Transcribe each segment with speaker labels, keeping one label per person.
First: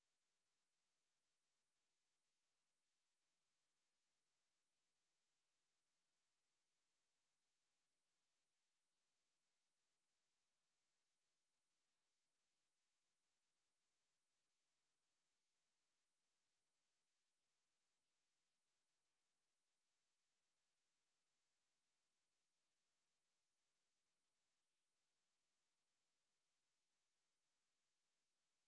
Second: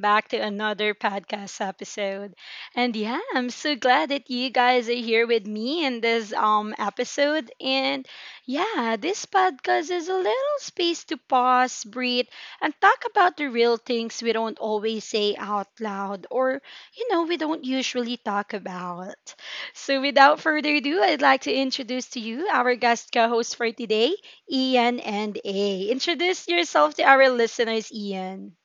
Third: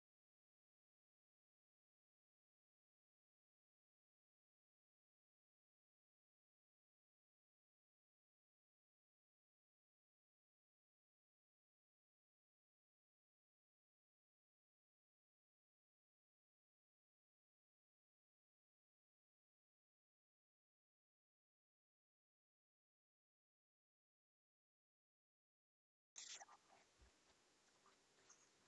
Speaker 1: back to another podcast episode. And yeah, I'm so glad that you guys are here with me in this episode. And yeah, this podcast is a little space to pause, breathe, and talk about the real things we don't always say out loud or we don't usually talk about. So without further ado, I'd like to introduce to you our guest co-host for today. Ian and A. Introduce yourself to our listeners, Ian.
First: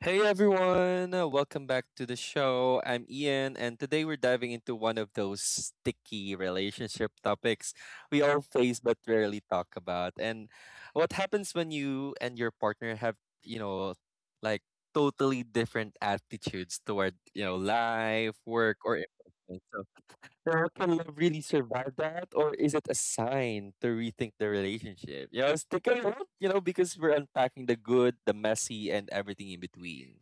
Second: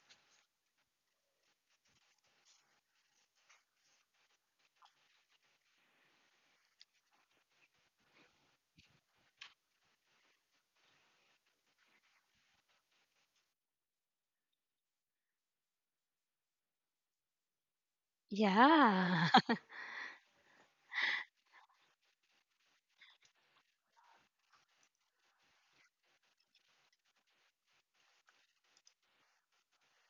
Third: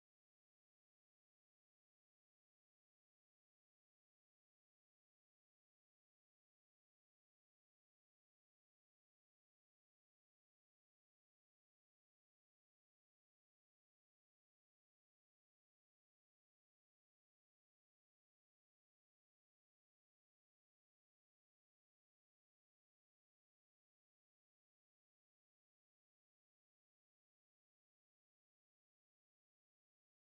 Speaker 2: Hey everyone, welcome back to the show. I'm Ian, and today we're diving into one of those sticky relationship topics we all face but rarely talk about. And what happens when you and your partner have, you know, like totally different attitudes toward, life, work, or
Speaker 1: Yeah.
Speaker 2: everything. So, now, can love really survive that, or is it a sign to rethink the relationship? Stick around, because we're unpacking the good, the messy, and everything in between.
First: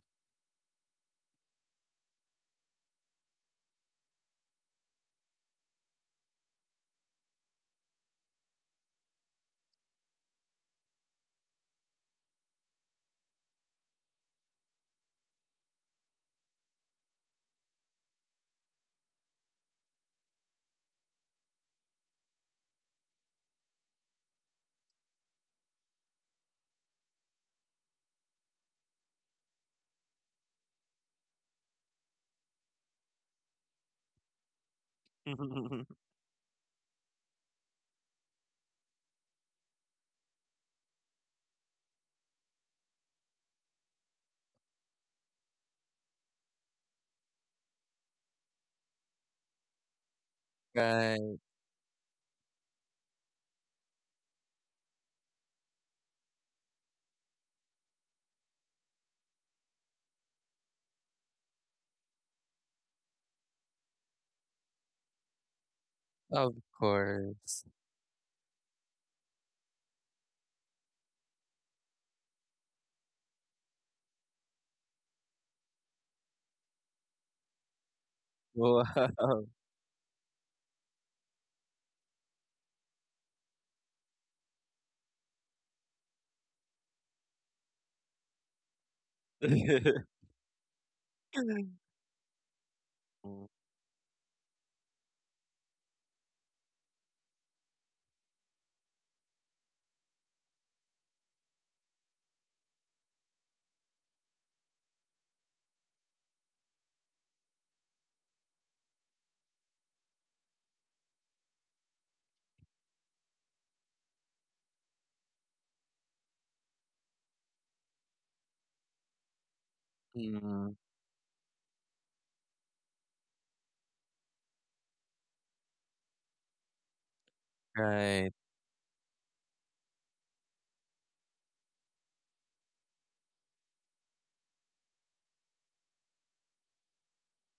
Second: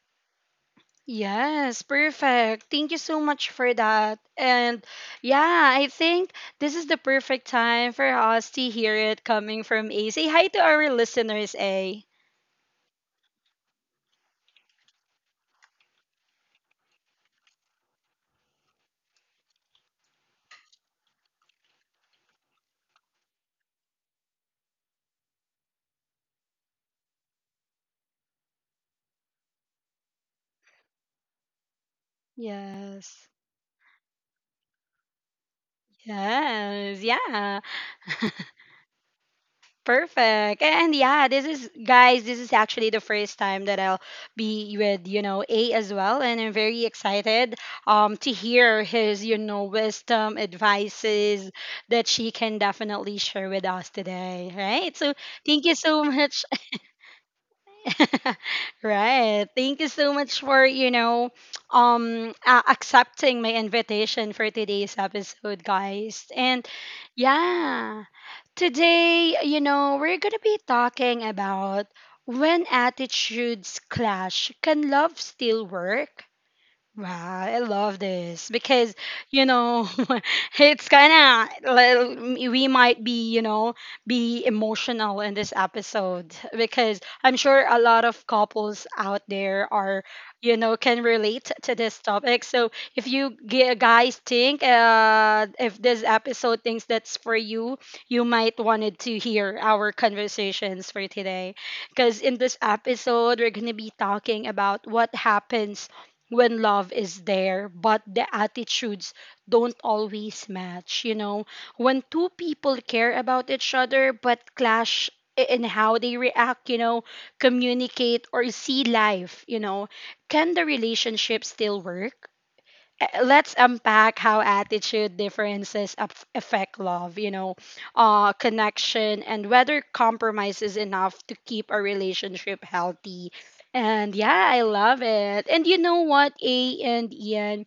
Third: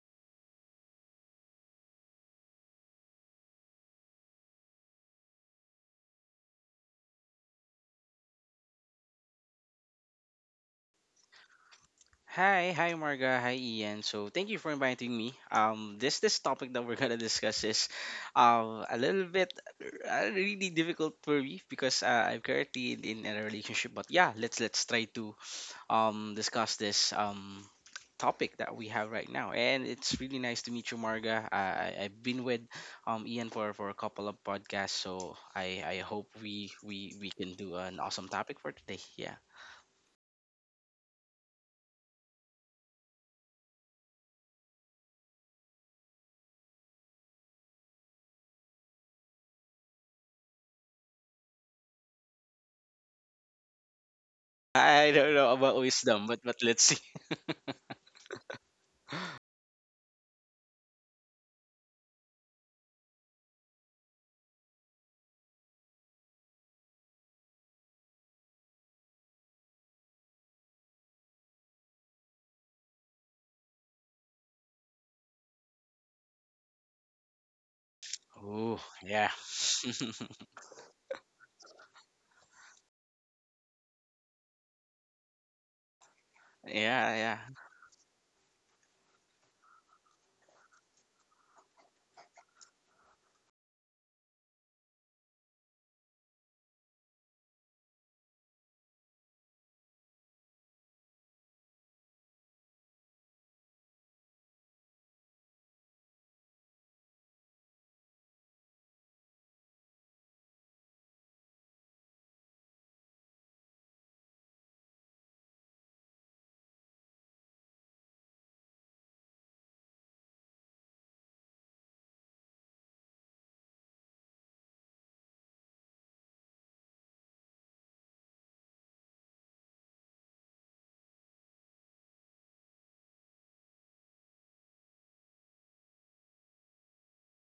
Speaker 1: Yes, perfect. Thank you so much for that. And yeah, I think this is the perfect time for us to hear it coming from A. Say hi to our listeners, A.
Speaker 3: Hi, hi Marga, hi Ian. So thank you for inviting me. This topic that we're gonna discuss is, a little bit really difficult for me because I'm currently in a relationship. But yeah, let's try to discuss this topic that we have right now. And it's really nice to meet you, Marga. I've been with
Speaker 1: Yes.
Speaker 3: Ian for a couple of podcasts, so I hope we
Speaker 1: Yes.
Speaker 3: we we
Speaker 1: Yeah.
Speaker 3: can do an awesome topic for today. Yeah.
Speaker 1: Perfect. And yeah, this is guys, this is actually the first time that I'll be with, A as well. And I'm very excited to hear his, wisdom,
Speaker 2: Right,
Speaker 1: advices that she can definitely share with us today. Right.
Speaker 3: I
Speaker 1: So
Speaker 3: don't know
Speaker 1: thank
Speaker 3: about
Speaker 1: you so
Speaker 3: wisdom, but
Speaker 1: much.
Speaker 3: let's see.
Speaker 1: Right. Thank you so much for, accepting my invitation for today's episode, guys.
Speaker 2: of
Speaker 1: And
Speaker 2: course.
Speaker 1: yeah. Today, we're going to be talking about when attitudes clash. Can love still work? Wow, I love this
Speaker 3: Oh,
Speaker 1: because
Speaker 3: yeah.
Speaker 2: Wow.
Speaker 1: you know it's kind of, we might be, be emotional in this episode because
Speaker 3: Yeah,
Speaker 1: I'm
Speaker 3: yeah.
Speaker 1: sure a lot of couples out there are, can relate to this topic. So if you guys think, if this episode thinks that's for you, you might wanted to hear our conversations for today, because in this episode we're gonna be talking about what happens when love is there, but the attitudes don't always match. You know, when two people care about each other but clash in how they react, communicate or see life, you know, can the
Speaker 2: Mm,
Speaker 1: relationship still work? Let's unpack how attitude differences affect love,
Speaker 2: right.
Speaker 1: connection, and whether compromise is enough to keep a relationship healthy. And yeah, I love it. And you know what, A and Ian,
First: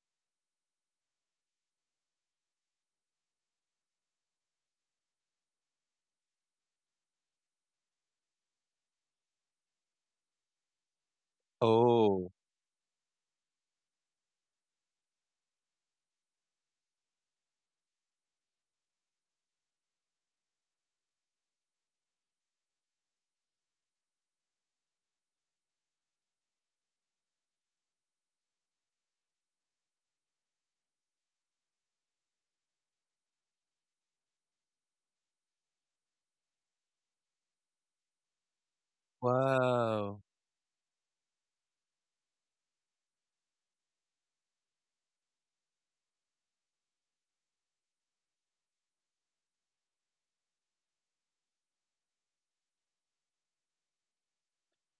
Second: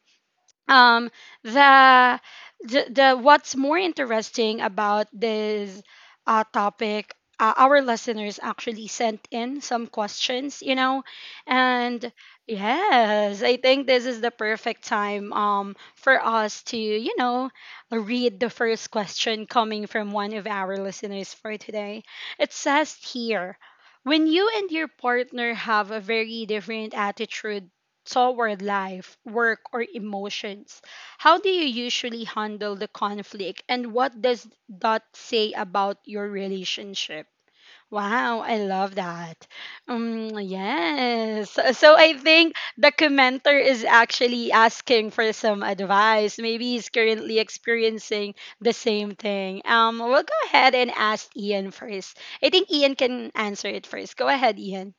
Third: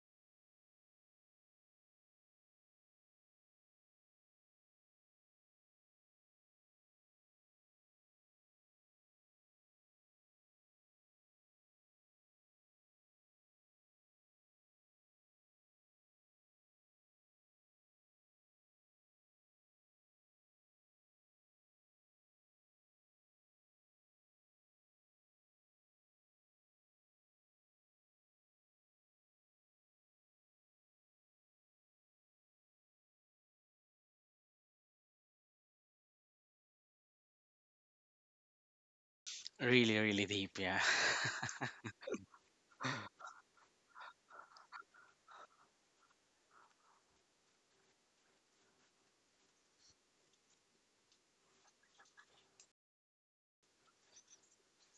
Speaker 1: um the, the what's more interesting about this topic, our listeners actually sent in some questions, you know. And
Speaker 2: Oh,
Speaker 1: yes, I think this is the perfect time for us to, you know, read the first question coming from one of our listeners for today. It says here, when you and your partner have a very different attitude toward life, work, or emotions. How do you usually handle the conflict, and what does that say about your relationship? Wow, I love that.
Speaker 3: Really,
Speaker 2: wow.
Speaker 3: really deep, yeah.
Speaker 1: Yes. So I think the commenter is actually asking for some advice. Maybe he's currently experiencing the same thing. We'll go ahead and ask Ian first. I think Ian can answer it first. Go ahead, Ian.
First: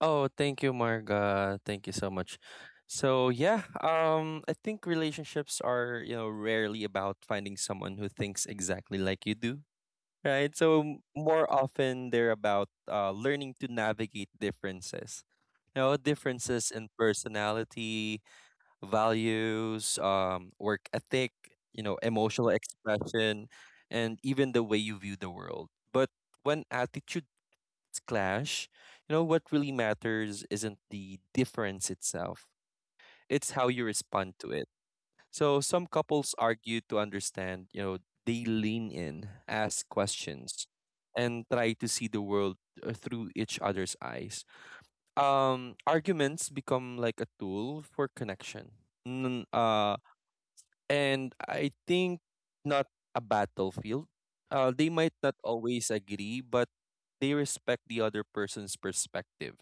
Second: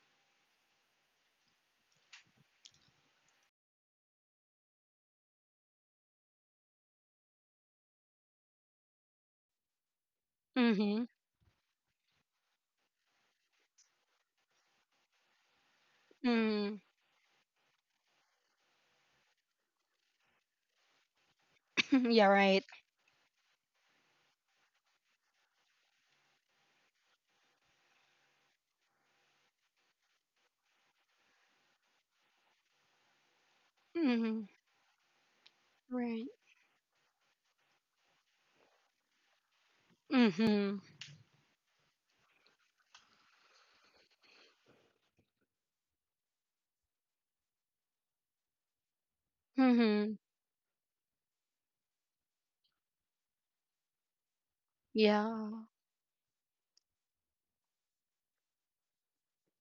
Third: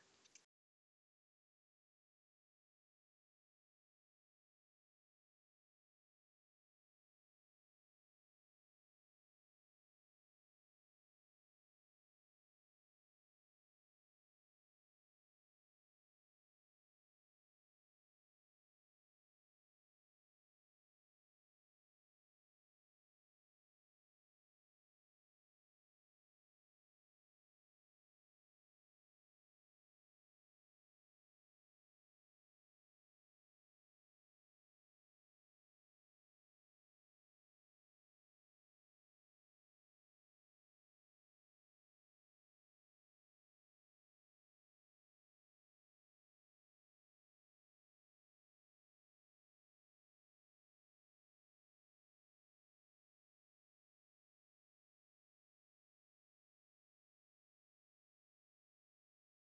Speaker 2: Oh, thank you, Marga. Thank you so much. So yeah, I think relationships are, you know, rarely about finding someone who thinks exactly like you do, right? So
Speaker 1: Mm-hmm.
Speaker 2: more often they're about learning to navigate differences. You know, differences
Speaker 1: Mm.
Speaker 2: in personality, values, work ethic, you know,
Speaker 1: Yeah,
Speaker 2: emotional
Speaker 1: right.
Speaker 2: expression, and even the way you view the world. But when attitudes clash, you know, what really matters isn't the difference itself, it's how you respond
Speaker 1: Mm-hmm.
Speaker 2: to it. So some
Speaker 1: Right.
Speaker 2: couples argue to understand, you know, they lean in, ask questions,
Speaker 1: Mm-hmm.
Speaker 2: and try to see the world through each other's eyes. Arguments become like a tool for connection. N- uh,
Speaker 1: Mm-hmm.
Speaker 2: and I think not a battlefield. They might not
Speaker 1: Yeah.
Speaker 2: always agree, but they respect the other person's perspective,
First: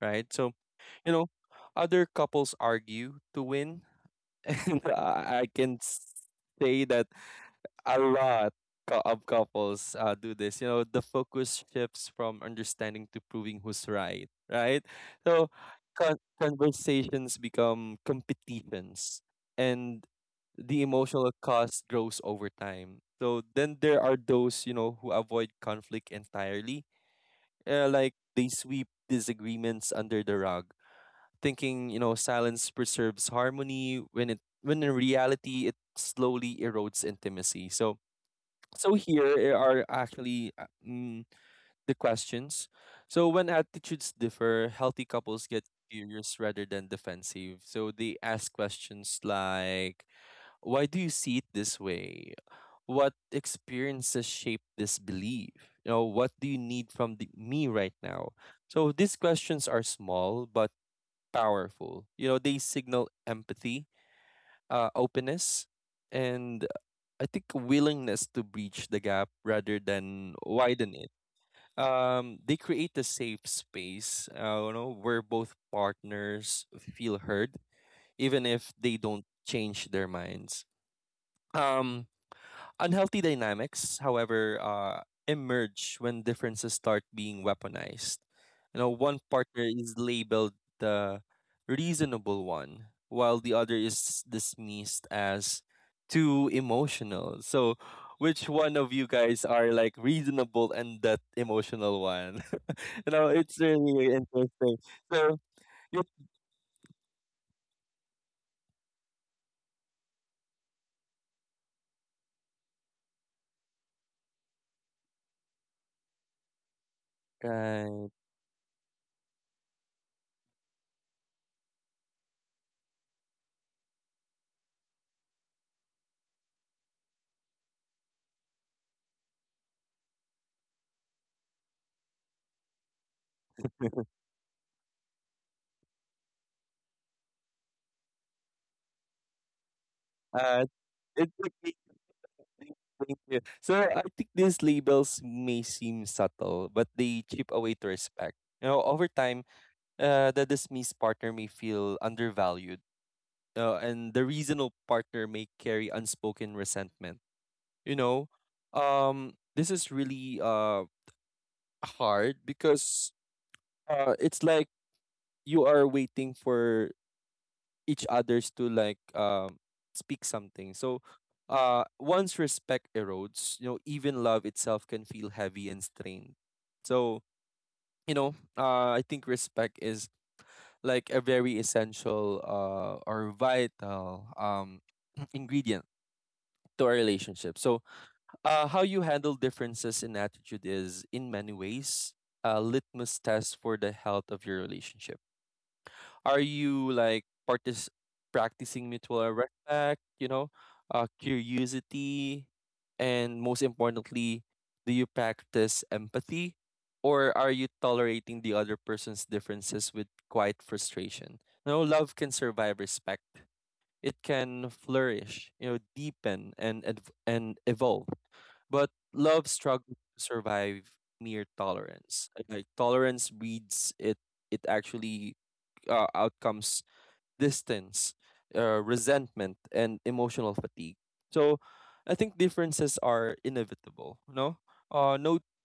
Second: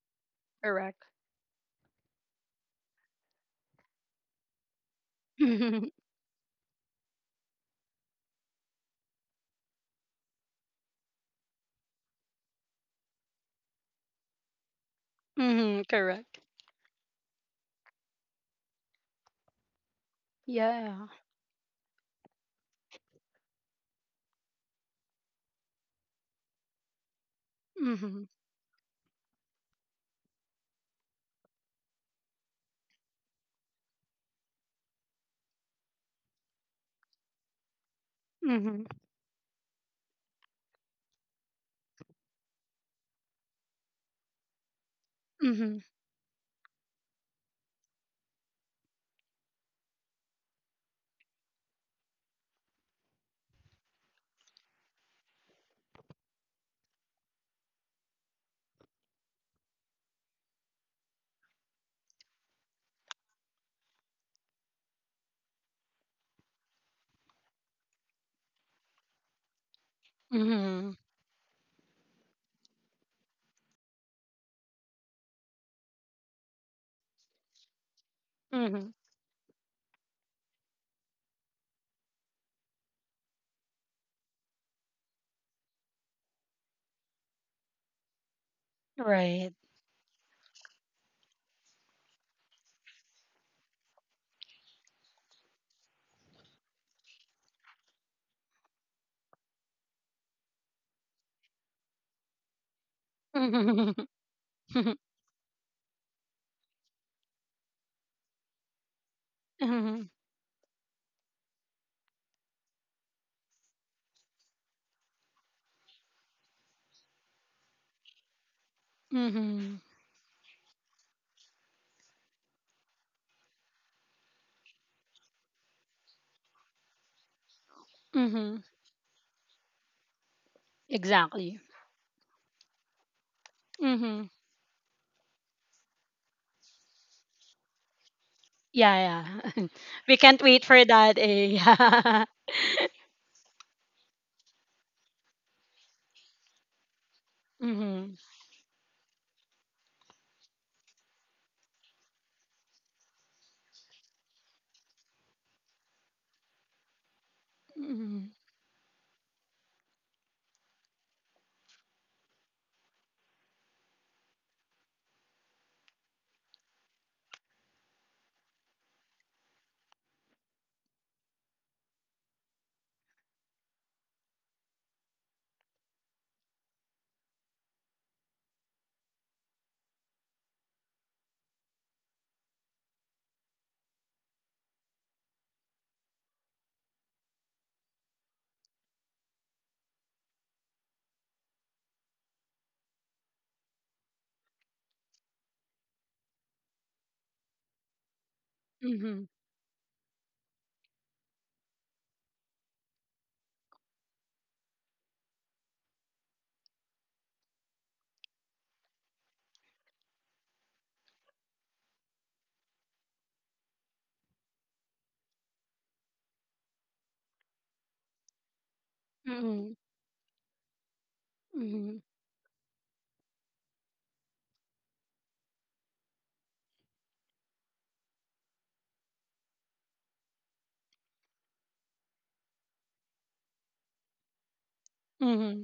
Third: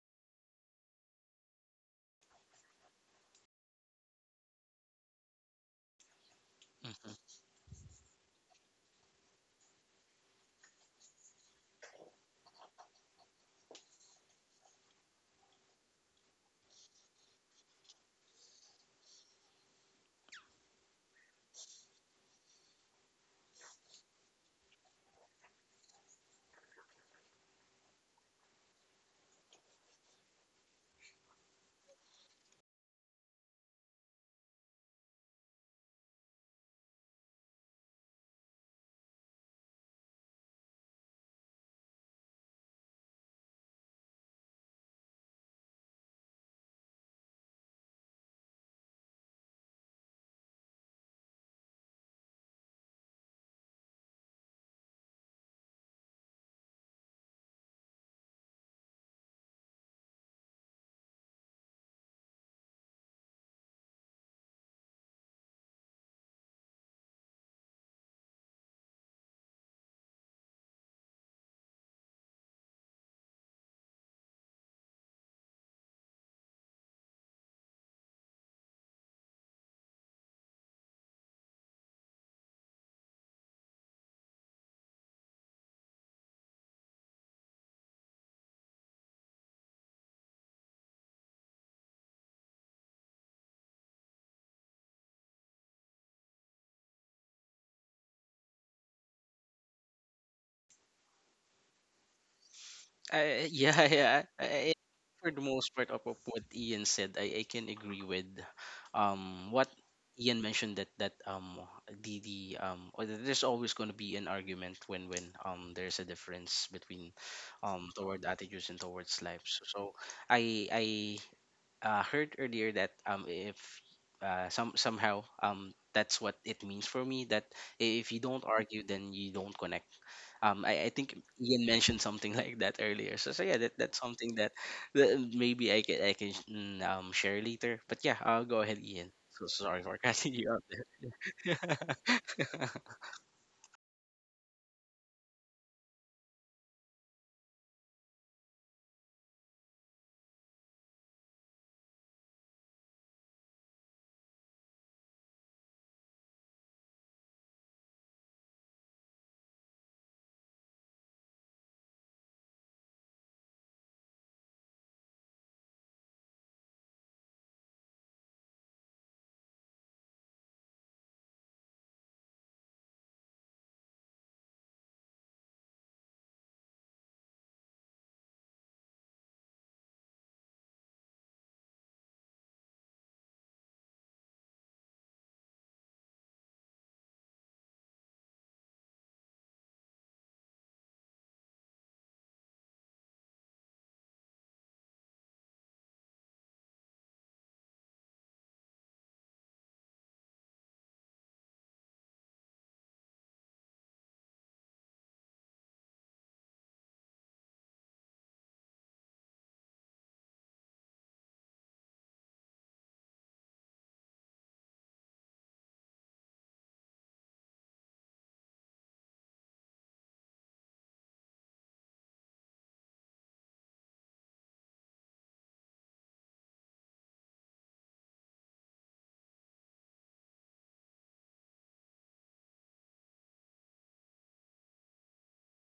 Speaker 2: right? So
Speaker 1: Correct.
Speaker 2: you know, other couples argue to win, and I can say that a lot of couples do this. You know, the focus shifts from understanding to proving who's right, right? So
Speaker 1: Mm-hmm. Correct.
Speaker 2: conversations become competitions, and the
Speaker 1: Yeah.
Speaker 2: emotional cost grows over time. So then there are those, you know, who avoid conflict entirely. Like
Speaker 1: Mm-hmm.
Speaker 2: they sweep disagreements under the rug, thinking, you know, silence preserves harmony when in reality it slowly erodes intimacy. So
Speaker 1: Mm-hmm.
Speaker 2: so here are actually the questions. So when attitudes differ, healthy couples get
Speaker 1: Mm-hmm.
Speaker 2: curious rather than defensive. So they ask questions like, "Why do you see it this way? What experiences shape this belief? You know, what do you need from me right now?" So these questions are small but powerful. You know, they signal empathy, openness, and I think a willingness to breach the gap rather than
Speaker 1: Mm-hmm.
Speaker 2: widen it. They create a safe space, you know, where both partners feel heard, even if
Speaker 1: Mm-hmm.
Speaker 2: they don't change their minds. Um, Unhealthy dynamics, however, emerge when differences start being weaponized. You know, one
Speaker 1: Right.
Speaker 2: partner is labeled the reasonable one, while the other is dismissed as too emotional. So, which one of you guys are like reasonable and that emotional one? You know, it's
Speaker 3: yeah,
Speaker 1: Mm-hmm.
Speaker 2: really
Speaker 3: yeah.
Speaker 2: interesting.
Speaker 3: I- for
Speaker 2: So,
Speaker 3: the most part of,
Speaker 2: you
Speaker 3: of what Ian said, I can agree with what
Speaker 1: Mm-hmm.
Speaker 3: Ian mentioned that the or that there's always going to be an argument when there's a difference between
Speaker 2: Right.
Speaker 3: toward attitudes and towards life. So,
Speaker 1: Mm-hmm.
Speaker 3: so I heard earlier that if somehow that's what it means for me that if you don't
Speaker 1: Mm-hmm.
Speaker 3: argue then you don't connect. I think
Speaker 1: Exactly.
Speaker 3: Ian mentioned something like that earlier, so yeah, that's
Speaker 1: Mm-hmm.
Speaker 3: something that, that maybe I can share later. But yeah, I'll go ahead Ian.
Speaker 1: Yeah,
Speaker 3: So
Speaker 1: yeah.
Speaker 3: sorry for
Speaker 1: We
Speaker 3: cutting
Speaker 1: can't
Speaker 3: you up
Speaker 2: Uh,
Speaker 1: wait for that.
Speaker 2: it's. Would
Speaker 1: Eh?
Speaker 3: there.
Speaker 2: Thank you. So I think these labels may seem subtle, but they chip
Speaker 1: Yeah.
Speaker 2: away to
Speaker 1: Mm-hmm.
Speaker 2: respect. You know, over time, the dismissed partner may feel undervalued, and the reasonable partner may carry unspoken resentment. You
Speaker 1: Mm-hmm.
Speaker 2: know, this is really hard because it's like you are waiting for each others to like speak something. So once respect erodes, you know, even love itself can feel heavy and strained. So, you know, I think respect is like a very essential or vital ingredient to our relationship. So how you handle differences in attitude is in many ways a litmus test for the health of your relationship. Are you like practicing mutual
Speaker 1: Mm-hmm.
Speaker 2: respect, you know, curiosity, and most importantly, do you practice empathy? Or are you tolerating the other person's differences with quiet frustration? No, love can survive respect. It can flourish, you know, deepen and evolve. But love
Speaker 1: Mm-hmm.
Speaker 2: struggles to survive mere
Speaker 1: Mm-hmm.
Speaker 2: tolerance. Like tolerance breeds it. It actually outcomes distance, resentment, and emotional fatigue. So I think differences are inevitable. No, uh, no,
Speaker 1: Mm-hmm.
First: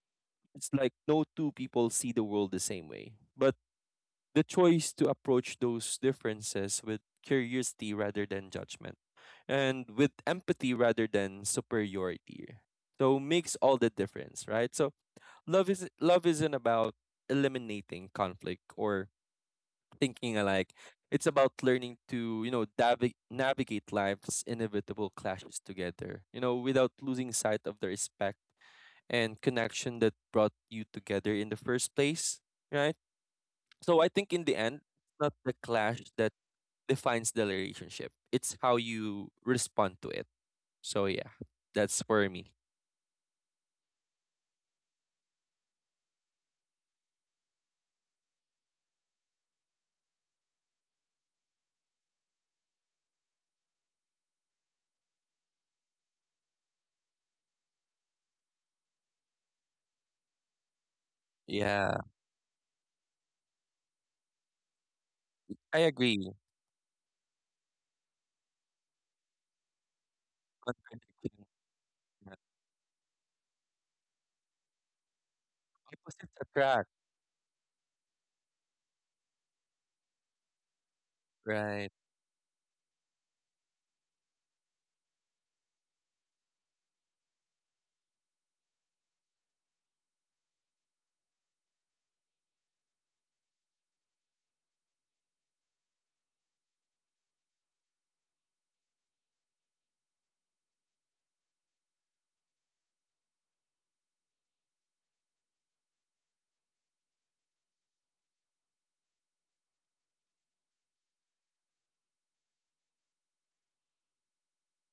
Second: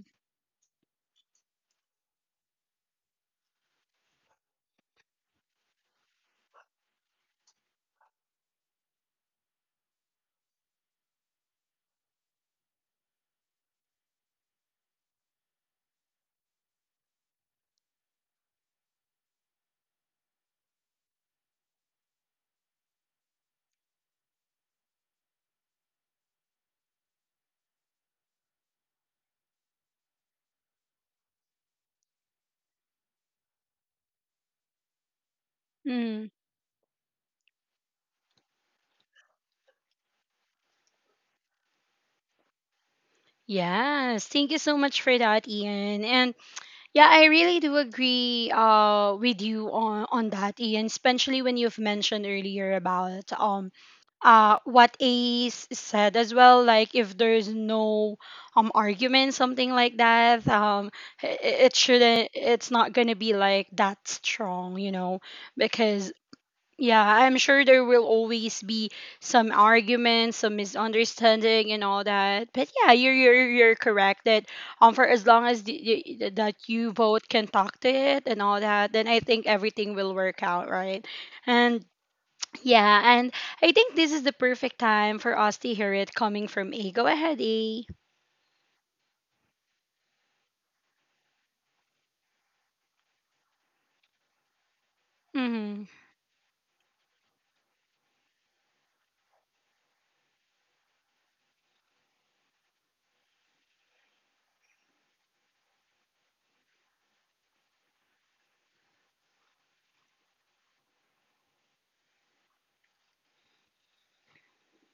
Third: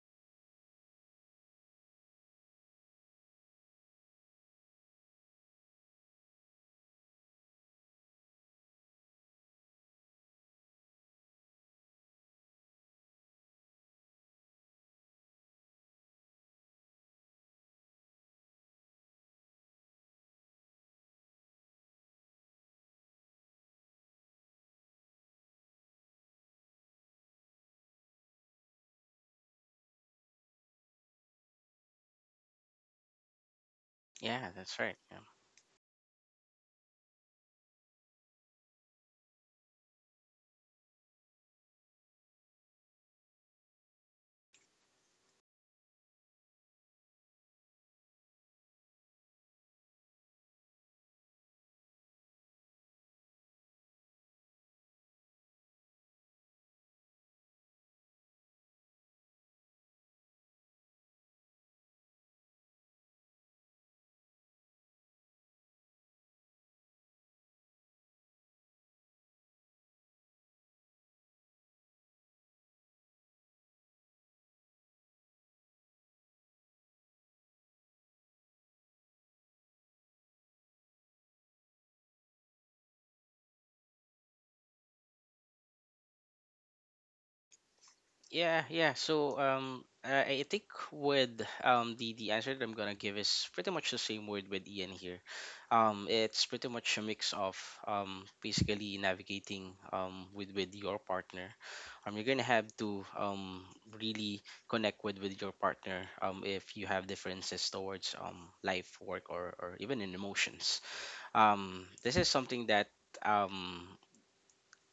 Speaker 2: it's like no two people see the world the same way. But the choice to approach those differences with curiosity rather than judgment, and with empathy rather than superiority, so makes all the difference, right? So love isn't about eliminating conflict or thinking alike. It's about learning to, you know, navigate life's inevitable clashes together, you know, without losing sight of the respect and connection that brought you together in the first place, right? So I think in
Speaker 3: Yeah,
Speaker 2: the
Speaker 3: that's
Speaker 2: end,
Speaker 3: right.
Speaker 2: it's not the clash
Speaker 1: Mm.
Speaker 2: that defines the relationship. It's how you respond to it. So yeah, that's for me.
Speaker 1: Yes, thank you so much for that, Ian. And yeah, I really do agree, with you on that, Ian, especially when you've mentioned earlier about, what Ace said as well, like if there's no, argument, something like that, i- i- it
Speaker 2: Yeah,
Speaker 1: shouldn't, it's not going to be like that strong, you know,
Speaker 2: I
Speaker 1: because
Speaker 2: agree.
Speaker 1: yeah, I'm sure there will always be some arguments, some
Speaker 2: Contradiction.
Speaker 1: misunderstanding, and all
Speaker 2: Yeah.
Speaker 1: that. But yeah, you're you're correct that for as long as
Speaker 2: Opposites
Speaker 1: that you
Speaker 2: attract.
Speaker 1: both can talk to it and all that, then I think everything will work out, right? And
Speaker 2: Right.
Speaker 1: yeah, and I think this is the perfect time for us to hear it coming from A. Go ahead, A.
Speaker 3: Yeah, yeah. So I think with the answer that I'm gonna give is pretty much the same word with Ian here.
Speaker 1: Mhm.
Speaker 3: It's pretty much a mix of basically navigating with your partner. You're gonna have to really connect with your partner if you have differences towards life, work, or even in emotions. This is something that um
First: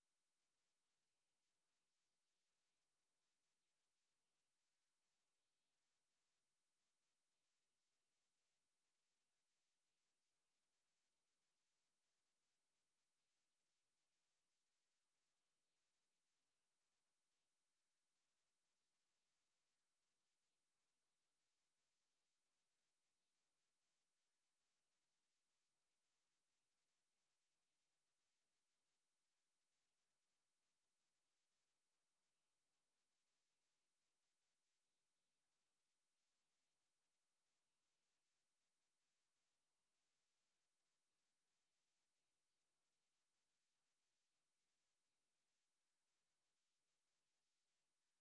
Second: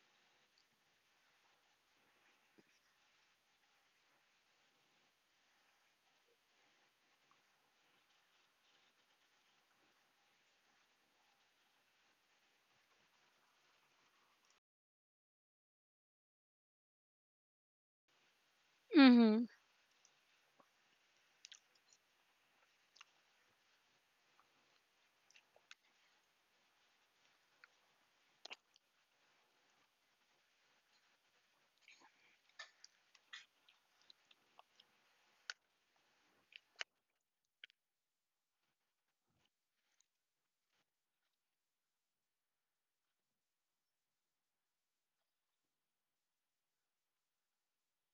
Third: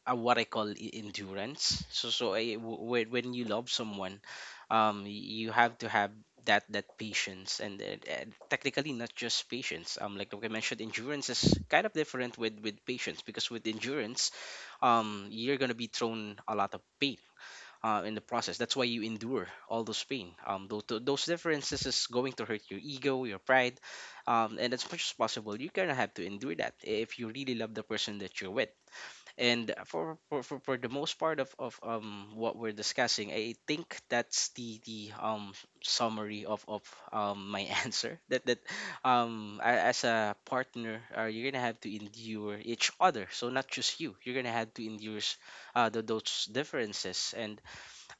Speaker 3: what I call endurance. So I, when you love someone, you have to have that patience and, technically not just patience. Like I mentioned, endurance is kind of different with patience because with endurance, you're gonna be thrown a lot of pain. In the process, that's why you endure
Speaker 1: Mhm.
Speaker 3: all those pain. Those differences is going to hurt your ego, your pride, and as much as possible, you're gonna have to endure that if you really love the person that you're with. And for the most part of what we're discussing, I think that's the summary of my answer that as a partner, you're gonna have to endure each other. So not just you, you're gonna have to endure those differences. And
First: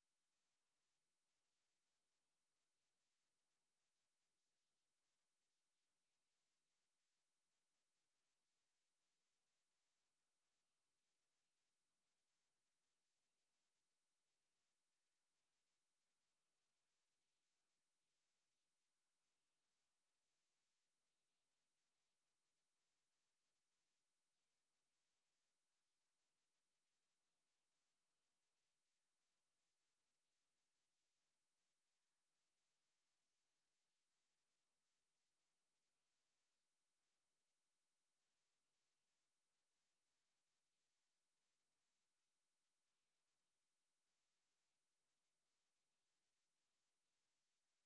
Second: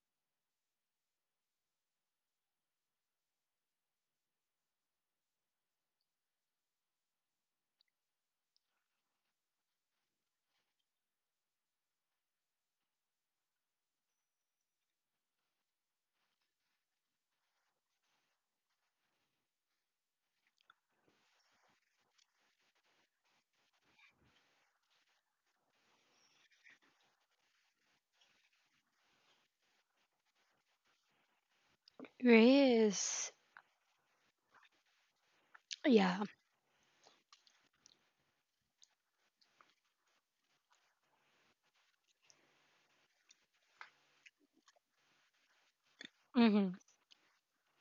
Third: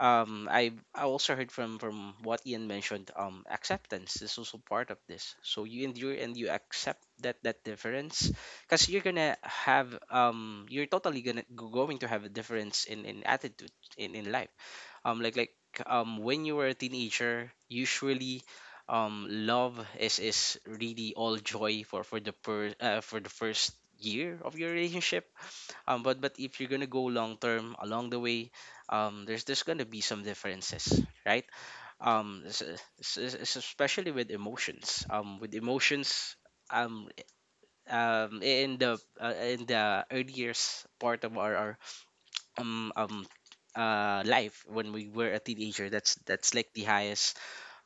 Speaker 3: I also heard from what Ian mentioned, acceptance is also part of this. So you endure and you accept that difference, because you're gonna have you're totally gonna going to have a difference in attitude, in life. um like like when you were a teenager, usually love is really all joy for the per for the first year of your relationship. But but if you're gonna go long term, along the way, there's gonna be some differences, right? Um, s-
Speaker 1: Yes.
Speaker 3: Especially with emotions. With
Speaker 1: Yeah.
Speaker 3: emotions, um, in the earliest part of our um um life when we were a teenager, that's like
Speaker 1: Mhm.
Speaker 3: the highest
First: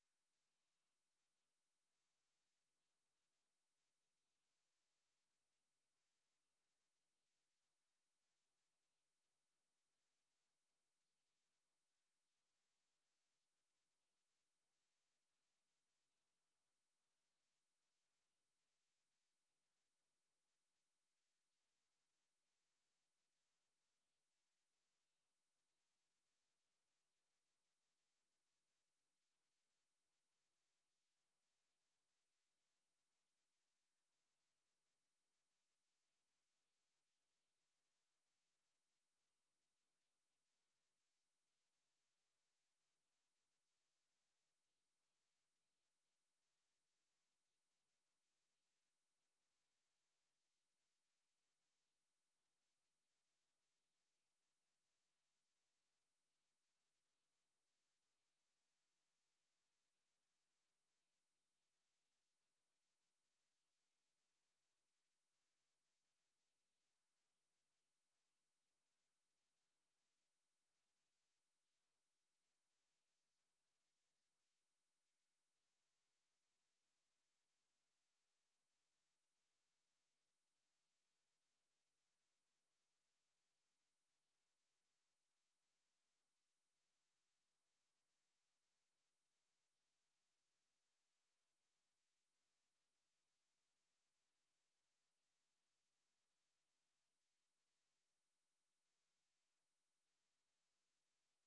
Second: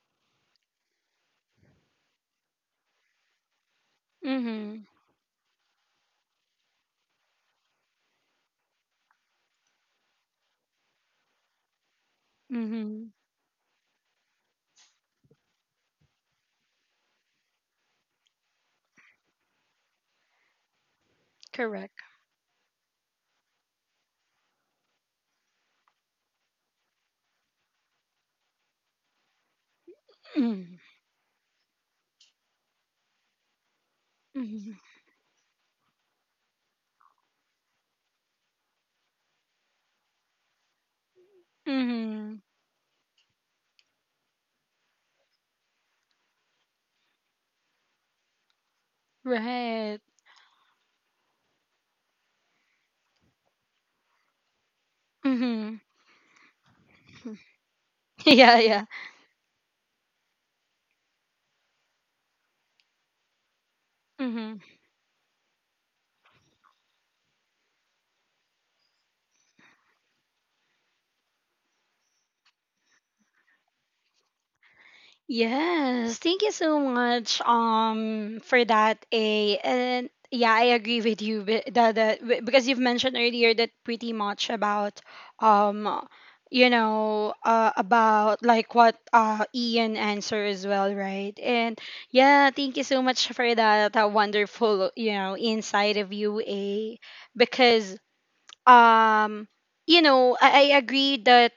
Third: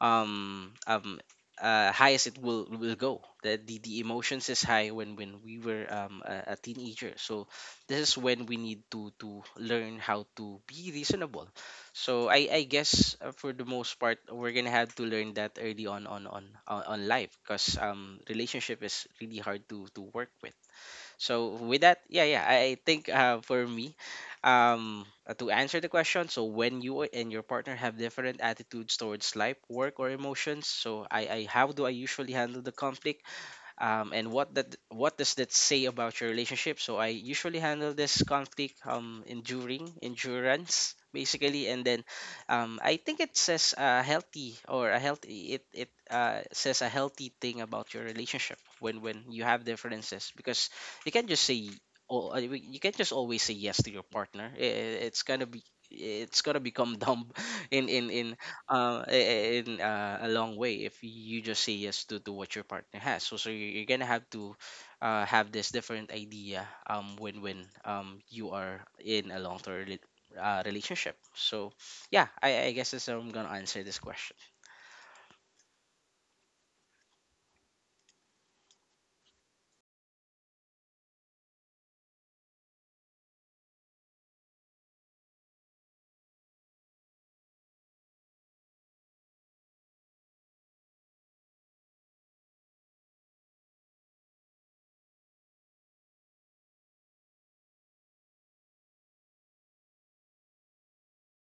Speaker 3: um um high as it will go. The emotions is
Speaker 1: Mhm.
Speaker 3: high when we were a teenager. So this is when we need to learn how to be reasonable. So I
Speaker 1: Mhm.
Speaker 3: guess for the most part we're gonna have to learn that early on on life because relationship is really hard to work with. So with
Speaker 1: Correct.
Speaker 3: that, yeah, yeah, I think for me, to answer the question, so when you and your partner have different attitudes towards life, work, or emotions,
Speaker 1: Mhm.
Speaker 3: so I how do I usually handle the conflict? And what that
Speaker 1: Mhm.
Speaker 3: what does that say about your relationship? So I usually handle this conflict enduring endurance basically. And then
Speaker 1: Mhm.
Speaker 3: I think it says a healthy or a healthy it it says a healthy thing about your relationship when you have
Speaker 1: Right.
Speaker 3: differences, because you can't just say, oh, you can't just always say yes to your partner. It's gonna be
Speaker 1: Mm-hmm.
Speaker 3: it's gonna become dumb in
Speaker 1: Yeah, yeah.
Speaker 3: I- in a long way if you just say yes to what your partner has. So you're gonna have to
Speaker 1: Mm-hmm.
Speaker 3: have this different idea when you are in a long term relationship. So yeah, I guess that's how I'm gonna answer this question.
Speaker 1: Yes. Thank you so much for that, A. And yeah, I agree with you because you've mentioned earlier that pretty much about um you know, about like what, uh, Ian answered as well, right? And yeah, thank you so much for that, that wonderful, you know, insight of you, A, because um you know, I agree that,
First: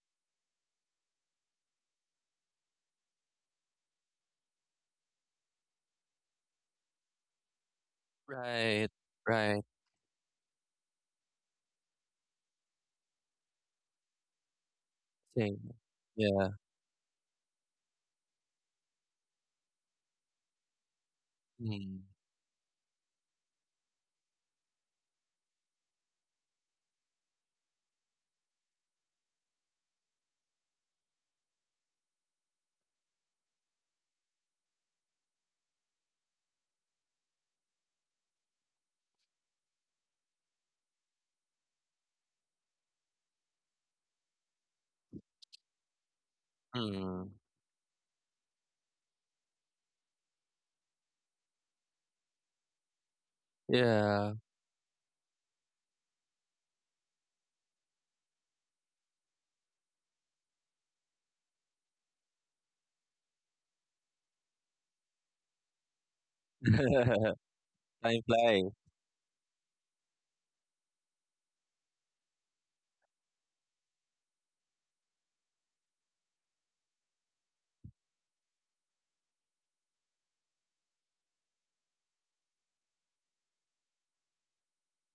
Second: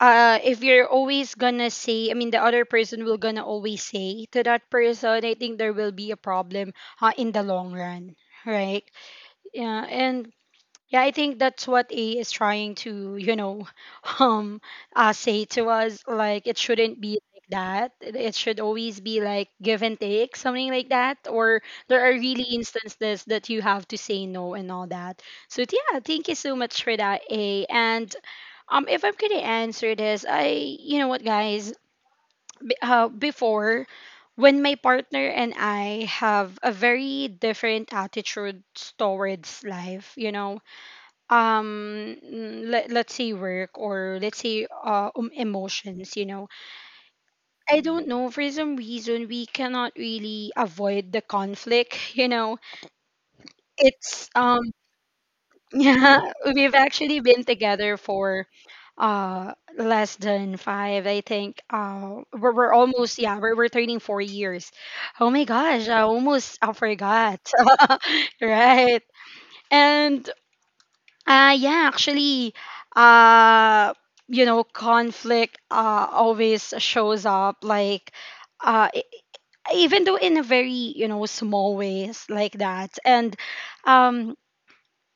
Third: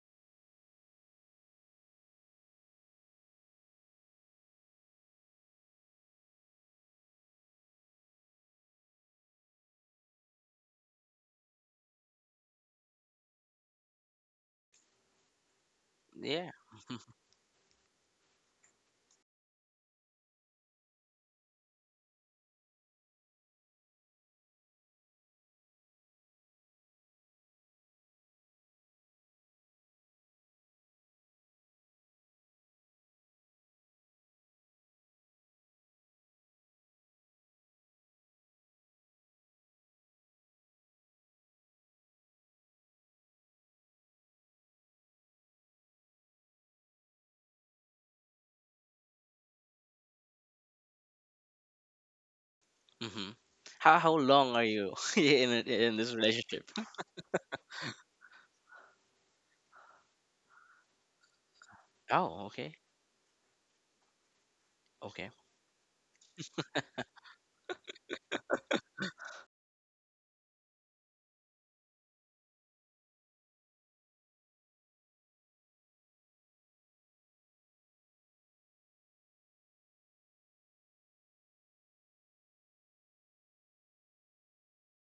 Speaker 1: uh, if you're always gonna say, I mean, the other person will gonna always say to that person, I think there will be a problem, in the long run, right?
Speaker 2: Right. Right.
Speaker 1: Yeah. And yeah, I think that's what A is trying to, you know, um, say
Speaker 2: Same.
Speaker 1: to us. Like,
Speaker 2: Yeah.
Speaker 3: Yeah.
Speaker 1: it shouldn't be like that. It should always be like give and take, something like that. Or
Speaker 2: Mm,
Speaker 1: there are really instances that you have to say no and all that. So yeah, thank you so much for that, A. And if I'm gonna answer this, you know what, guys, b- before. When my partner and I have a very different attitude towards life, you know, let's say work, or let's say, emotions, you know,
Speaker 2: mm,
Speaker 1: I don't know, for some reason we cannot really avoid the conflict. You know,
Speaker 3: Mm-hmm. How
Speaker 1: it's
Speaker 2: yeah.
Speaker 3: long are you in this
Speaker 1: yeah,
Speaker 3: relationship?
Speaker 1: we've actually been together for uh less than five, I think,
Speaker 3: Oh,
Speaker 1: we're
Speaker 3: okay,
Speaker 1: almost, yeah, we're turning 4 years.
Speaker 3: okay,
Speaker 1: Oh my gosh, I almost I forgot.
Speaker 2: Time flies,
Speaker 1: Right. And uh, yeah, actually, uh, you know, conflict, always shows up, like, uh, e- even though in a very, you know, small ways like that. And um,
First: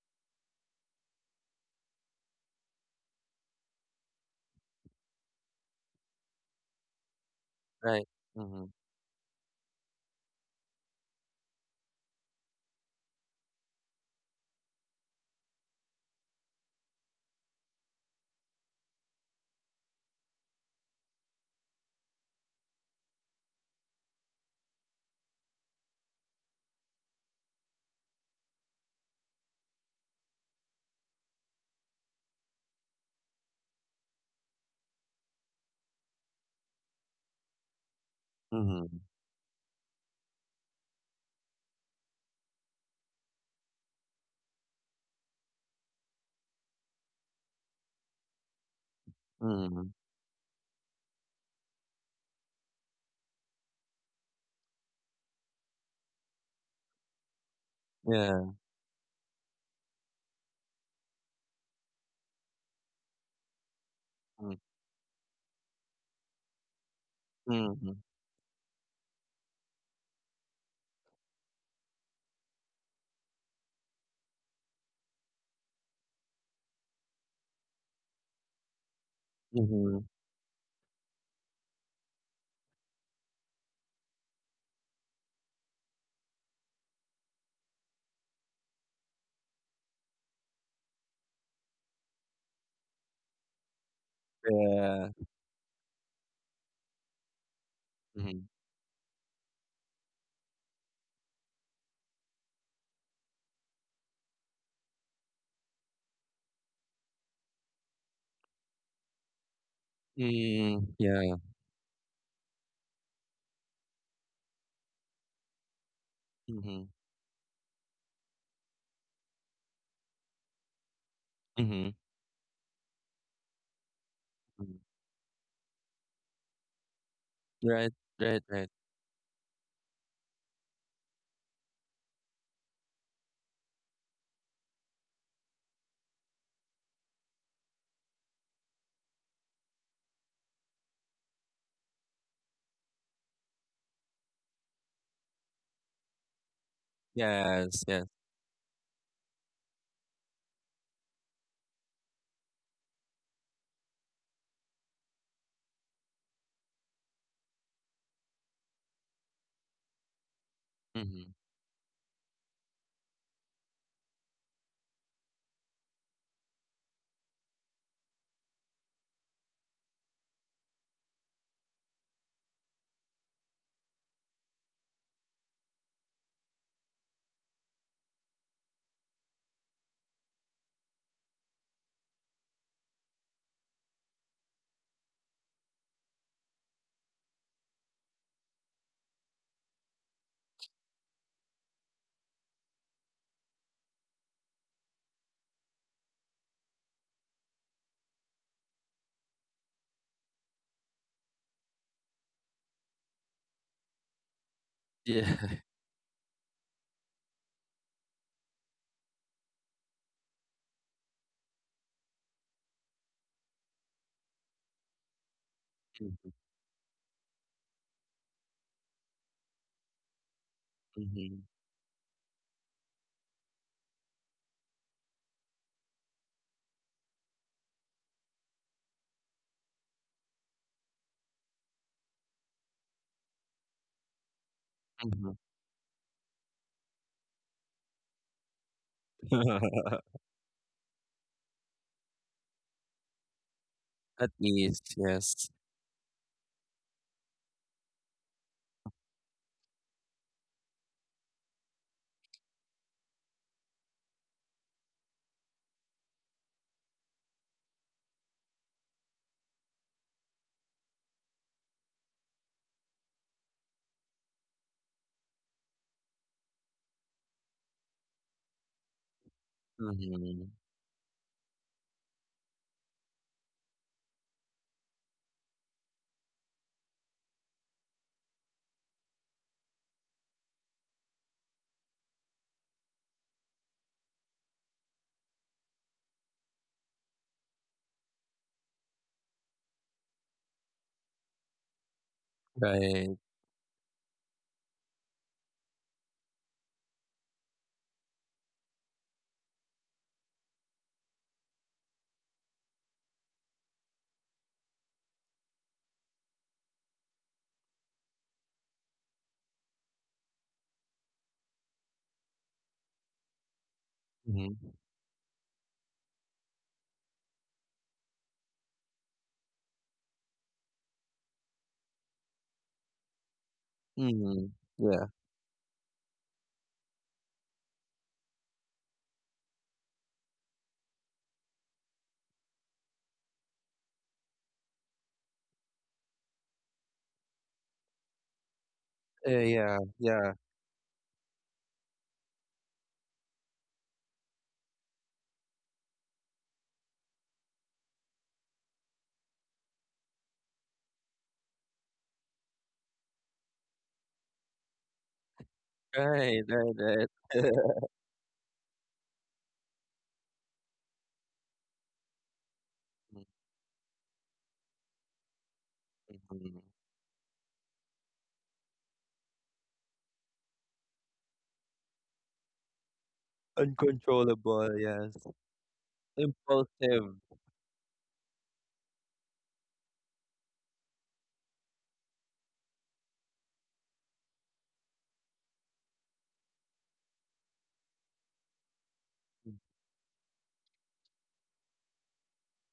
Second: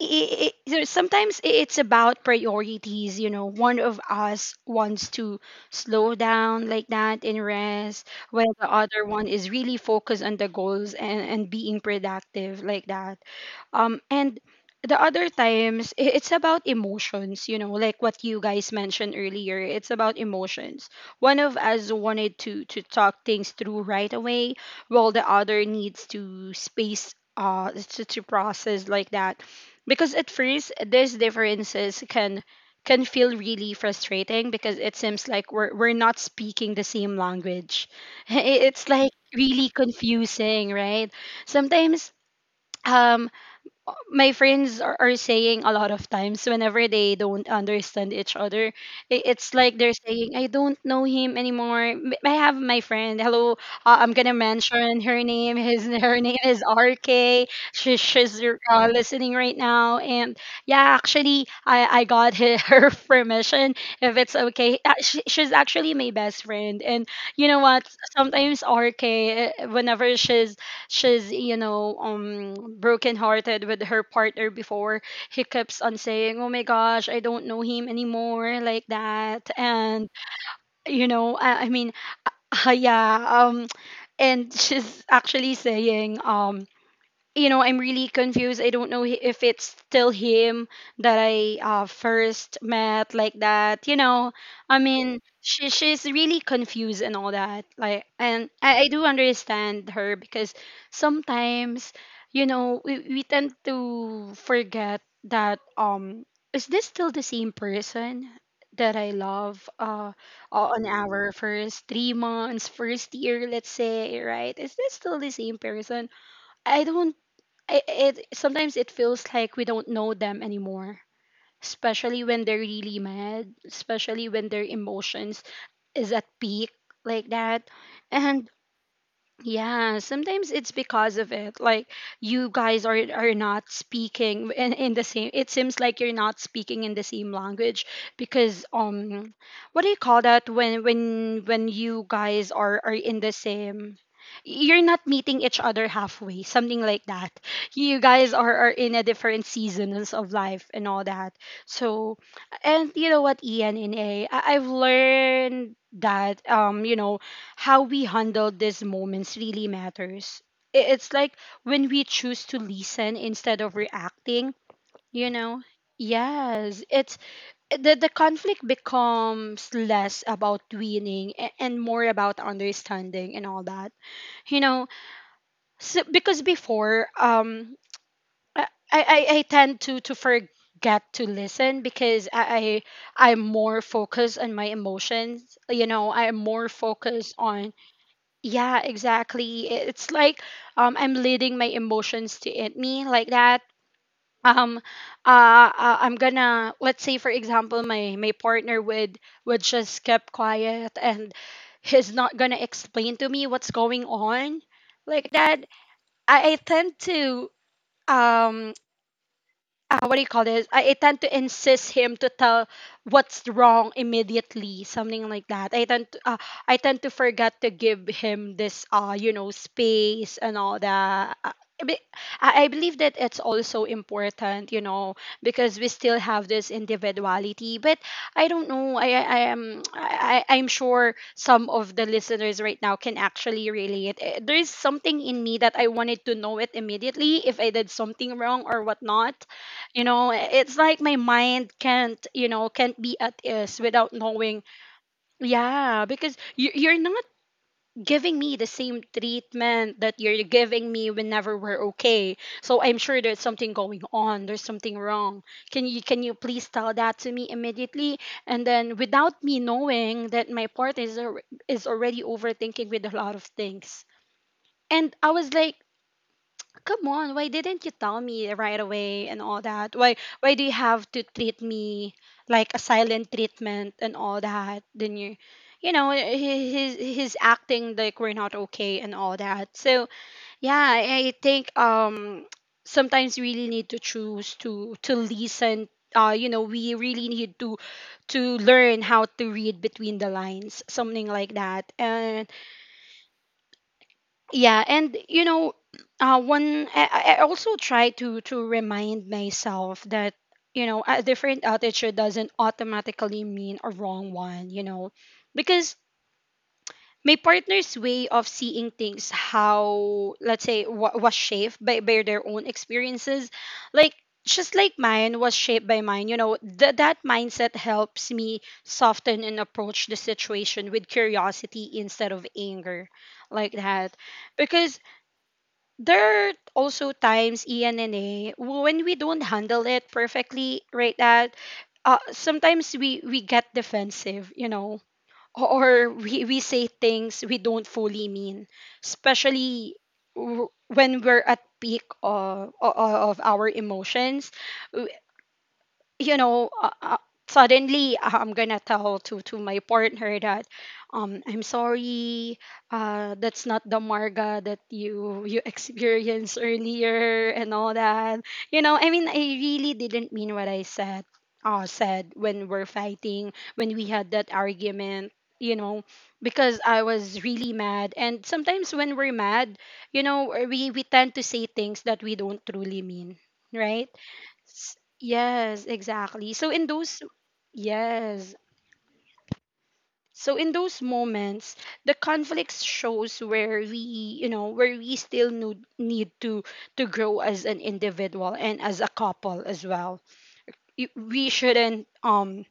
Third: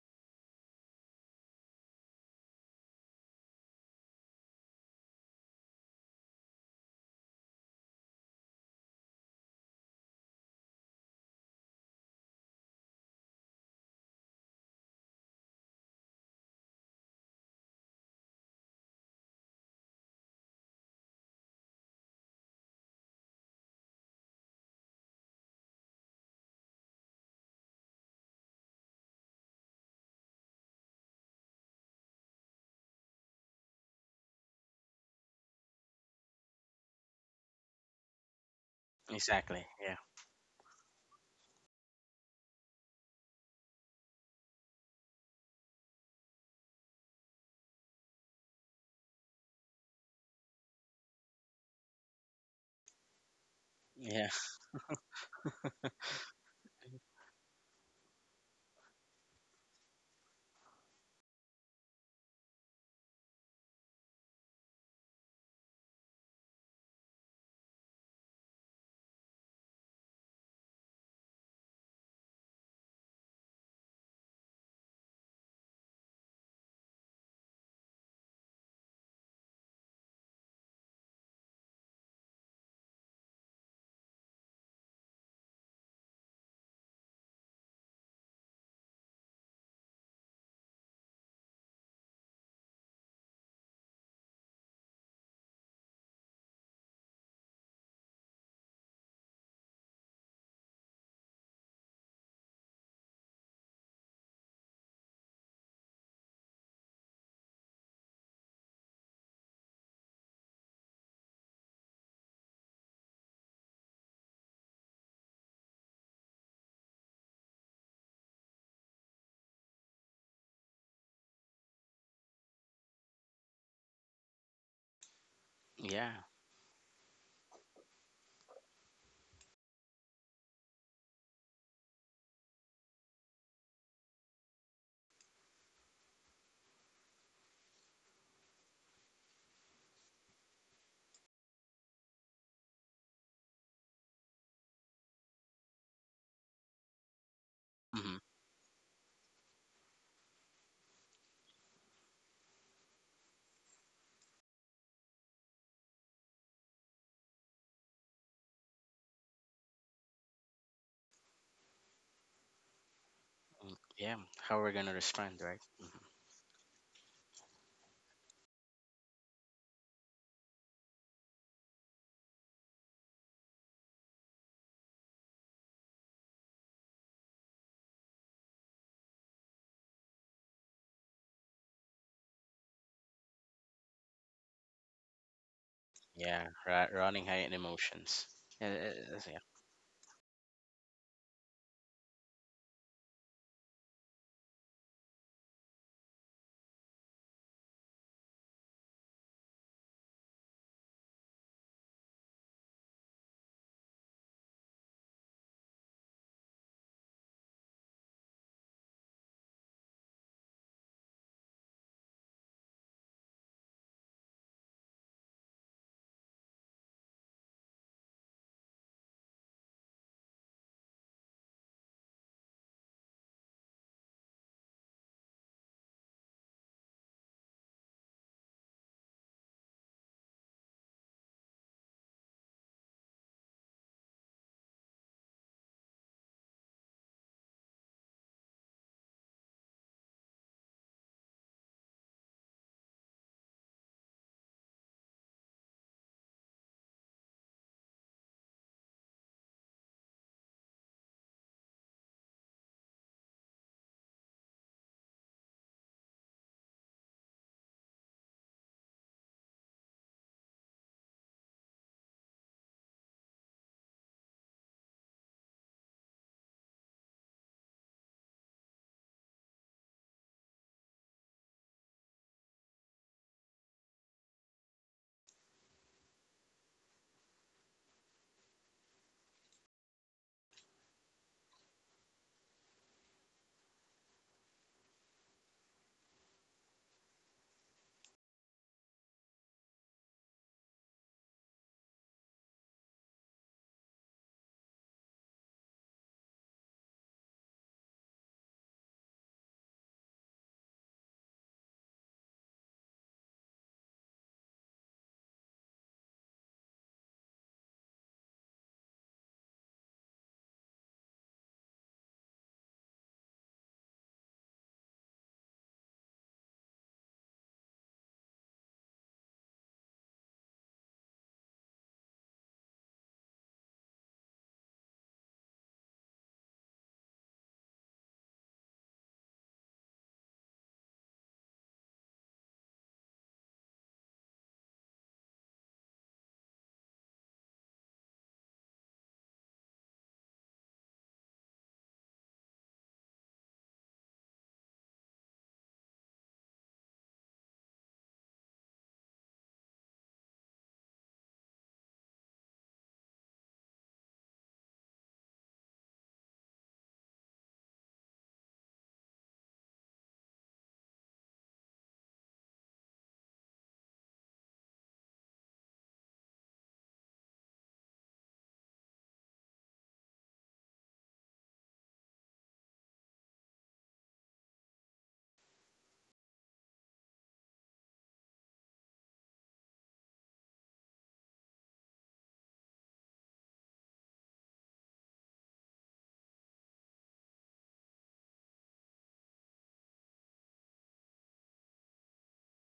Speaker 1: I sometimes it's about priorities, you know, one of us wants to slow down, like that, and
Speaker 2: right?
Speaker 1: rest, while
Speaker 2: Mm-hmm,
Speaker 1: the other one is really focused on the goals and being productive like that. And the other times, it's about emotions, you know, like what you guys mentioned earlier. It's about emotions. One of us wanted to talk things through right away, while the other needs to space, to process like that. Because at first, these differences can feel really frustrating because it seems like we're not speaking the same language.
Speaker 2: mm-hmm,
Speaker 1: It's like
Speaker 3: exactly.
Speaker 1: really
Speaker 3: Yeah,
Speaker 1: confusing, right? Sometimes, um my friends are saying a lot of times whenever they don't understand each other, it's like
Speaker 2: mm-hmm,
Speaker 1: they're saying, I don't know him anymore. I have my friend, hello, I'm
Speaker 3: yeah,
Speaker 1: gonna mention her name, his her name is RK. She, she's
Speaker 2: yeah.
Speaker 1: listening right now, and yeah, actually I got her, her permission if it's
Speaker 2: Mm,
Speaker 1: okay. Uh, she, she's actually my best friend. And you know what,
Speaker 2: hmm,
Speaker 1: sometimes RK, whenever she's, you know, brokenhearted with her partner before, he keeps on saying, oh my gosh, I don't know him anymore, like that.
Speaker 2: mm-hmm,
Speaker 1: And you know, I mean, yeah, um and she's actually saying, you know, I'm really confused. I don't know if it's still him that I, first met, like that. You know, I
Speaker 2: yeah.
Speaker 1: mean, she, she's really confused and all that. Like,
Speaker 2: Mm-hmm,
Speaker 1: and I do understand her, because sometimes, you know, we tend to forget that, is this still the same person that I love, on
Speaker 2: mm,
Speaker 1: our
Speaker 2: yeah.
Speaker 1: first 3 months, first year, let's say, right? Is this still the same person? I
Speaker 2: Mm-hmm,
Speaker 1: don't, it sometimes it feels like we don't know them anymore,
Speaker 2: mm-hmm,
Speaker 1: especially when they're really mad, especially when their
Speaker 2: mm.
Speaker 1: emotions is
Speaker 3: yeah.
Speaker 1: at peak, like that.
Speaker 2: Right, right,
Speaker 1: And
Speaker 2: right.
Speaker 1: yeah, sometimes it's because of it. Like, you guys are not speaking in the same, it seems like you're not speaking in the same language, because what do you call that, when you guys are in the same, you're not meeting each other halfway, something like that.
Speaker 2: Yes,
Speaker 1: You
Speaker 2: yes.
Speaker 3: Mm-hmm.
Speaker 1: guys are in a different seasons of life and all that. So, and you know what, ENNA, have learned that, you know, how we handle these moments really matters. It's like
Speaker 2: Mm-hmm,
Speaker 1: when we choose to listen instead of
Speaker 3: Yeah.
Speaker 1: reacting,
Speaker 3: How we're gonna
Speaker 1: you
Speaker 3: respond,
Speaker 1: know?
Speaker 3: right?
Speaker 1: Yes, it's the conflict becomes less about winning and more about understanding and all that. You know, so, because before, I tend to forget to listen, because I I'm more focused on my emotions. You know, I'm
Speaker 3: Yeah,
Speaker 1: more
Speaker 3: right, running
Speaker 1: focused
Speaker 3: high in
Speaker 1: on,
Speaker 3: emotions.
Speaker 1: yeah,
Speaker 3: Yeah,
Speaker 1: exactly. It's like, I'm leading my emotions to it me, like that. Um I'm gonna, let's say for example, my partner would just keep quiet and he's not gonna explain to me what's going on, like that.
Speaker 2: yeah.
Speaker 1: I tend to, um what do you call this? I tend to insist him to tell what's wrong immediately, something like that. I tend to forget to give him this, you know, space and all that.
Speaker 2: Mm-hmm,
Speaker 1: I be- I believe that it's also important, you know, because we still have this individuality. But I don't know. I am I- I'm sure some of the listeners right now can actually relate. There is something
Speaker 2: mm-hmm,
Speaker 1: in me that I wanted to know it immediately if I did something wrong or whatnot.
Speaker 2: hmm.
Speaker 1: It's like my mind can't you know can't be at ease without
Speaker 2: At
Speaker 1: knowing.
Speaker 2: ease, yes.
Speaker 1: Yeah, because you're not giving me the same treatment that you're giving me whenever we're okay. So I'm sure there's something going on, there's something wrong. Can you please tell that to me immediately? And then without me knowing that my partner is already overthinking with a lot of things. And I was like, come on, why didn't you tell me right away and all that? why
Speaker 2: Mm-hmm,
Speaker 1: why do you have to treat me like a silent treatment and all that? Then he's acting like we're not okay and all that. So yeah, I think, sometimes you really need to choose to listen. We really need to learn how to read between the lines, something like that. And
Speaker 2: right.
Speaker 1: yeah, and you know, I also try to remind myself that, you know, a different attitude doesn't automatically mean a wrong one, you know, because my partner's way of seeing things, how, let's say, wa was shaped by their own experiences, like just
Speaker 2: Mm-hmm,
Speaker 1: like mine was shaped by mine. You know, that mindset helps me soften and approach the situation with curiosity instead of anger, like that.
Speaker 2: mm-hmm,
Speaker 1: Because
Speaker 2: yeah.
Speaker 1: there are also times, Ian and A, when we don't handle it perfectly right at... sometimes we get defensive, you know. Or we say things we don't fully mean,
Speaker 2: Eh, yeah,
Speaker 1: especially
Speaker 2: yeah.
Speaker 1: when we're at peak of our emotions. You know, uh, suddenly, I'm gonna tell to my partner that, I'm sorry, that's not the Marga that you
Speaker 2: Right,
Speaker 1: experienced
Speaker 2: right, right.
Speaker 1: earlier and all that. You know, I mean, I really didn't mean what I said. Said when we're fighting, when we had that argument, you know,
Speaker 2: Mhm.
Speaker 1: because I was really mad. And sometimes when we're mad, you know, we tend to say things that we don't truly mean, right?
Speaker 2: Uncontrollable, yes.
Speaker 1: Yes, exactly. So in
Speaker 2: Impulsive.
Speaker 1: those Yes. So in those moments, the conflict shows where we, you know, where we still need to grow as an individual and as a couple as well. We shouldn't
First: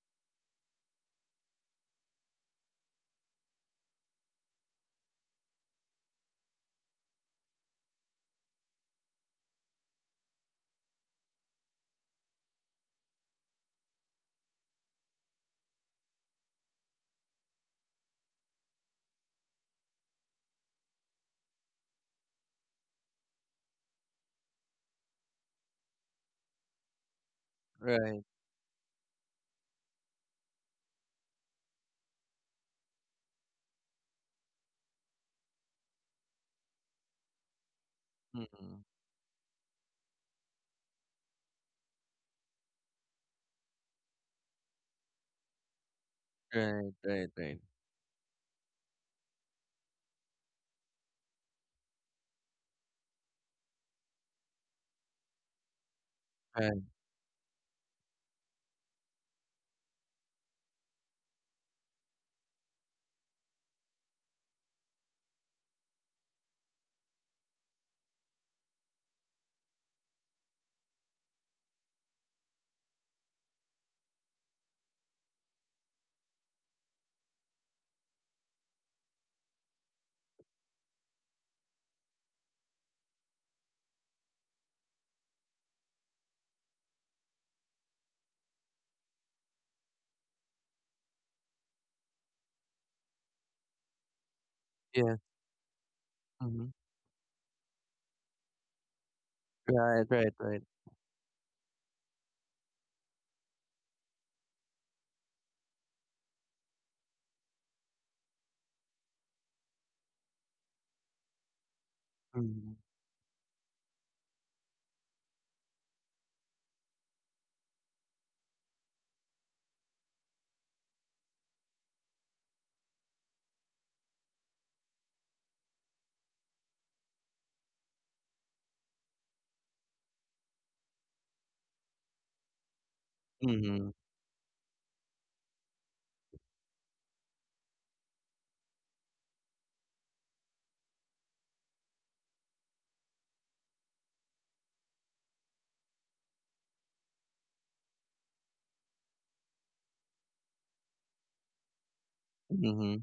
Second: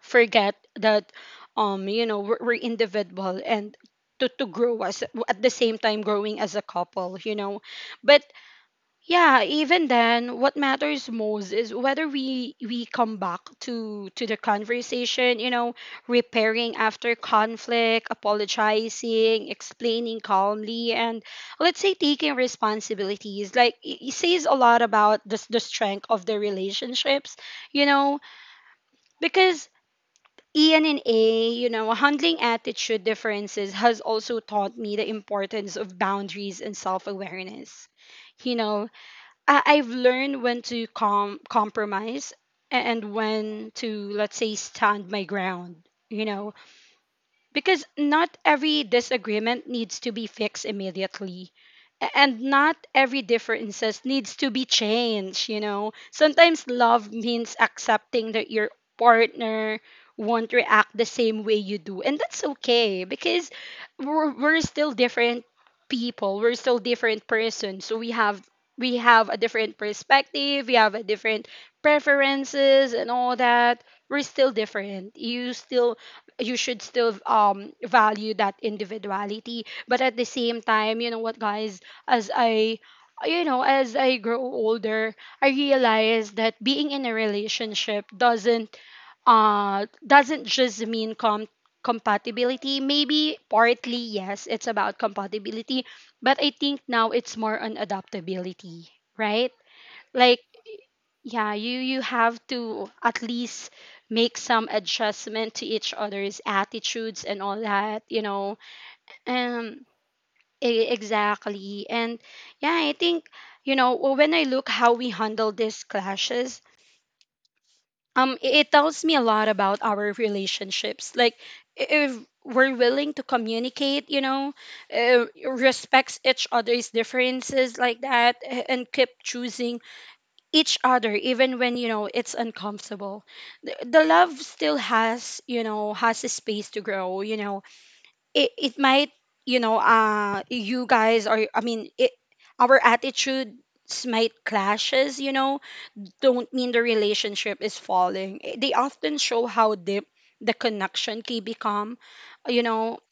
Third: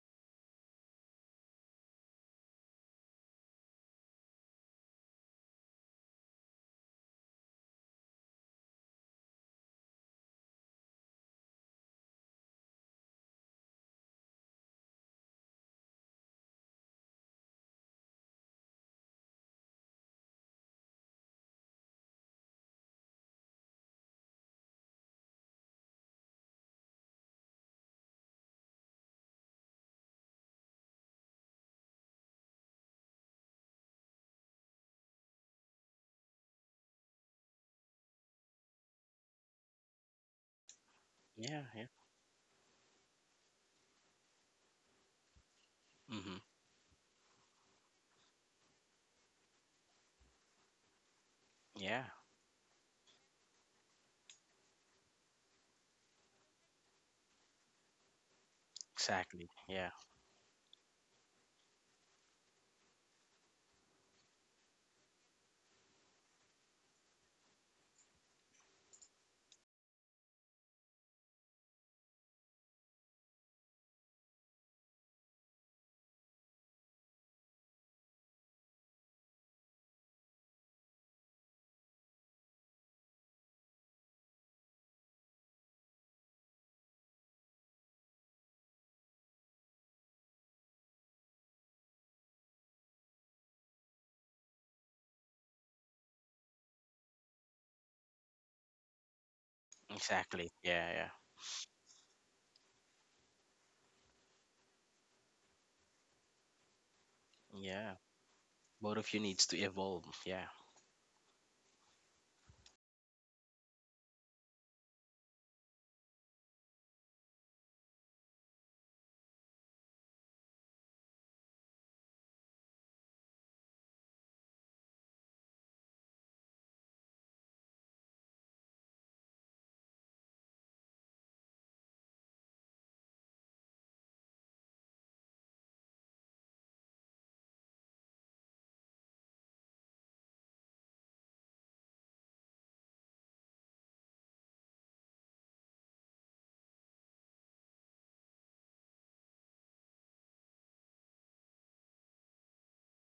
Speaker 1: forget that, you know, we're individual and to grow as, at the same time growing as a couple, you know. But yeah, even then, what matters most is whether we come back to the conversation, you know, repairing after conflict, apologizing, explaining calmly, and let's say taking responsibilities. Like it says a lot about the strength of the relationships, you know,
Speaker 2: Right.
Speaker 1: because Ian and A, you know, handling attitude differences has also taught me the importance of boundaries and self awareness. You know,
Speaker 2: Mm.
Speaker 1: I've learned when to
Speaker 3: yeah,
Speaker 1: compromise and when to, let's say, stand my ground. You
Speaker 3: hmm
Speaker 1: know,
Speaker 2: Right, right, right.
Speaker 1: because not every disagreement needs to be fixed immediately,
Speaker 3: yeah,
Speaker 1: and not every differences needs to be changed. You know, sometimes
Speaker 2: Right.
Speaker 1: love means accepting that your
Speaker 3: exactly.
Speaker 1: partner
Speaker 3: Yeah,
Speaker 1: won't react the same way you do, and that's okay because we're still different people, we're still different person, so we have a different perspective, we have a different preferences and all that. We're still different. You should still value that individuality. But at the same time, you know what, guys, as i as I grow older, I realize that being in a relationship doesn't just mean compatibility. Maybe partly, yes, it's about
Speaker 2: Yes.
Speaker 1: compatibility, but I
Speaker 2: Mm-hmm.
Speaker 1: think now it's more on adaptability, right?
Speaker 2: Right,
Speaker 1: Like
Speaker 2: right,
Speaker 3: exactly.
Speaker 2: right.
Speaker 3: Yeah, yeah,
Speaker 1: yeah, you have to at least make some adjustment to each other's attitudes and all that,
Speaker 3: yeah.
Speaker 1: you know.
Speaker 3: Both of you needs to
Speaker 1: Um
Speaker 3: evolve. Yeah,
Speaker 1: exactly. And yeah,
Speaker 2: Mm-hmm.
Speaker 1: I think, you know, when I look how we handle these clashes, it tells me a lot about our relationships. Like, if we're willing to communicate, you know, uh, respects each other's differences like that, and keep choosing each other even when, you know, it's uncomfortable, the,
Speaker 2: Mm-hmm.
Speaker 1: the love still has, you know, has a space to grow, you know. It might, you know, you guys are, I mean, it our attitudes might clashes, you know, don't mean the relationship is falling. They often show how deep the connection can become, you know.
Speaker 2: Mm-hmm.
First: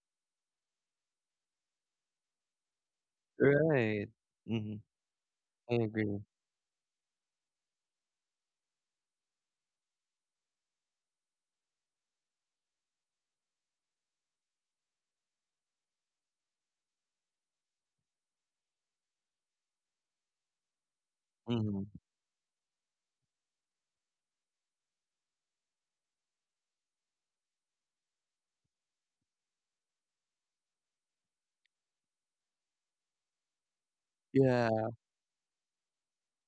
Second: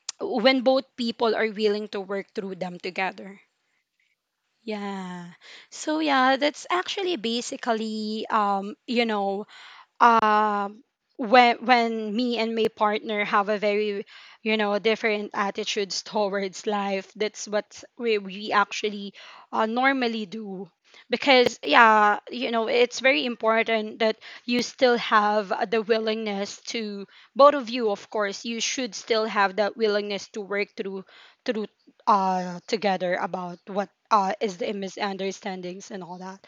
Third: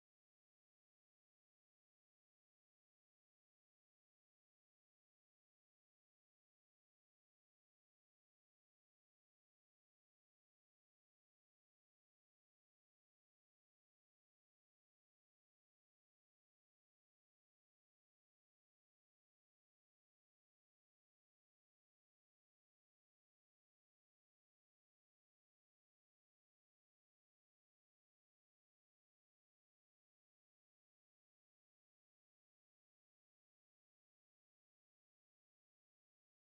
Speaker 1: When both people are willing to work through them together.
Speaker 2: Right. Mm-hmm.
Speaker 1: Yeah.
Speaker 2: I
Speaker 1: So
Speaker 2: agree.
Speaker 1: yeah, that's actually basically, you know, um when me and my partner have a very, you know, different attitudes towards life, that's what we actually, normally do. Because
Speaker 2: Mm-hmm.
Speaker 1: yeah, you know, it's very important that you still have, the willingness to... Both of you, of course, you should still have that willingness to work through, together, about what, is the
Speaker 2: Yeah.
Speaker 1: misunderstandings and all that.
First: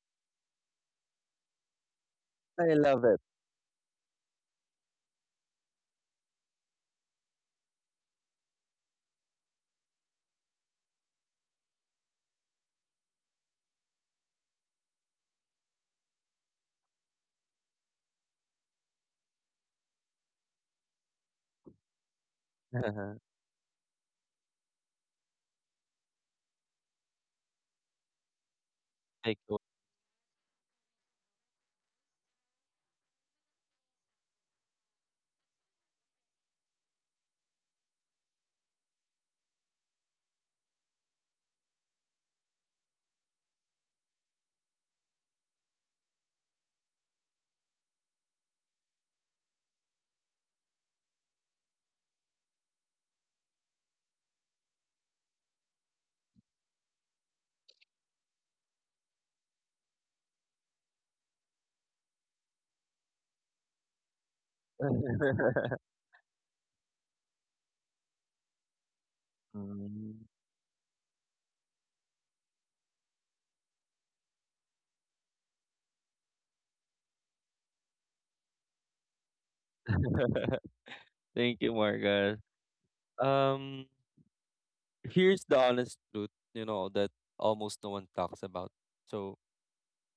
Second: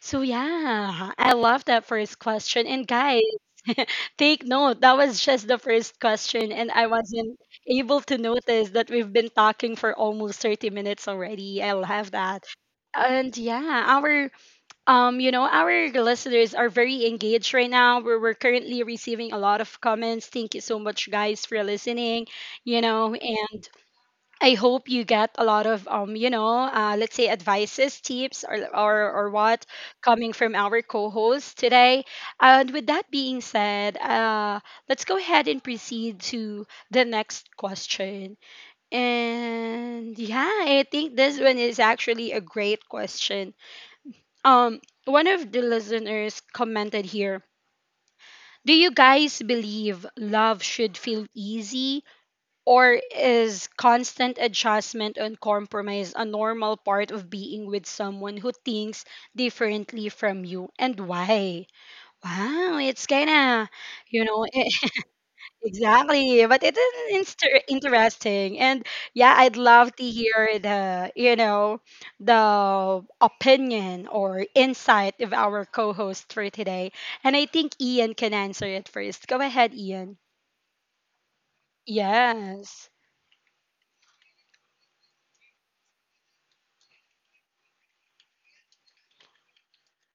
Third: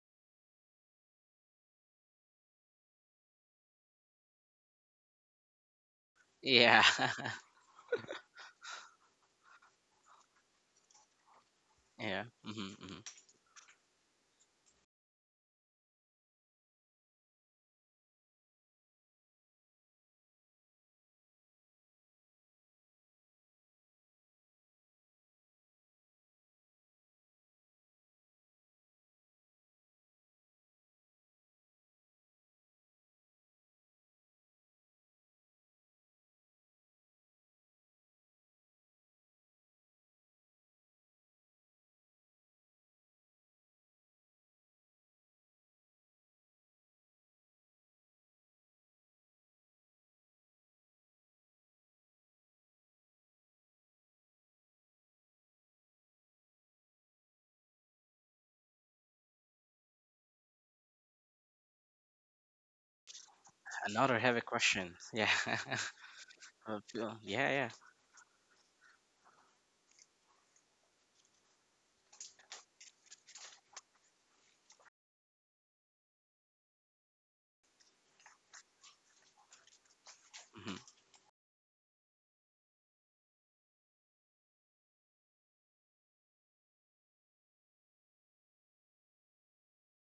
Speaker 1: So yeah, I love that first question.
Speaker 2: I
Speaker 1: And
Speaker 2: love it.
Speaker 1: guys, take note, that was just the first question and
Speaker 3: yeah,
Speaker 1: I wasn't able to notice that we've been talking for almost 30 minutes already. I'll have
Speaker 3: yeah.
Speaker 1: that.
Speaker 3: Hmm, hmm.
Speaker 1: And yeah, our, you know, our listeners are very engaged right now. We're currently receiving a lot of comments. Thank you so much, guys, for listening, you know, and I hope you get a lot of, you know, let's say, advices, tips, or or
Speaker 2: Thank you.
Speaker 1: what, coming from our co-host today. And with that being said, let's go ahead and proceed to the next question. And yeah, I think this one is actually a great question. Um, One of the listeners commented here. Do you guys believe love should feel easy, or is constant adjustment and compromise a normal part of being with someone who thinks differently from you, and why? Wow, it's kind of,
Speaker 3: Another
Speaker 1: you
Speaker 3: heavy
Speaker 1: know,
Speaker 3: question. Yeah,
Speaker 1: exactly, but it
Speaker 3: Uh,
Speaker 1: is
Speaker 3: yeah, yeah.
Speaker 1: interesting. And yeah, I'd love to
Speaker 2: Mm.
Speaker 1: hear the, you know, the opinion or insight of our co host for today. And I think Ian can answer it first. Go ahead, Ian.
Speaker 3: Hmm.
Speaker 2: Thank you, Margaret.
Speaker 1: Yes.
Speaker 2: Um, here's the honest truth, you know, that almost no one talks about. So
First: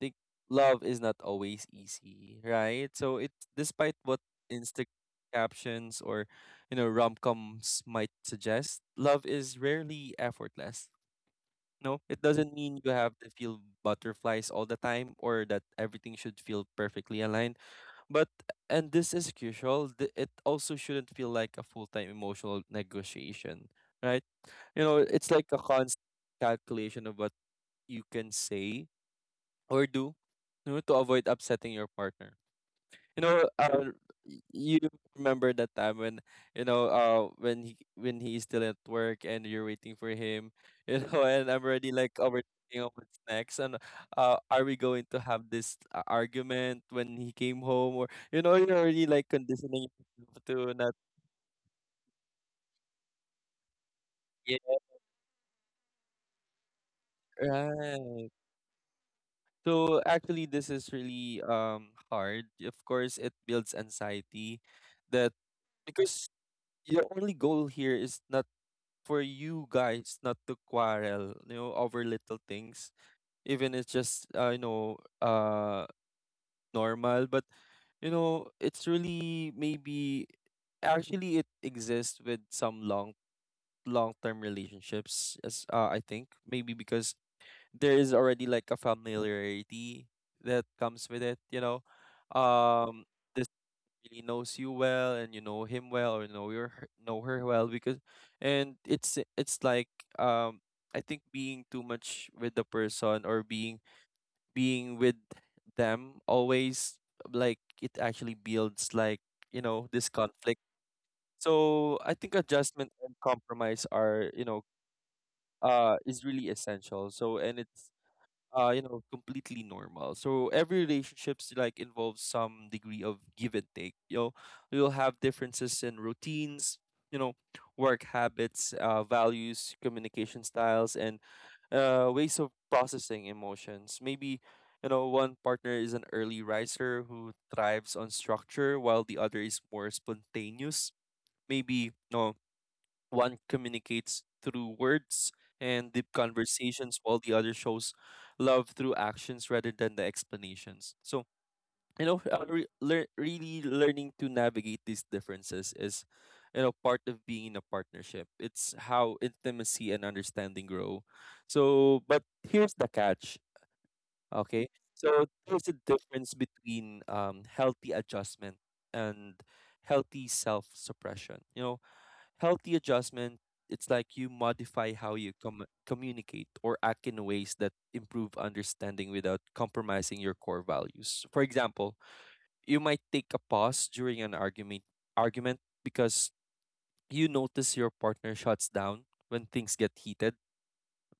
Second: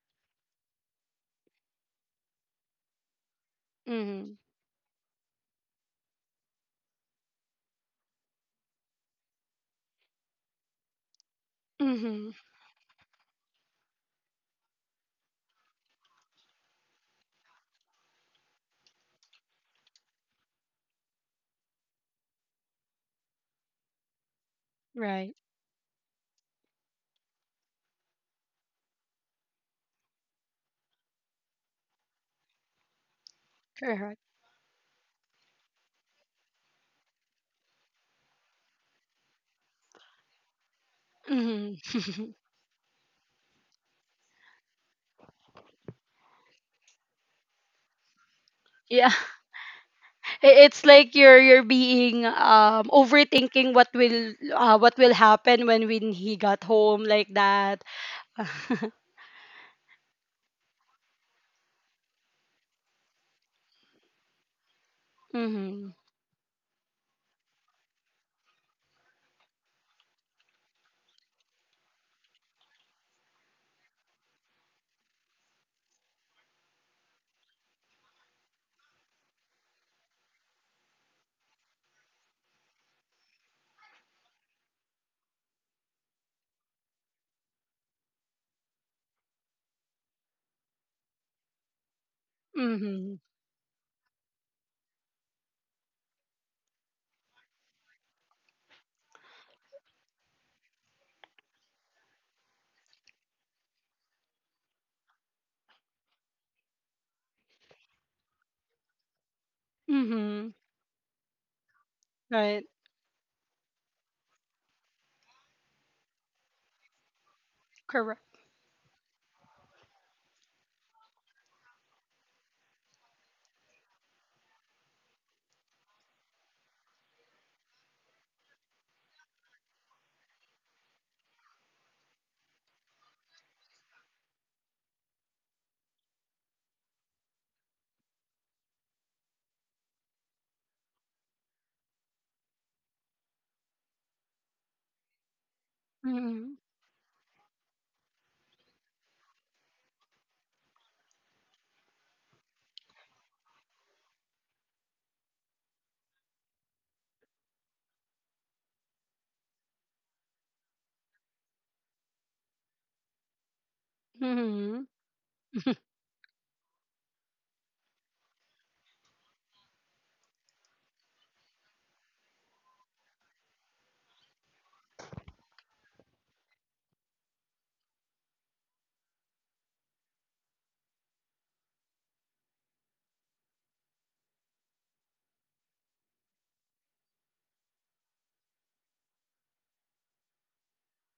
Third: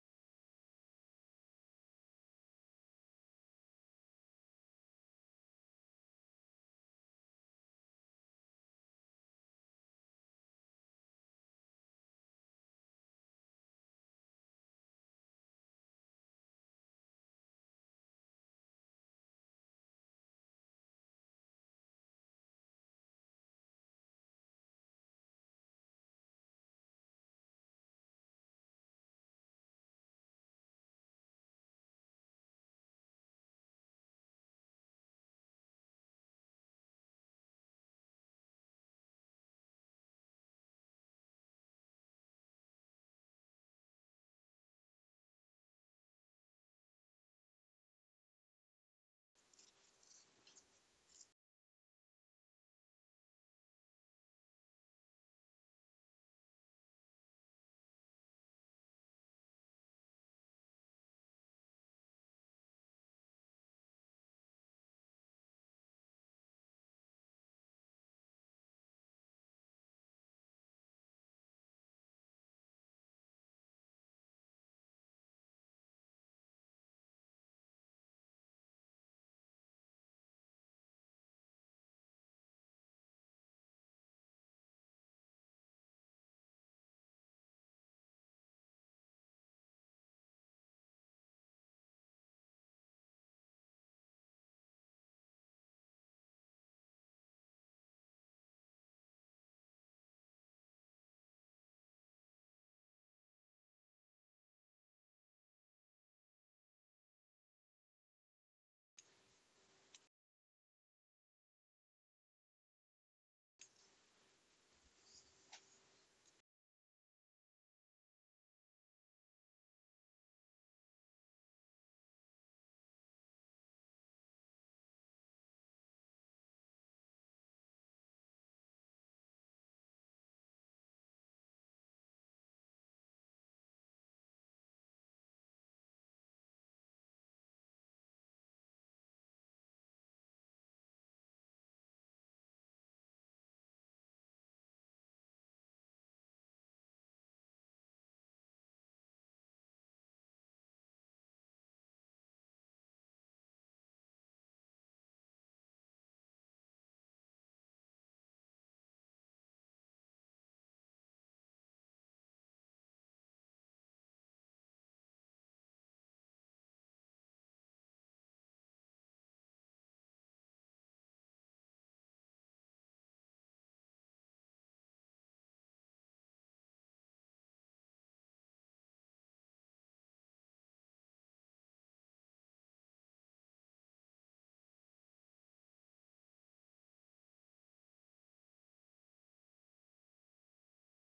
Speaker 2: think love is not always easy, right? So it's despite what
Speaker 1: Mm-hmm.
Speaker 2: Instagram captions or you know rom-coms might suggest, love is rarely effortless. No, it doesn't mean you have to feel butterflies all the time or that everything should feel perfectly aligned. But and this is crucial, it also shouldn't feel like a full-time emotional negotiation, right? You know, it's
Speaker 1: Right.
Speaker 2: like a constant calculation of what you can say or do, you know, to avoid upsetting your partner. You know,
Speaker 1: Correct.
Speaker 2: you remember that time when you know when he's still at work and you're waiting for him, you know, and
Speaker 1: Mhm.
Speaker 2: I'm already like overthinking of what's next and are we going to have this argument when he came home, or you know you're already
Speaker 1: Yeah.
Speaker 2: like conditioning yourself
Speaker 1: I-
Speaker 2: to
Speaker 1: It's
Speaker 2: not,
Speaker 1: like you're being overthinking what will,
Speaker 2: yeah,
Speaker 1: what will happen when he got home, like that.
Speaker 2: right. So actually, this is really hard. Of course, it builds anxiety that
Speaker 1: Mhm.
Speaker 2: because your only goal here is not for you guys not to quarrel, you know, over little things, even it's just normal. But you know, it's really maybe actually it exists with some long long term relationships as I think maybe because there is already like a familiarity that comes with it. You know, um,
Speaker 1: Mhm.
Speaker 2: really knows you well and you know him well or know her well because and it's like um I think being too much with the person or being with them always like it actually builds like you know this
Speaker 1: Mhm.
Speaker 2: conflict. So I think
Speaker 1: Right.
Speaker 2: adjustment and compromise are you know is really essential. So and it's
Speaker 1: Correct.
Speaker 2: you know, completely normal. So every relationships like involves some degree of give and take. You know, you'll have differences in routines, you know, work habits, values, communication styles, and ways of processing emotions. Maybe, you know, one partner is an early riser who thrives on structure, while the other is more spontaneous. Maybe, no, one communicates through words and deep
Speaker 1: Mhm.
Speaker 2: conversations, while the other shows love through actions rather than the explanations. So, you know, really learning to navigate these differences is, you know, part of being in a partnership. It's how intimacy and understanding grow. So, but here's the catch, okay?
Speaker 1: Mhm.
Speaker 2: So, there's a difference between healthy adjustment and healthy self suppression. You know, healthy adjustment, it's like you modify how you communicate or act in ways that improve understanding without compromising your core values. For example, you might take a pause during an argument argument because you notice your partner shuts down when things get heated,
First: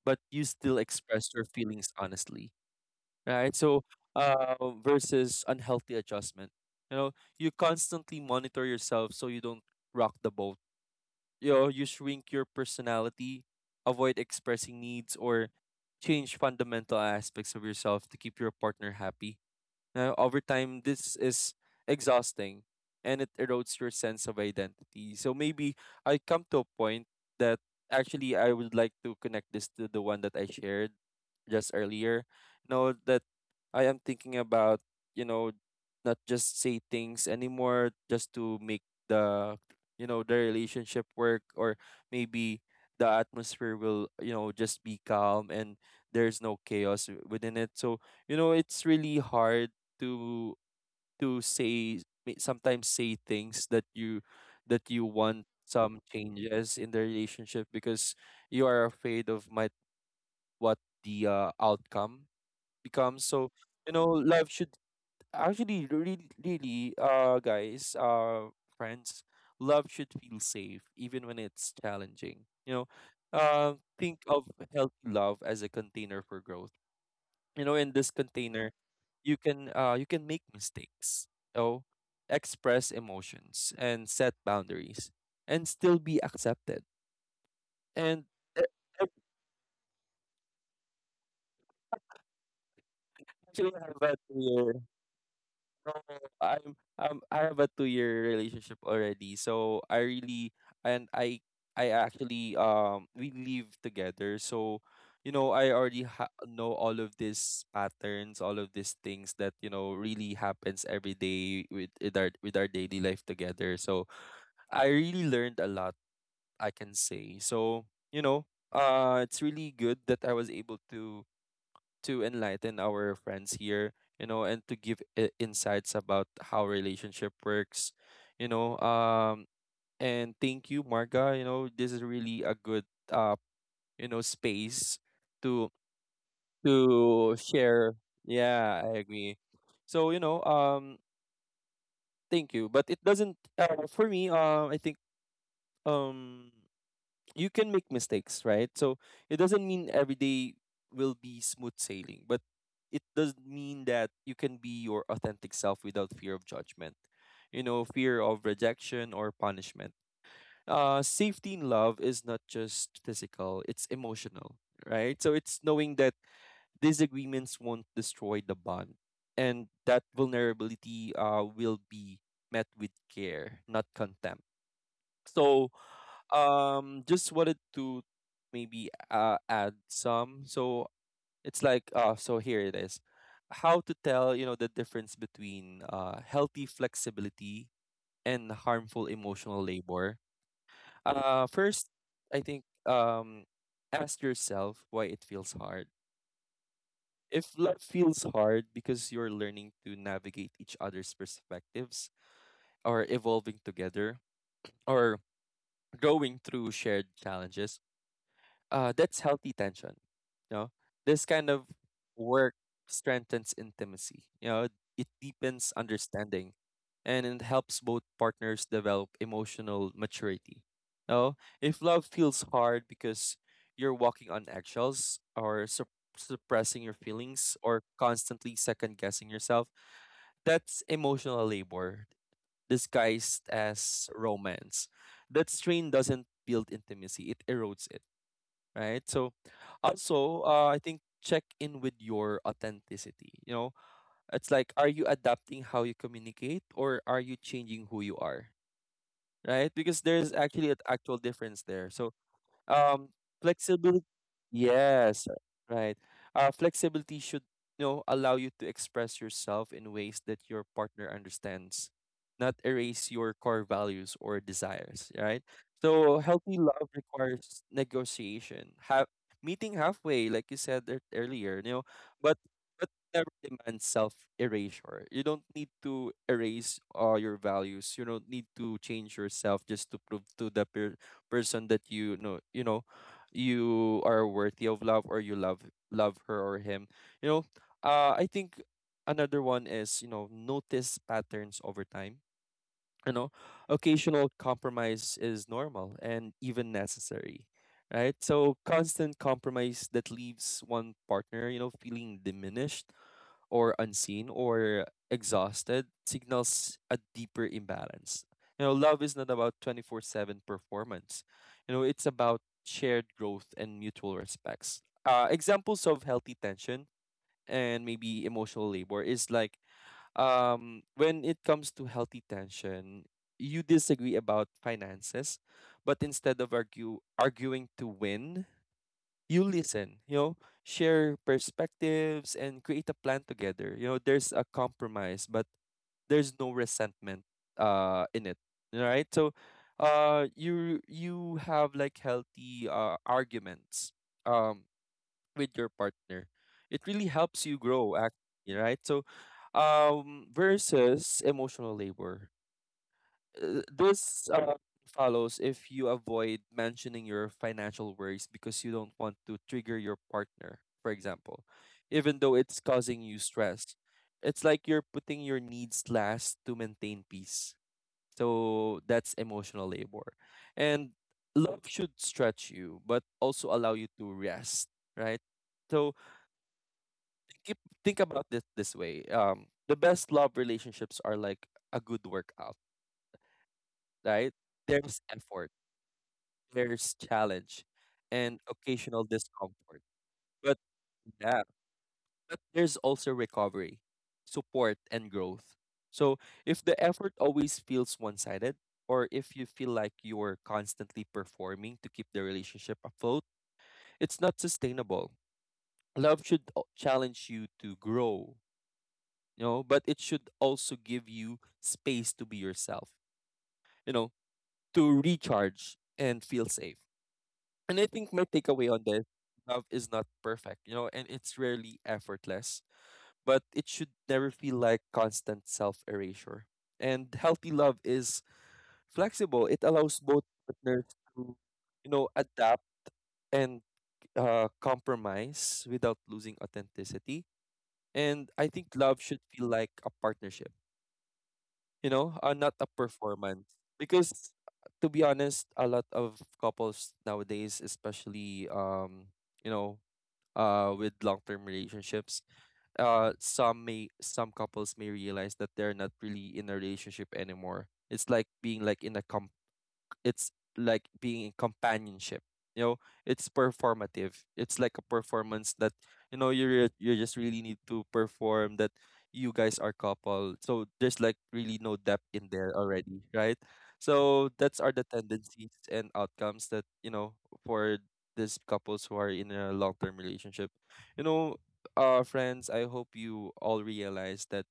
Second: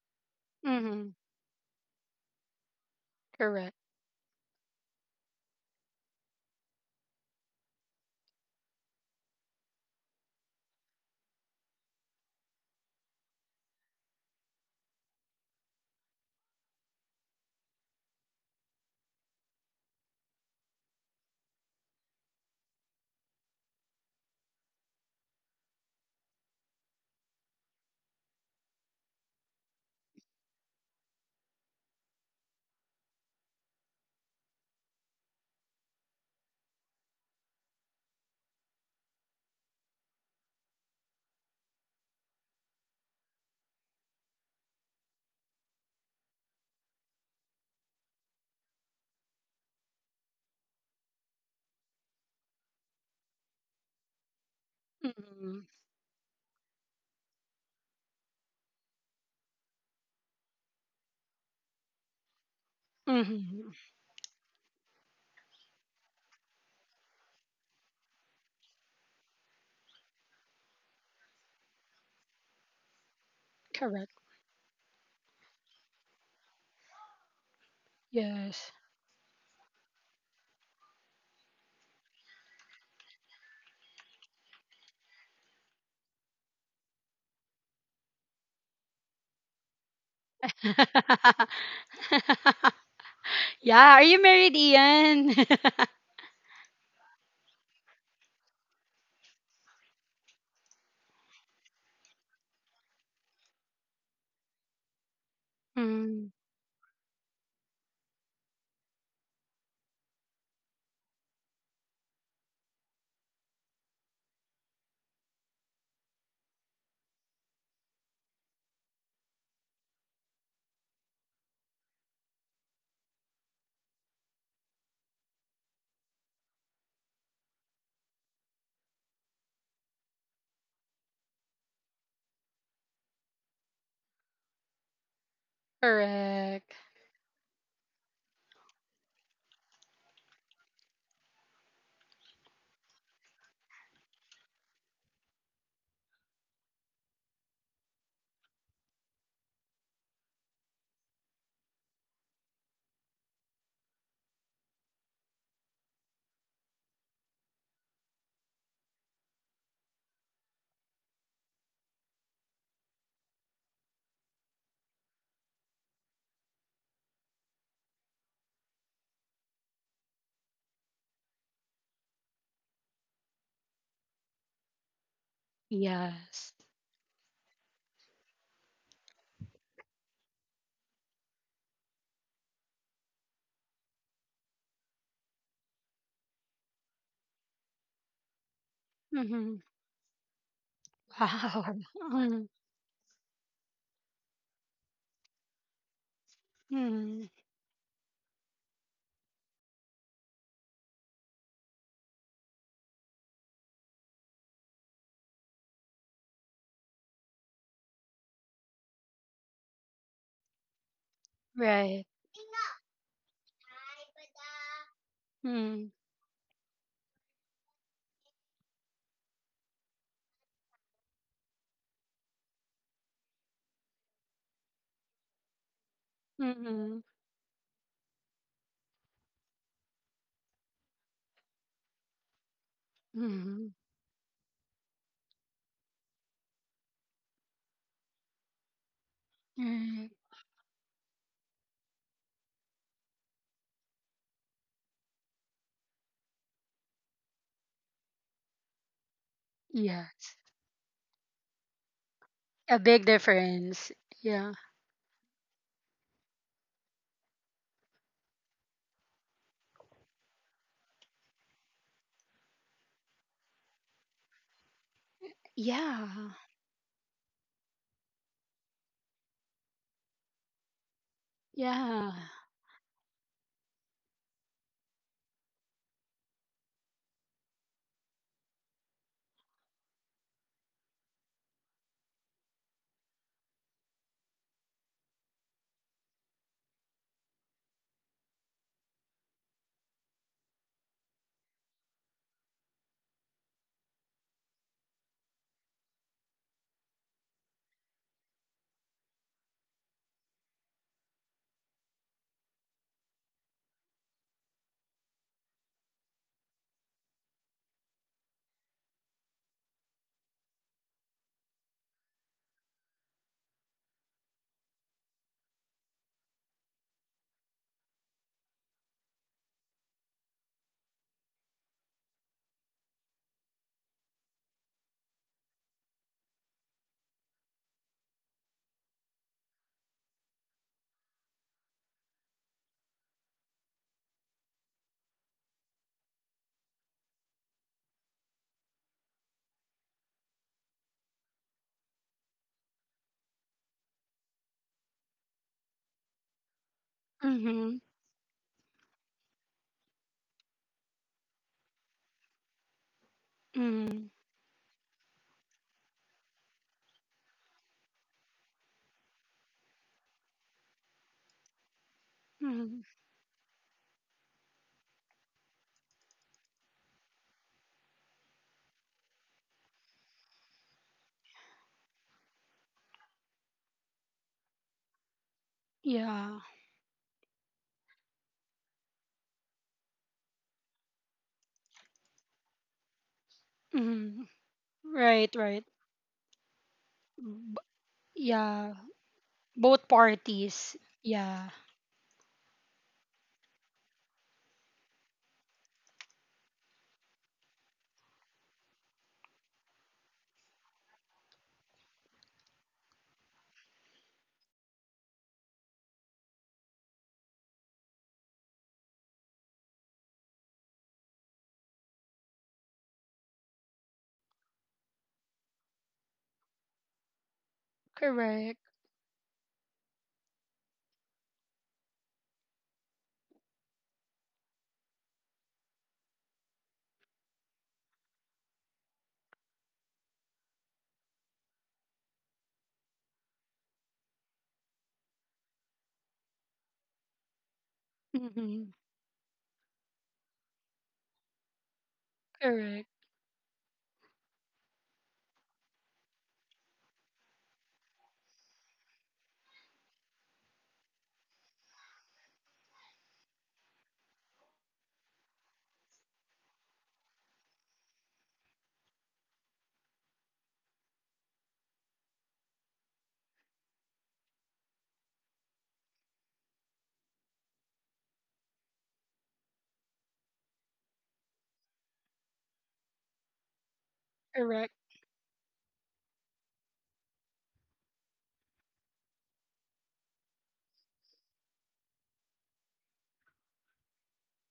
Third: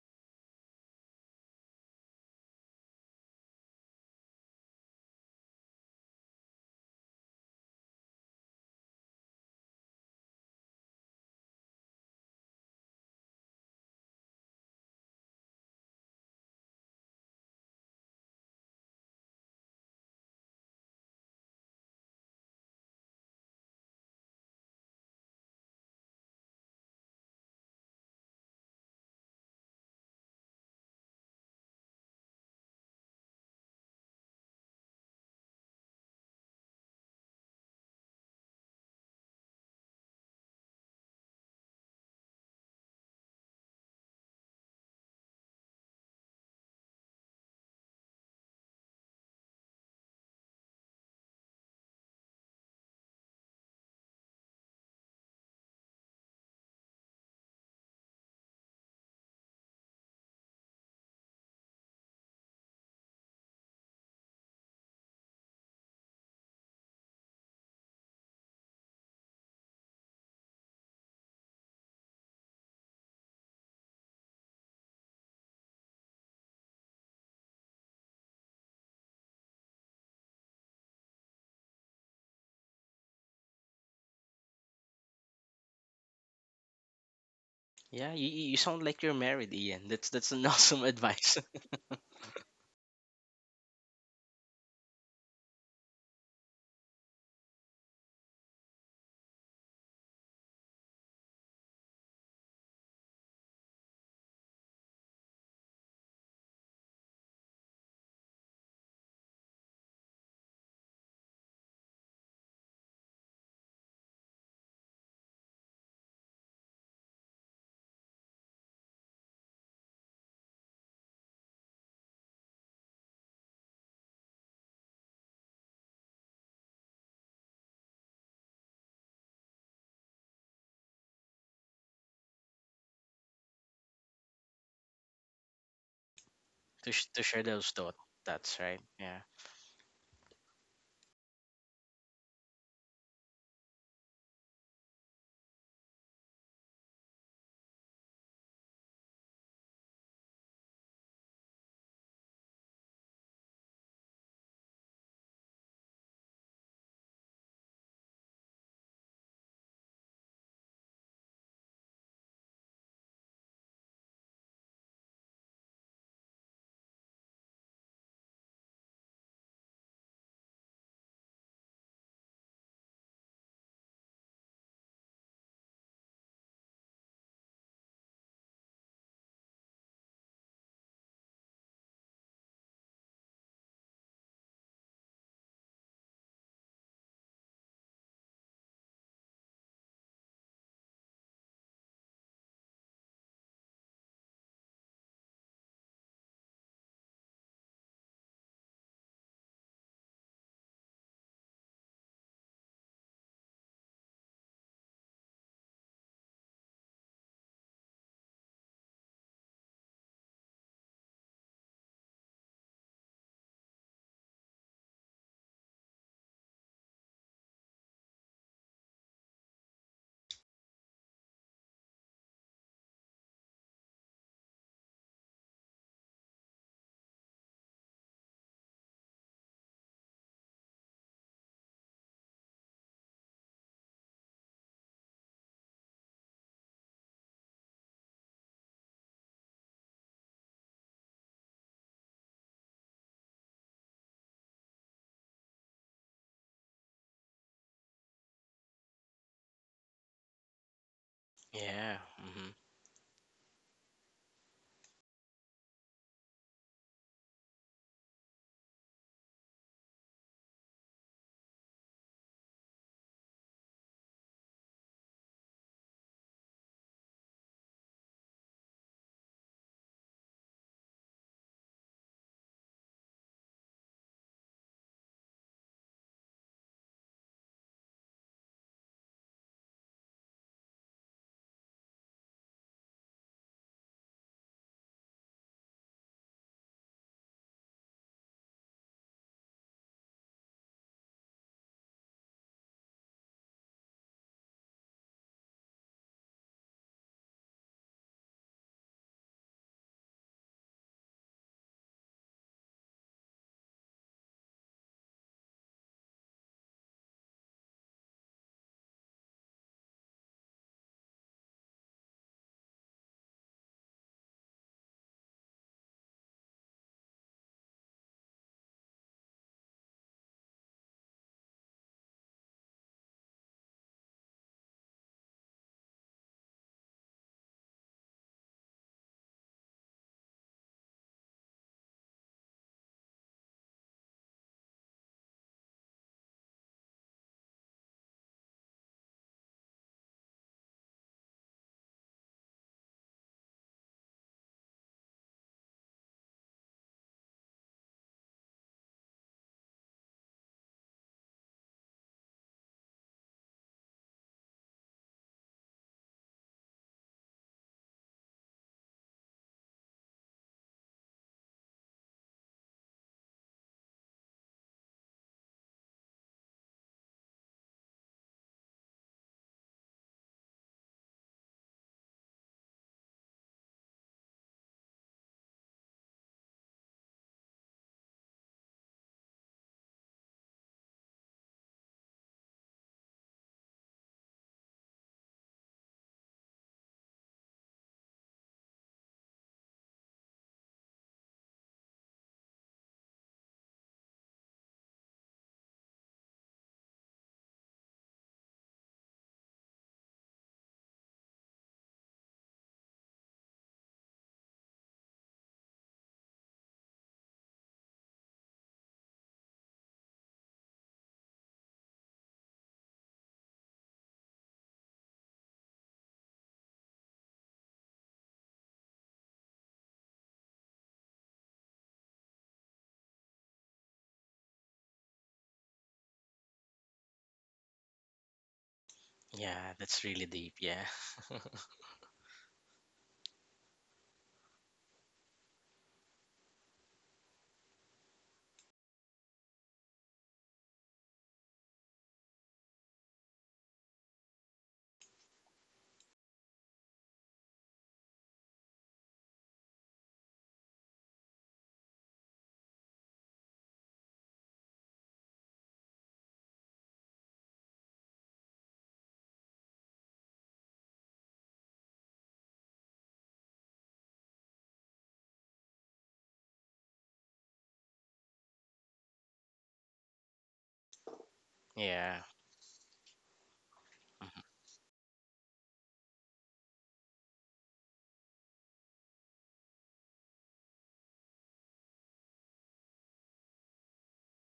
Speaker 2: but you still
Speaker 1: Mhm.
Speaker 2: express your feelings honestly, right?
Speaker 1: Correct.
Speaker 2: So, uh, versus unhealthy adjustment. You know, you constantly monitor yourself so you don't rock the boat, you know, you shrink your personality, avoid expressing needs, or change fundamental aspects of yourself to keep your partner happy. Now, over time, this is exhausting and it erodes your sense of identity. So maybe I come to a point that actually I would like to connect this to the one that I shared just earlier. Know, that I am thinking about, you know, not just say things anymore just to make the, you know, the relationship work, or maybe the atmosphere will, you know, just be calm and there's no chaos within it. So, you know, it's really hard to to say sometimes say things that you want
Speaker 1: Mhm.
Speaker 2: some changes in the relationship because you are afraid of might what the outcome becomes. So
Speaker 1: Mhm.
Speaker 2: you know, love should actually really really guys friends love should feel safe even when it's challenging, you know. uh,
Speaker 1: Correct.
Speaker 2: think of healthy love as a container for growth. You know, in this
Speaker 1: Yes.
Speaker 2: container you can make mistakes, oh express emotions and set boundaries and still be accepted.
Speaker 3: Yeah,
Speaker 2: And
Speaker 3: you
Speaker 2: e-
Speaker 3: sound like you're
Speaker 2: e-
Speaker 3: married, Ian. That's an awesome advice.
Speaker 2: actually
Speaker 1: Yeah, are
Speaker 2: have
Speaker 1: you married,
Speaker 2: a—
Speaker 1: Ian?
Speaker 2: No, I'm I have a 2 year relationship already. So I really— and I actually we live together. So you know I already
Speaker 1: Mm,
Speaker 2: know all of these patterns, all of these things that you know really happens every day with with our daily life together. So I really learned a lot. I can say so. You know, it's really good that I was able to enlighten our friends here, you know, and to give insights about how relationship works, you know. And thank you, Marga. You know, this is really a good, uh, you know, space to
Speaker 1: correct.
Speaker 3: To to share those
Speaker 2: share.
Speaker 3: thoughts. That's right.
Speaker 2: Yeah, I
Speaker 3: Yeah,
Speaker 2: agree. So you know, thank you. But it doesn't for me. I think um. you can make mistakes, right? So it doesn't mean every day will be smooth sailing, but it does mean that you can be your authentic self without fear of judgment, you know, fear of rejection or punishment. Safety in love is not just physical, it's emotional, right? So it's knowing that disagreements won't destroy the bond and that vulnerability will be met with care, not contempt. So
Speaker 1: Yes.
Speaker 2: just wanted to maybe add some. So it's like, so here it is. How to tell you know the difference between healthy flexibility and harmful
Speaker 1: Mm-hmm.
Speaker 2: emotional labor.
Speaker 1: Wow.
Speaker 2: First, I think ask yourself why it feels hard.
Speaker 1: Mm, mm,
Speaker 2: If life feels hard because you're learning to navigate each other's perspectives or evolving together or going through shared challenges, that's healthy tension. You know, this kind of
Speaker 1: right.
Speaker 2: work strengthens intimacy. You know, it deepens
Speaker 1: Mm,
Speaker 2: understanding, and it helps both partners develop emotional maturity. You know, if love feels hard because you're walking on eggshells or suppressing your
Speaker 1: mm,
Speaker 2: feelings or constantly second guessing yourself, that's emotional labor disguised
Speaker 1: mm,
Speaker 2: as romance. That strain doesn't build intimacy; it erodes it, right? So
Speaker 1: mm,
Speaker 2: also, I think check in with your authenticity. You know, it's like, are you adapting how you communicate, or are you changing who you are? Right? Because there's
Speaker 1: yes.
Speaker 2: actually an actual difference there.
Speaker 3: yeah,
Speaker 2: So
Speaker 3: hmm
Speaker 1: A big
Speaker 2: um
Speaker 1: difference.
Speaker 2: flexibility,
Speaker 1: Yeah.
Speaker 2: yes, right. Uh, flexibility should, you know, allow you to express yourself in ways that your partner understands, not erase your core values or desires, right?
Speaker 1: Yeah.
Speaker 2: So healthy love requires negotiation, have meeting halfway, like you said earlier, you know.
Speaker 1: Yeah.
Speaker 2: But never demands self erasure. You don't need to erase all your values, you don't need to change yourself just to prove to the peer person that, you know, you are worthy of love or you love her or him, you know. Uh, I think another one is, you know, notice patterns over time. You know, occasional compromise is normal and even necessary, right? So constant compromise that leaves one partner, you know, feeling diminished or unseen or exhausted signals a deeper imbalance. You know, love is not about 24/7 performance, you know, it's about shared growth and mutual respects. Examples of healthy tension and maybe emotional labor is like, when it comes to healthy tension, you disagree about finances, but instead of arguing to win, you listen, you know, share perspectives and create a plan together. You know, there's a compromise, but there's no resentment in it. All right? So you have like healthy arguments um with your partner. It really helps you
Speaker 1: Mm-hmm.
Speaker 2: grow actually, right? So versus emotional labor.
Speaker 1: Mm,
Speaker 2: This Follows if you avoid mentioning your financial worries because you don't want to trigger your partner, for example, even though it's
Speaker 1: mm,
Speaker 2: causing you stress. It's like you're putting your needs last to maintain peace. So that's emotional labor. And love should stretch you, but also allow you to rest, right? So
Speaker 1: yeah.
Speaker 2: keep, think about this way. The best love relationships are like a good workout,
Speaker 1: Mm,
Speaker 2: right? There's
Speaker 1: right,
Speaker 2: effort,
Speaker 1: right.
Speaker 2: there's
Speaker 1: B-
Speaker 2: challenge, and
Speaker 1: yeah.
Speaker 2: occasional
Speaker 1: Both
Speaker 2: discomfort. But
Speaker 1: parties. Yeah.
Speaker 2: yeah, but there's also recovery, support, and growth. So if the effort always feels one sided, or if you feel like you're constantly performing to keep the relationship afloat, it's not sustainable. Love should challenge you to grow, you know, but it should also give you space to be yourself, you know, to recharge and feel safe. And I think my
Speaker 1: Correct.
Speaker 2: takeaway on this: love is not perfect, you know, and it's rarely effortless, but it should never feel like constant self erasure. And healthy love is flexible, it
Speaker 3: yeah. That's
Speaker 2: allows
Speaker 3: really
Speaker 2: both
Speaker 3: deep. Yeah,
Speaker 2: partners to, you know, adapt and compromise without losing authenticity. And I think
Speaker 1: Mm-hmm.
Speaker 2: love should feel like a partnership, you know, not a
Speaker 1: Correct.
Speaker 2: performance. Because to be honest, a lot of couples nowadays, especially, you know, with long-term relationships, some couples may realize that they're not really in a relationship anymore. It's like being like in a— it's like being in companionship, you know. It's performative, it's like a performance that, you know, you you just really need to perform that you guys are couple, so there's like really no depth
Speaker 3: yeah.
Speaker 2: in there already, right? So that's are
Speaker 1: Correct.
Speaker 2: the tendencies and outcomes that, you know, for these couples who are in a long-term relationship, you know. Uh, friends, I hope you all realize that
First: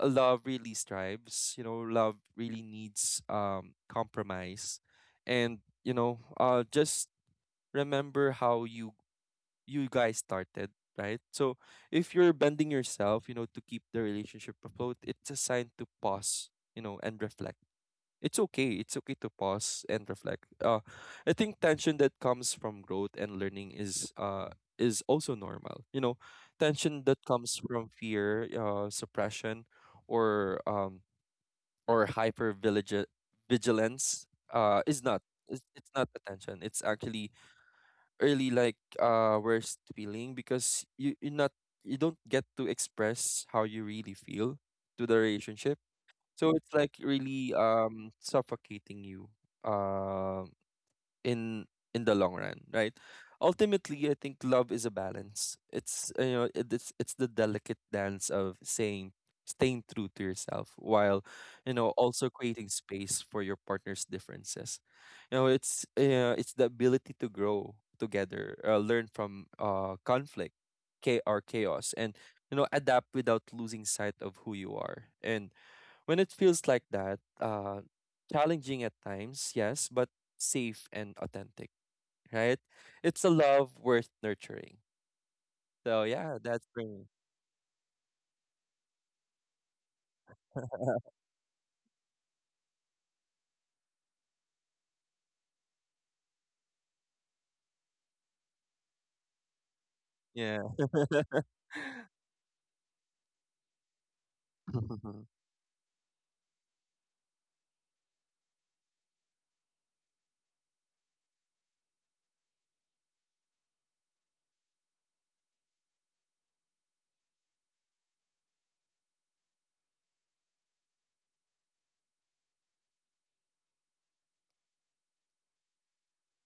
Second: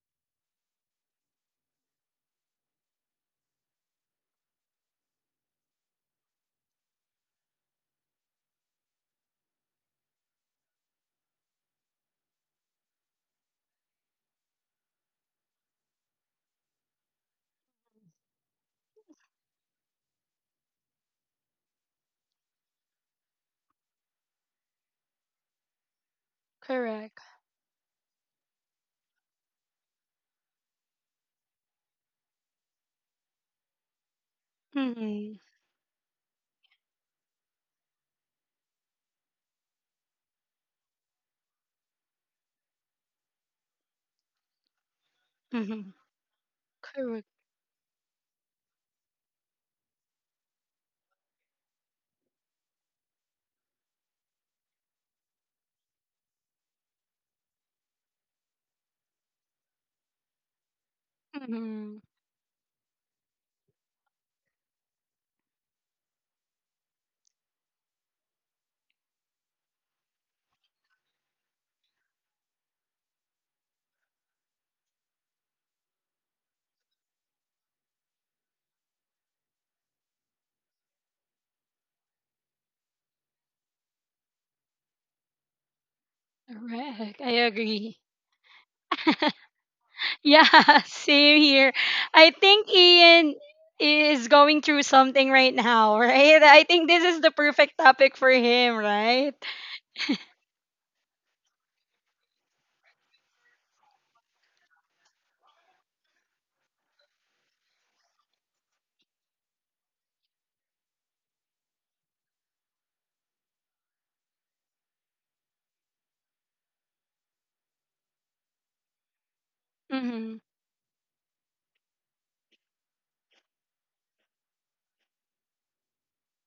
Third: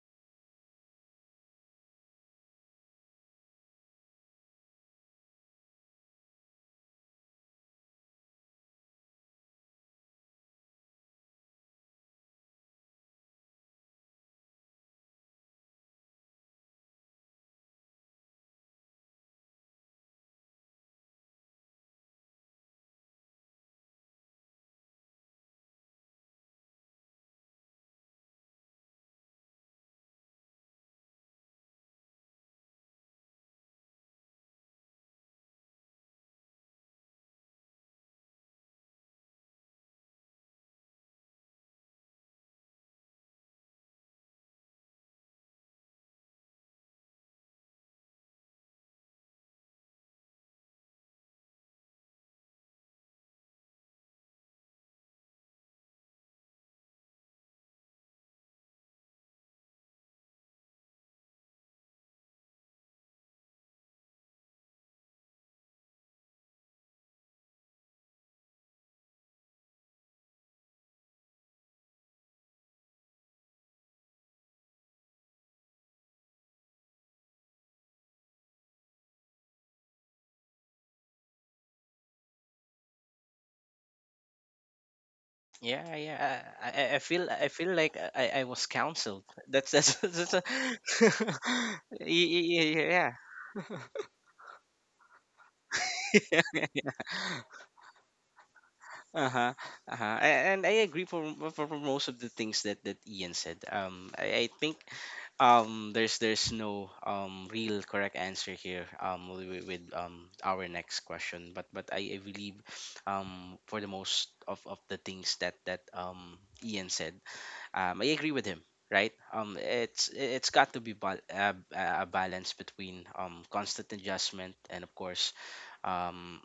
Speaker 2: love really strives, you know, love really needs, compromise, and, you know, just remember how you, you guys started, right? So if you're bending yourself, you know, to keep the relationship afloat, it's a sign to pause, you know, and reflect. It's okay, it's okay to pause and reflect. Uh, I think tension that comes from growth and learning is also normal, you know. Tension that
Speaker 1: Correct.
Speaker 2: comes from fear, suppression, or um or hyper vigilance, is not—
Speaker 1: Mm-hmm.
Speaker 2: it's not attention, it's actually really like worst feeling because you not— you don't get to express how you really feel to the relationship.
Speaker 1: Mm-hmm.
Speaker 2: So it's like
Speaker 1: Correct.
Speaker 2: really suffocating you um in the long run, right? Ultimately, I think love is a balance. It's, you know, it's the delicate dance of saying staying true to yourself while, you know,
Speaker 1: Mm-hmm.
Speaker 2: also creating space for your partner's differences. You know, it's, it's the ability to grow together, learn from conflict, cha- or chaos, and, you know, adapt without losing sight of who you are. And when it feels like that, challenging at times, yes, but safe and authentic, right? It's a love worth nurturing.
Speaker 3: Yeah,
Speaker 2: So yeah,
Speaker 3: yeah.
Speaker 2: that's
Speaker 3: I,
Speaker 2: for
Speaker 3: I I
Speaker 2: me.
Speaker 1: Correct.
Speaker 3: feel
Speaker 1: I
Speaker 3: I feel like
Speaker 1: agree.
Speaker 3: I was counseled. That's a,
Speaker 1: Yeah, same here. I
Speaker 3: yeah,
Speaker 1: think
Speaker 3: yeah,
Speaker 1: Ian is going through something right now, right? I think this is the perfect topic for him, right?
Speaker 3: Uh-huh. Uh-huh.
Speaker 2: Yeah.
Speaker 3: And I agree for, for most of the things that Ian said. I think there's no real correct answer here with our next question, but I believe for the most of the things that Ian said, I agree with him, right? It's
Speaker 1: Mm-hmm.
Speaker 3: it's got to be a balance between constant adjustment and of course um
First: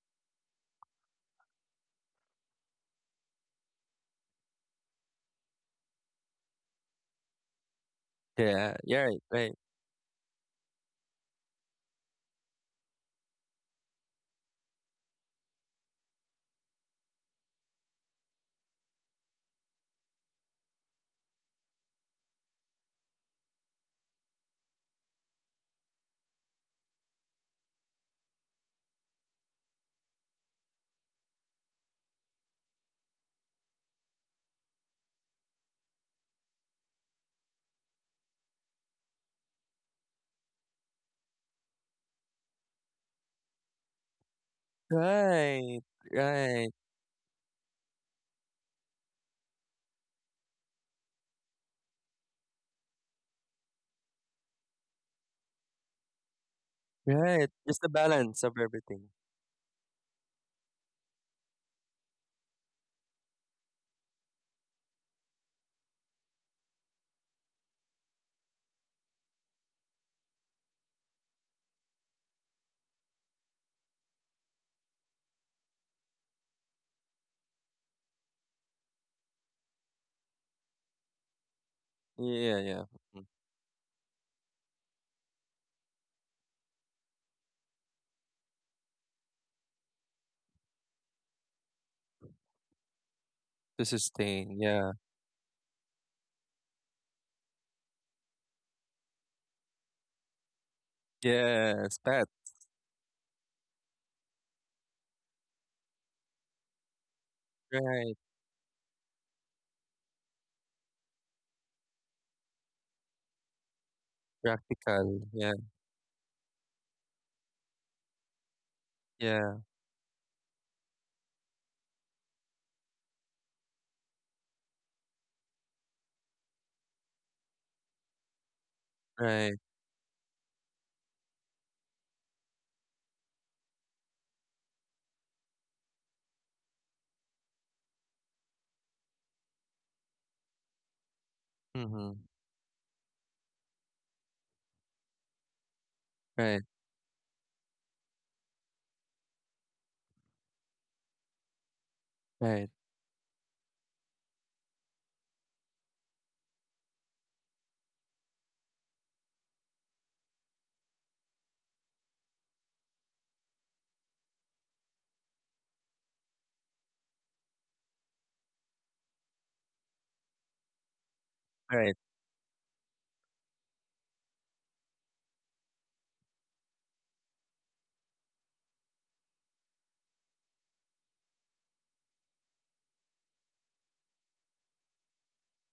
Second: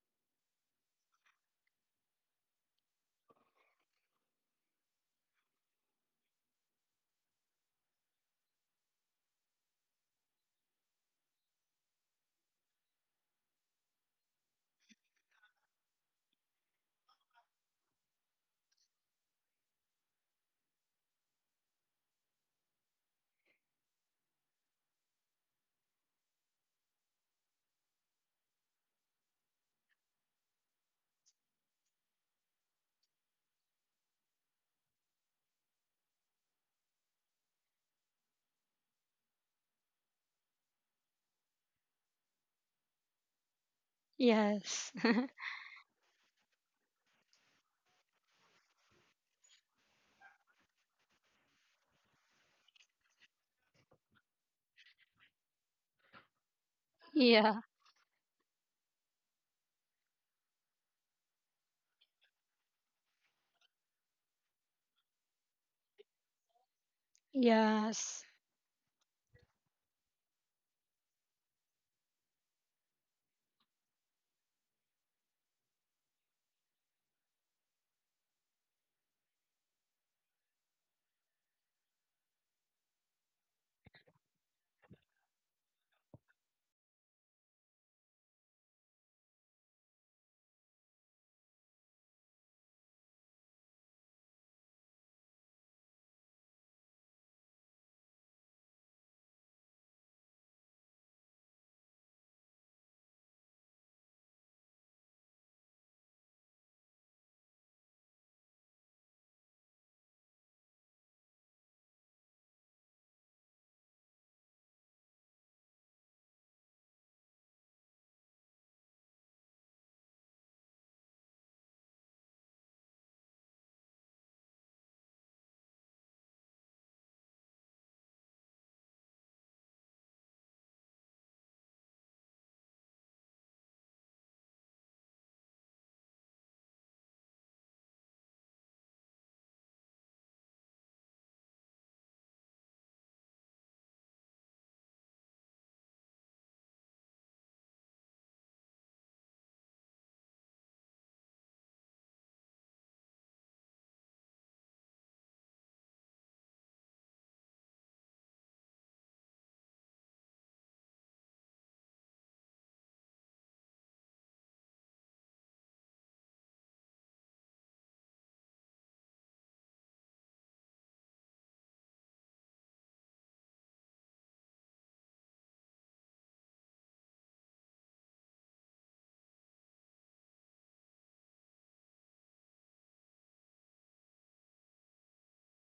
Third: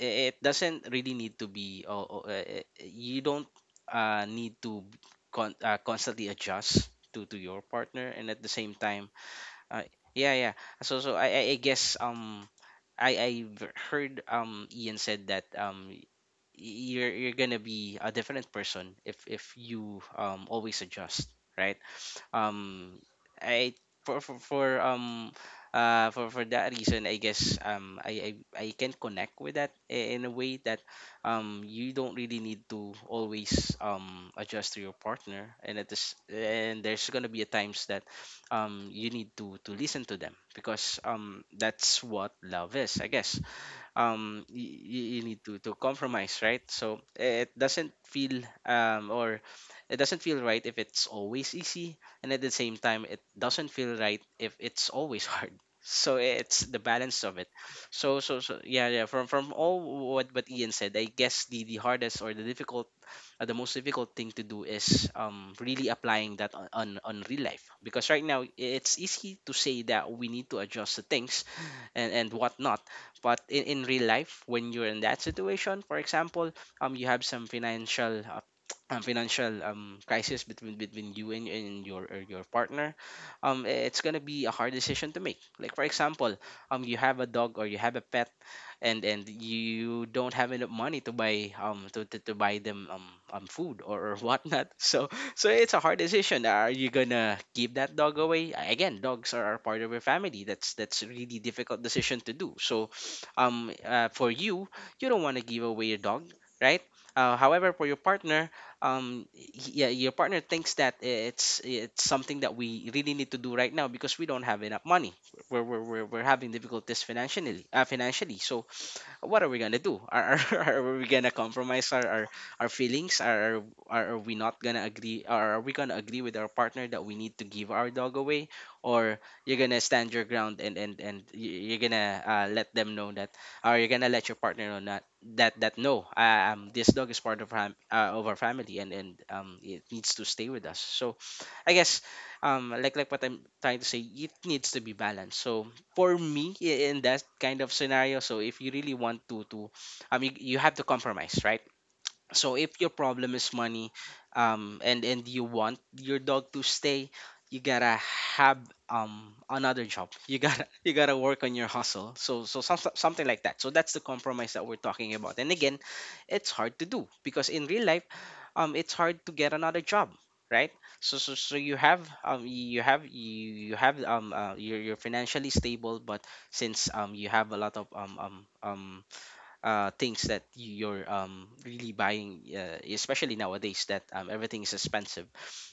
Speaker 3: it doesn't really need to be oh, oh, you don't need to constantly adjust to your partner, and at the
Speaker 2: Yeah.
Speaker 3: same
Speaker 2: Yeah. Right.
Speaker 3: time
Speaker 2: Right.
Speaker 3: uh, yeah yeah, so I guess I heard Ian said that you're gonna be a different person if you always adjust, right? Um, I For for that reason, I guess I can connect with that in a way that you don't really need to always adjust to your partner, and at this and there's gonna be a times that you need to listen to them because that's what love is, I guess.
Speaker 1: Yes.
Speaker 3: You, you need to
Speaker 2: Right.
Speaker 3: compromise, right?
Speaker 2: Right.
Speaker 3: So it doesn't feel or it doesn't feel right if it's always easy, and at the same time it doesn't feel right if it's always hard. So it's the balance of it.
Speaker 2: Right.
Speaker 1: Yeah.
Speaker 2: Just the
Speaker 3: so so
Speaker 2: balance of
Speaker 3: so yeah yeah,
Speaker 2: everything.
Speaker 3: from all what Ian said, I guess the hardest or the difficult the most difficult thing to do is really applying that on real life, because right
Speaker 1: Yes.
Speaker 3: now it's easy to say that we need to adjust the things and whatnot. But in real life, when you're in that situation, for example, you have some financial financial crisis between you and your
Speaker 2: Yeah. Yeah.
Speaker 3: partner,
Speaker 2: Mm.
Speaker 3: it's gonna be a hard decision to make. Like for example, you have a dog or you have a pet, and you don't have enough money to buy to buy them food
Speaker 2: To
Speaker 3: or
Speaker 2: sustain.
Speaker 3: whatnot.
Speaker 2: Yeah.
Speaker 3: So it's a hard decision. Are you gonna keep that dog away? Again, dogs are part of your family. That's a really difficult
Speaker 2: Yes.
Speaker 3: decision
Speaker 2: Pet.
Speaker 3: to do. So for you, you don't want to give away your dog, right? However, for your
Speaker 2: Right.
Speaker 3: partner, um y- yeah, your partner thinks that it's something that we really need to do right now because we don't have enough money.
Speaker 2: Practical. Yeah.
Speaker 3: We're having difficulties financially, financially. So what are
Speaker 2: Yeah.
Speaker 3: we gonna do? Are we gonna compromise our feelings? Are we not gonna agree? Are we gonna agree with our partner that we need to give our dog away, or
Speaker 2: Right.
Speaker 3: you're gonna stand your ground and you're gonna let them know that, or you're gonna let your partner know that no, this dog is part of of our family and and it needs to stay with us. So, I guess
Speaker 2: Mm-hmm.
Speaker 3: um like what I'm trying to say, it needs to be balanced. So for me,
Speaker 2: Right.
Speaker 3: in that kind of scenario, so if you really want to I mean, you have to compromise, right? So
Speaker 2: Right.
Speaker 3: if your problem is money, and you want your dog to stay, you gotta have another job. You gotta you gotta work on your hustle. So so something like that. So that's the compromise that we're talking about. And again, it's hard to do because in real life, it's hard to get another job, right? So you
Speaker 2: Right.
Speaker 3: have you have you have you're financially stable, but since you have a lot of um things that you're really buying, especially nowadays that, everything is expensive.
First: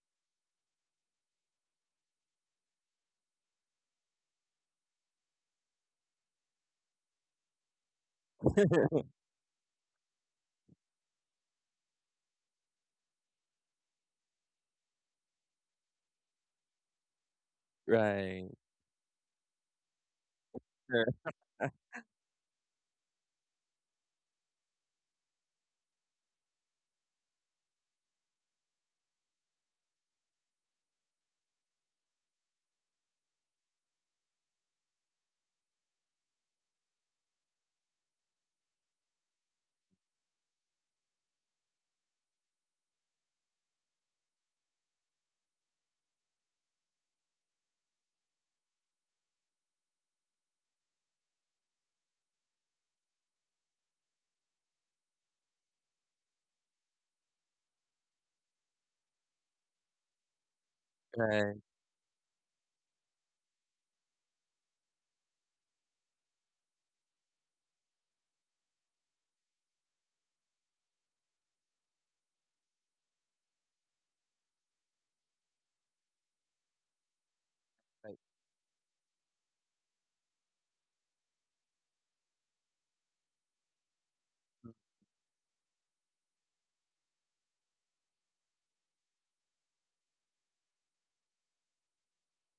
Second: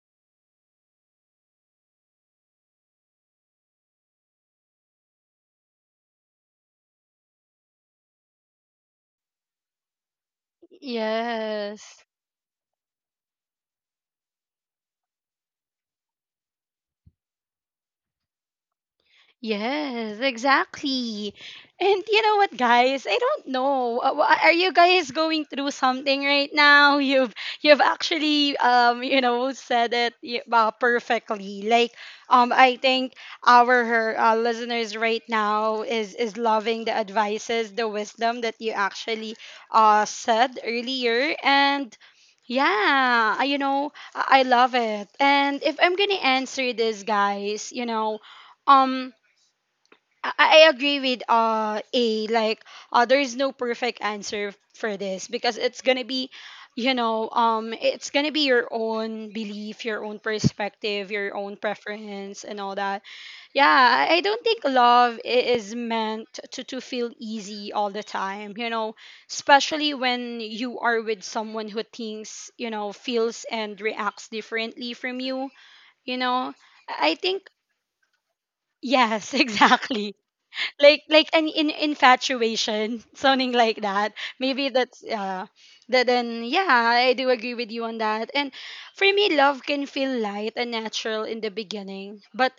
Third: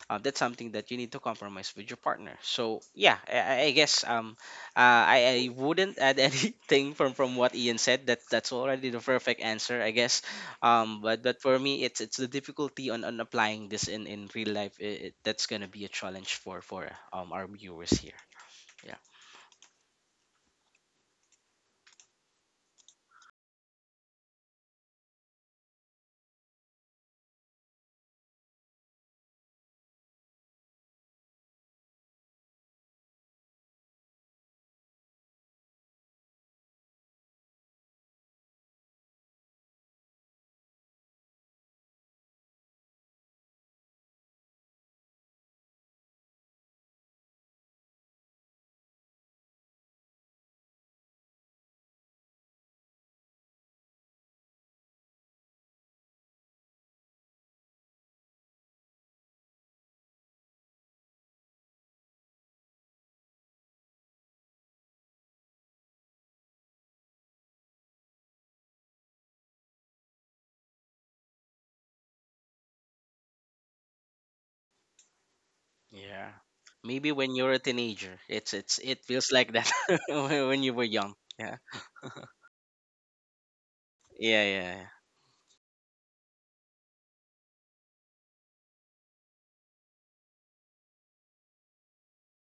Speaker 3: That's something that you need to compromise with your partner. So yeah, I I guess I wouldn't add anything from what Ian said. That that's already the perfect answer, I guess. But for me,
Speaker 1: Yes.
Speaker 3: it's the difficulty on applying this in real life. That's gonna be a challenge for, our viewers here.
Speaker 2: Right.
Speaker 3: Yeah.
Speaker 1: Yes,
Speaker 2: Right.
Speaker 1: exactly. And you know what, guys? I don't know. Are you guys going through something right now? You've actually, you know, said it perfectly. Like, I think our, listeners right now is loving the advices, the wisdom that you actually, said earlier, and yeah, you know, I love it. And if I'm gonna answer this, guys, you know, um. I agree with, A, like, there is no perfect answer for this because it's gonna be, you know, it's gonna be your own belief, your own perspective, your own
Speaker 2: Right.
Speaker 1: preference, and all that. Yeah, I don't think love is meant to feel easy all the time, you know, especially when you are with someone who thinks, you know, feels and reacts differently from you, you
Speaker 3: Yeah.
Speaker 1: know. I
Speaker 3: Maybe
Speaker 1: I
Speaker 3: when
Speaker 1: think
Speaker 3: you're a
Speaker 2: Right.
Speaker 3: teenager, it's it
Speaker 1: yes,
Speaker 3: feels like that
Speaker 1: exactly,
Speaker 3: when you were
Speaker 1: like
Speaker 3: young.
Speaker 1: like an
Speaker 3: Yeah.
Speaker 1: in infatuation, something like that.
Speaker 3: Yeah,
Speaker 1: Maybe
Speaker 3: yeah, yeah.
Speaker 1: that's, yeah. That Then yeah, I do agree with you on that. And for me, love can feel light and natural in the beginning, but